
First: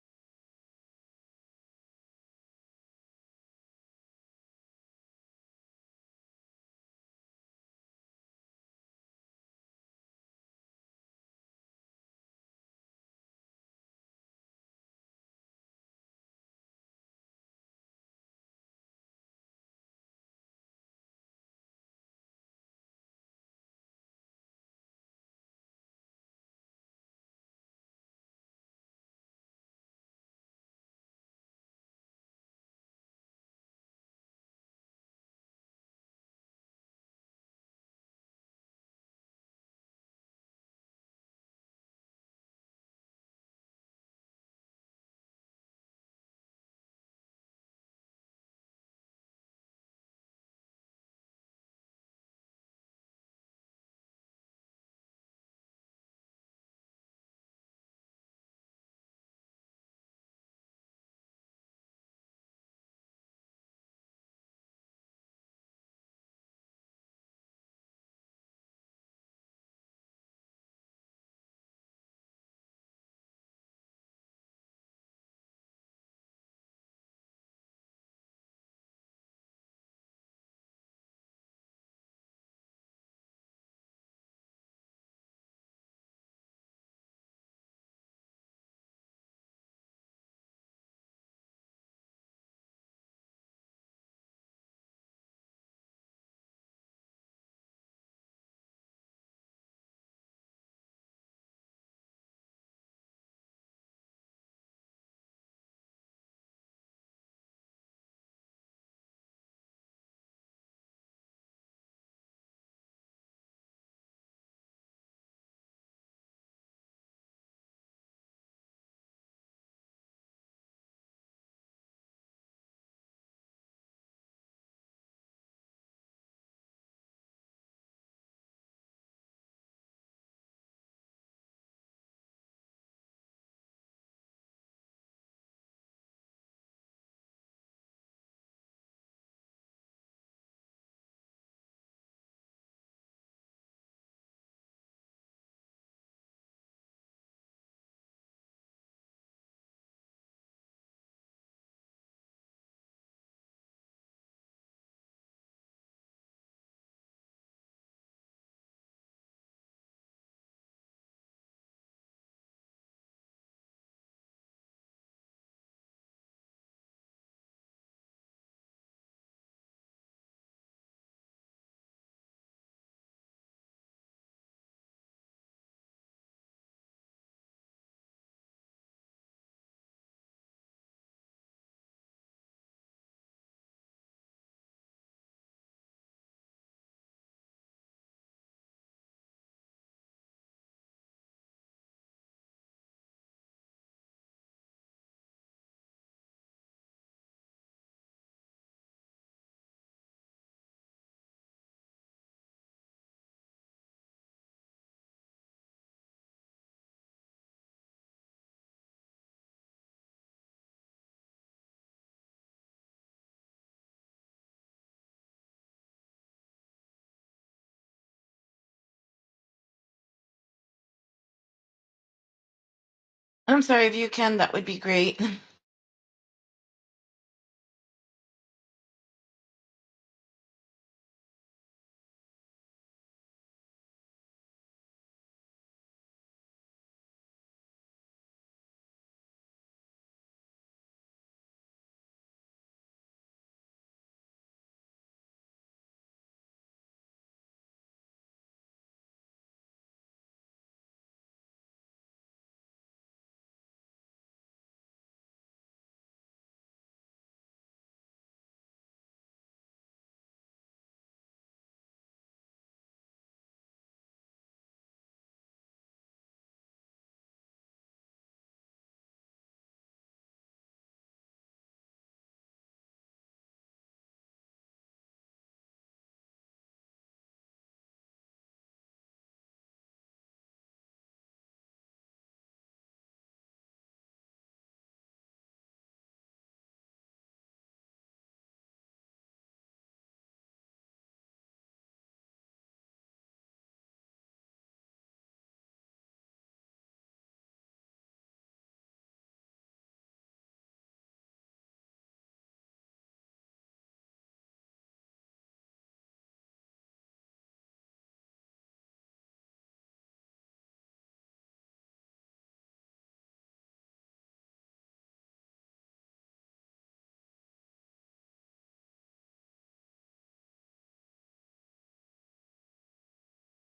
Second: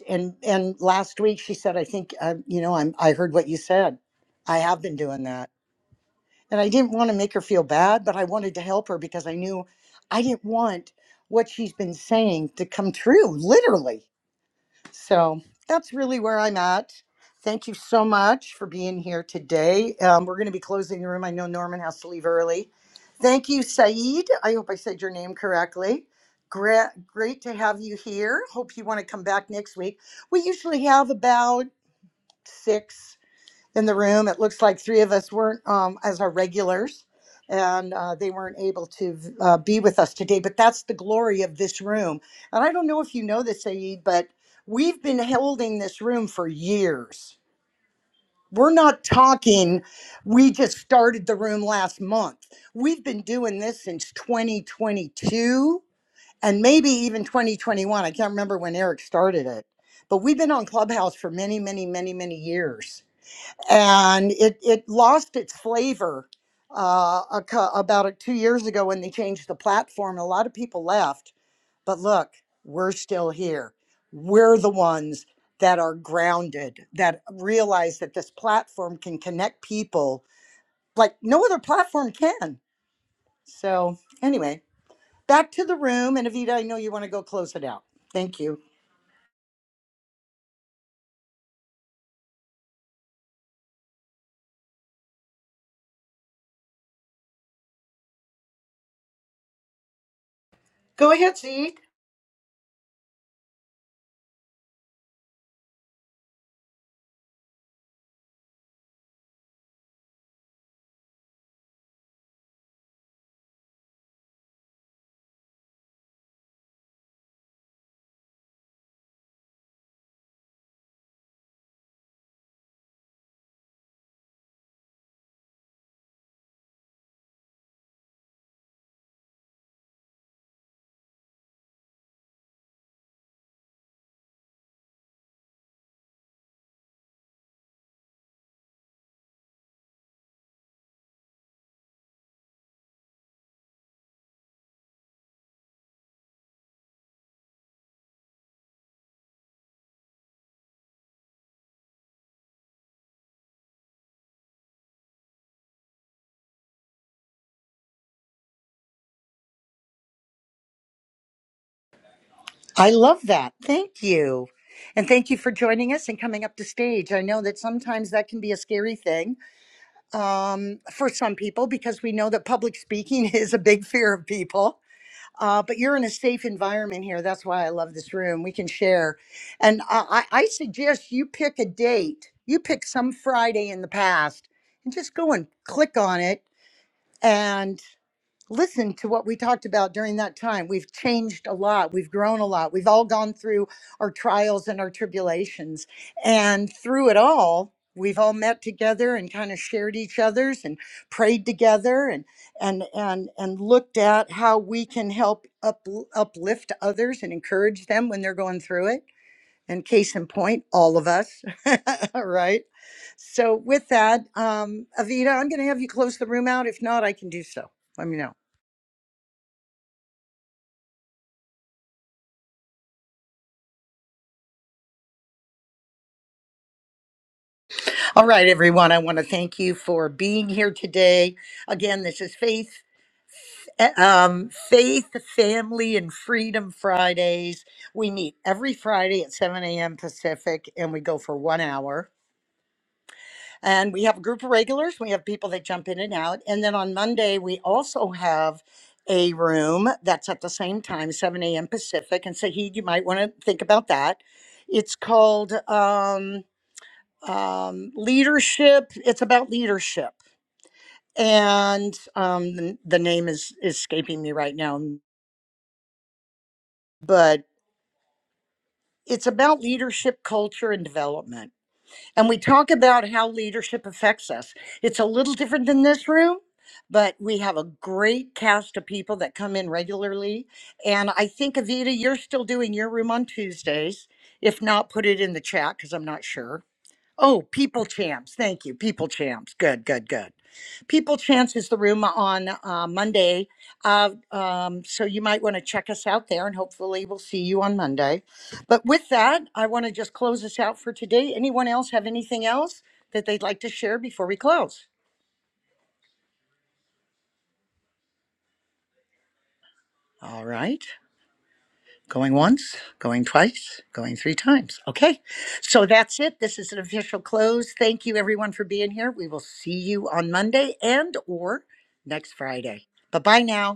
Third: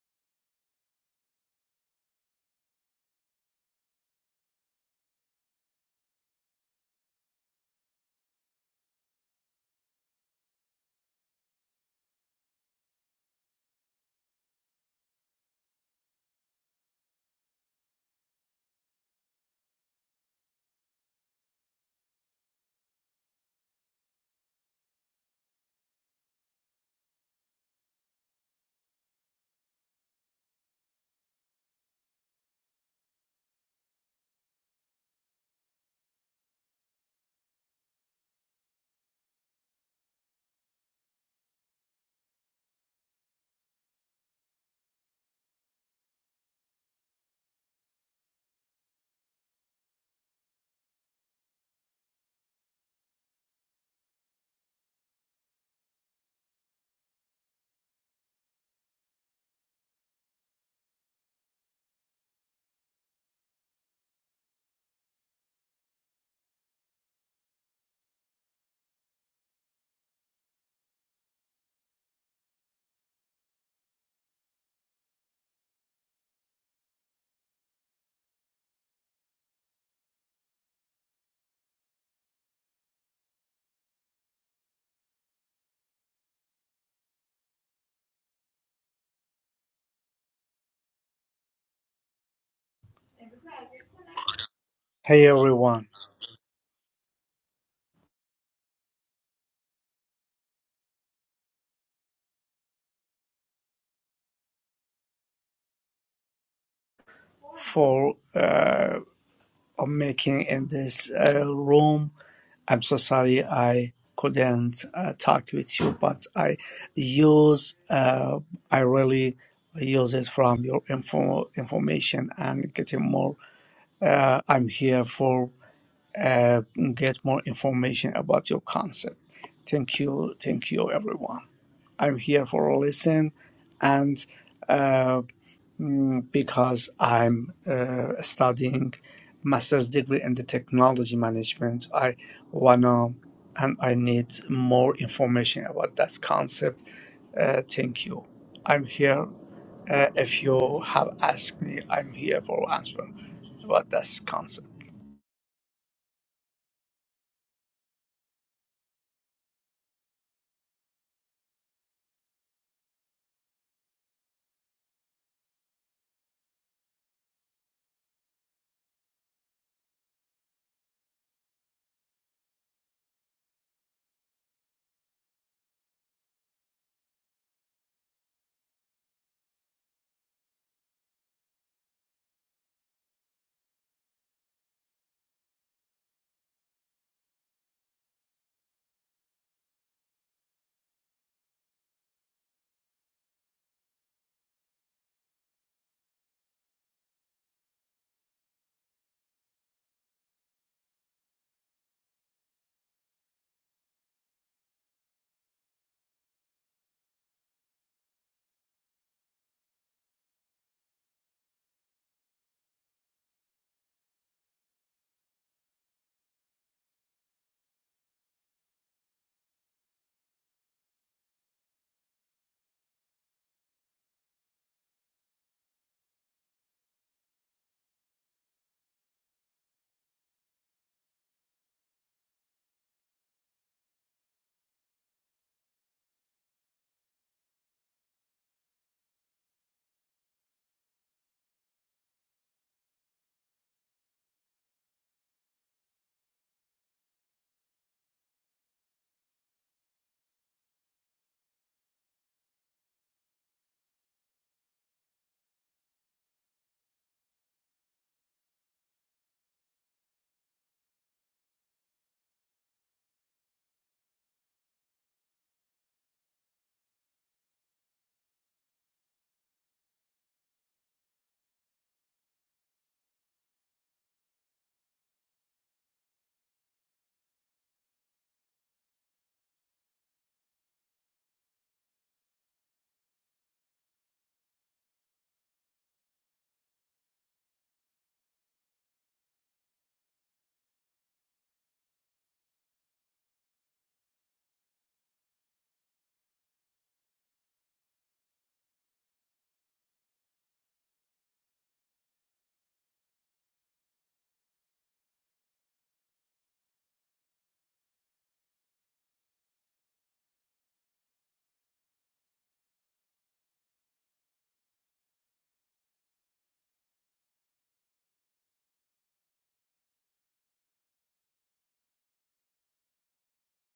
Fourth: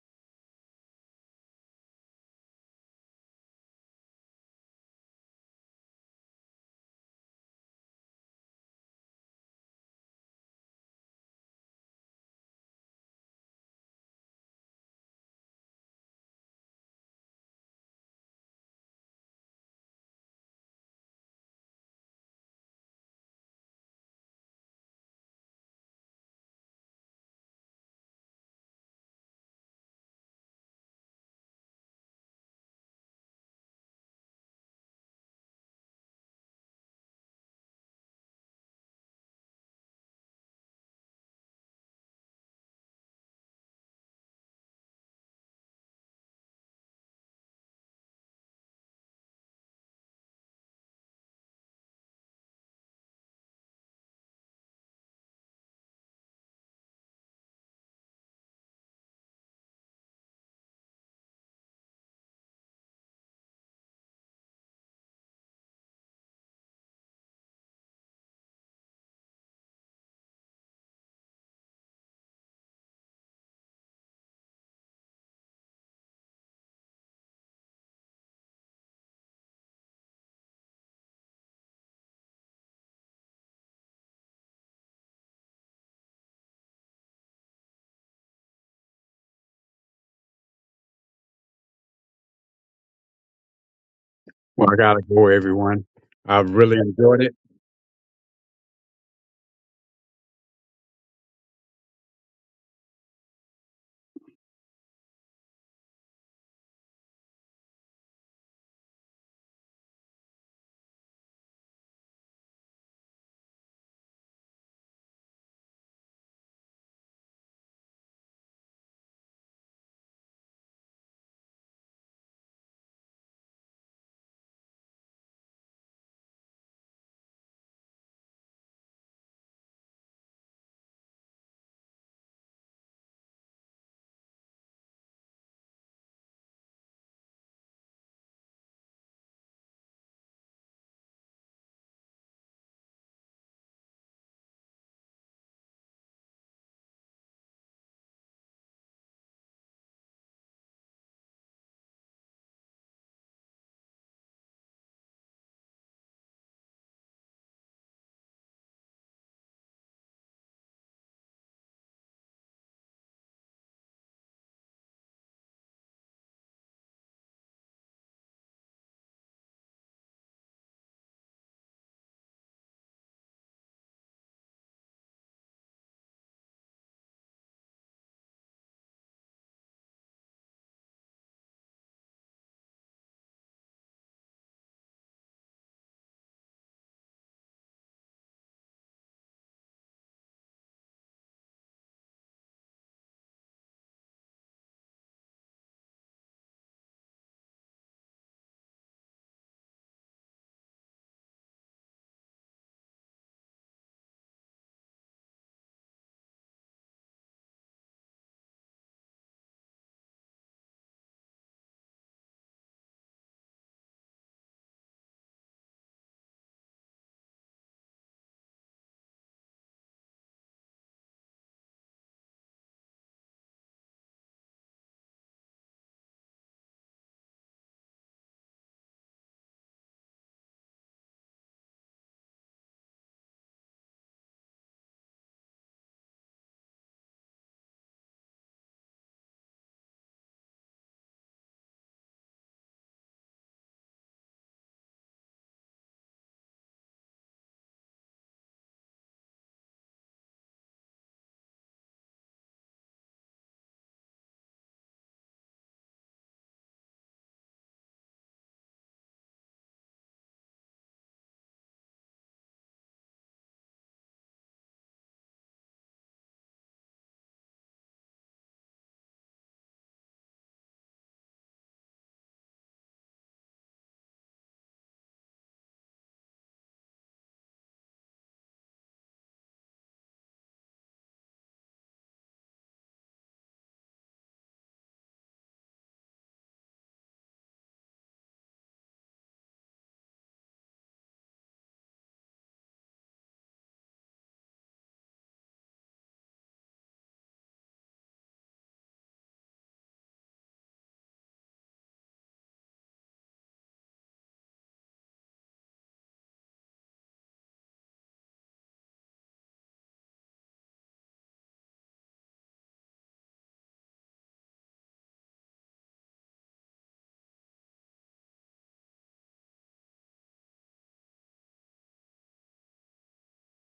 And and last week she said, I think uh, you know, I'm I heard what you said. I have been doing that And I didn't want to make her feel bad, but I wanted to help her because I knew I didn't want what she's been saying to come true, literally. So that's really where I'm at. Thank you so much for being here today. Um, we're going to be closing the room. I know Norman has to leave early. Thank you, Saeed. I hope I said your name correctly. Great, great to have you here. Hope you want to come back next week. We usually have about six in the room. It looks like three of us weren't um, as our regulars, and uh, they weren't able to uh, be with us today. But that's the glory of this room. And I don't know if you know this, Saeed, but we've been holding this room for years. We're not talking, we just started the room last month. We've been doing this since 2022 and maybe even 2021. I can't remember when Eric started it, but we've been on Clubhouse for many, many, many, many years and it it lost its flavor uh, a, cou- about uh two years ago when they changed the platform. A lot of people left, but look, we're still here. We're the ones that are grounded that realize that this platform can connect people like no other platform can. So anyway, back to the room, and Avita, I know you want to go close it out. Thank you. Well, I gotta Hey go, everyone. everyone, I really enjoyed it. Go ahead, Z. for uh, making in this uh, room. I'm so sorry I couldn't uh, talk with you, but I use uh, I really use it from your info information and getting more. Uh, I'm here for uh, get more information about your concept. Thank you, thank you everyone. I'm here for listen and. Uh, mm, because I'm uh, studying master's degree in the technology management. I wanna and I need more information about that concept. Uh, thank you. I'm here. Uh, if you have asked me, I'm here for answer about that concept. I love that. Thank you. And thank you for joining us and coming up to stage. I know that sometimes that can be a scary thing um, for some people because we know that public speaking [LAUGHS] is a big fear of people. Uh, but you're in a safe environment here. That's why I love this room. We can share. And I, I I suggest you pick a date. You pick some Friday in the past and just go and click on it listen to what we talked about during that time. We've changed a lot. We've grown a lot. We've all gone through our trials and our tribulations. And through it all, we've all met together and kind of shared each other's and prayed together and and and and looked at how we can help up, uplift others and encourage them when they're going through it. And case in point, all of us, [LAUGHS] right? So with that, um, Avita, I'm going to have you close the room out. If not, I can do so. Let me know. I'm sorry if you can, that would be great. [LAUGHS] All right, everyone. I want to thank you for being here today. Again, this is Faith, eh, um, Faith, Family, and Freedom Fridays. We meet every Friday at 7 a.m. Pacific, and we go for one hour. And we have a group of regulars. We have people that jump in and out. And then on Monday, we also have a room that's at the same time, 7 a.m. Pacific. And Saheed, you might want to think about that. It's called. Um, um, leadership. It's about leadership and um, the, the name is is escaping me right now but it's about leadership culture and development and we talk about how leadership affects us it's a little different than this room but we have a great cast of people that come in regularly and i think avita you're still doing your room on tuesdays if not put it in the chat because i'm not sure Oh, People Champs. Thank you. People Champs. Good, good, good. People Champs is the room on uh, Monday. Uh, um, so you might want to check us out there and hopefully we'll see you on Monday. But with that, I want to just close us out for today. Anyone else have anything else that they'd like to share before we close? All right. Going once, going twice, going three times. Okay. So that's it. This is an official close. Thank you everyone for being here. We will see you on Monday and or next Friday. Bye-bye now.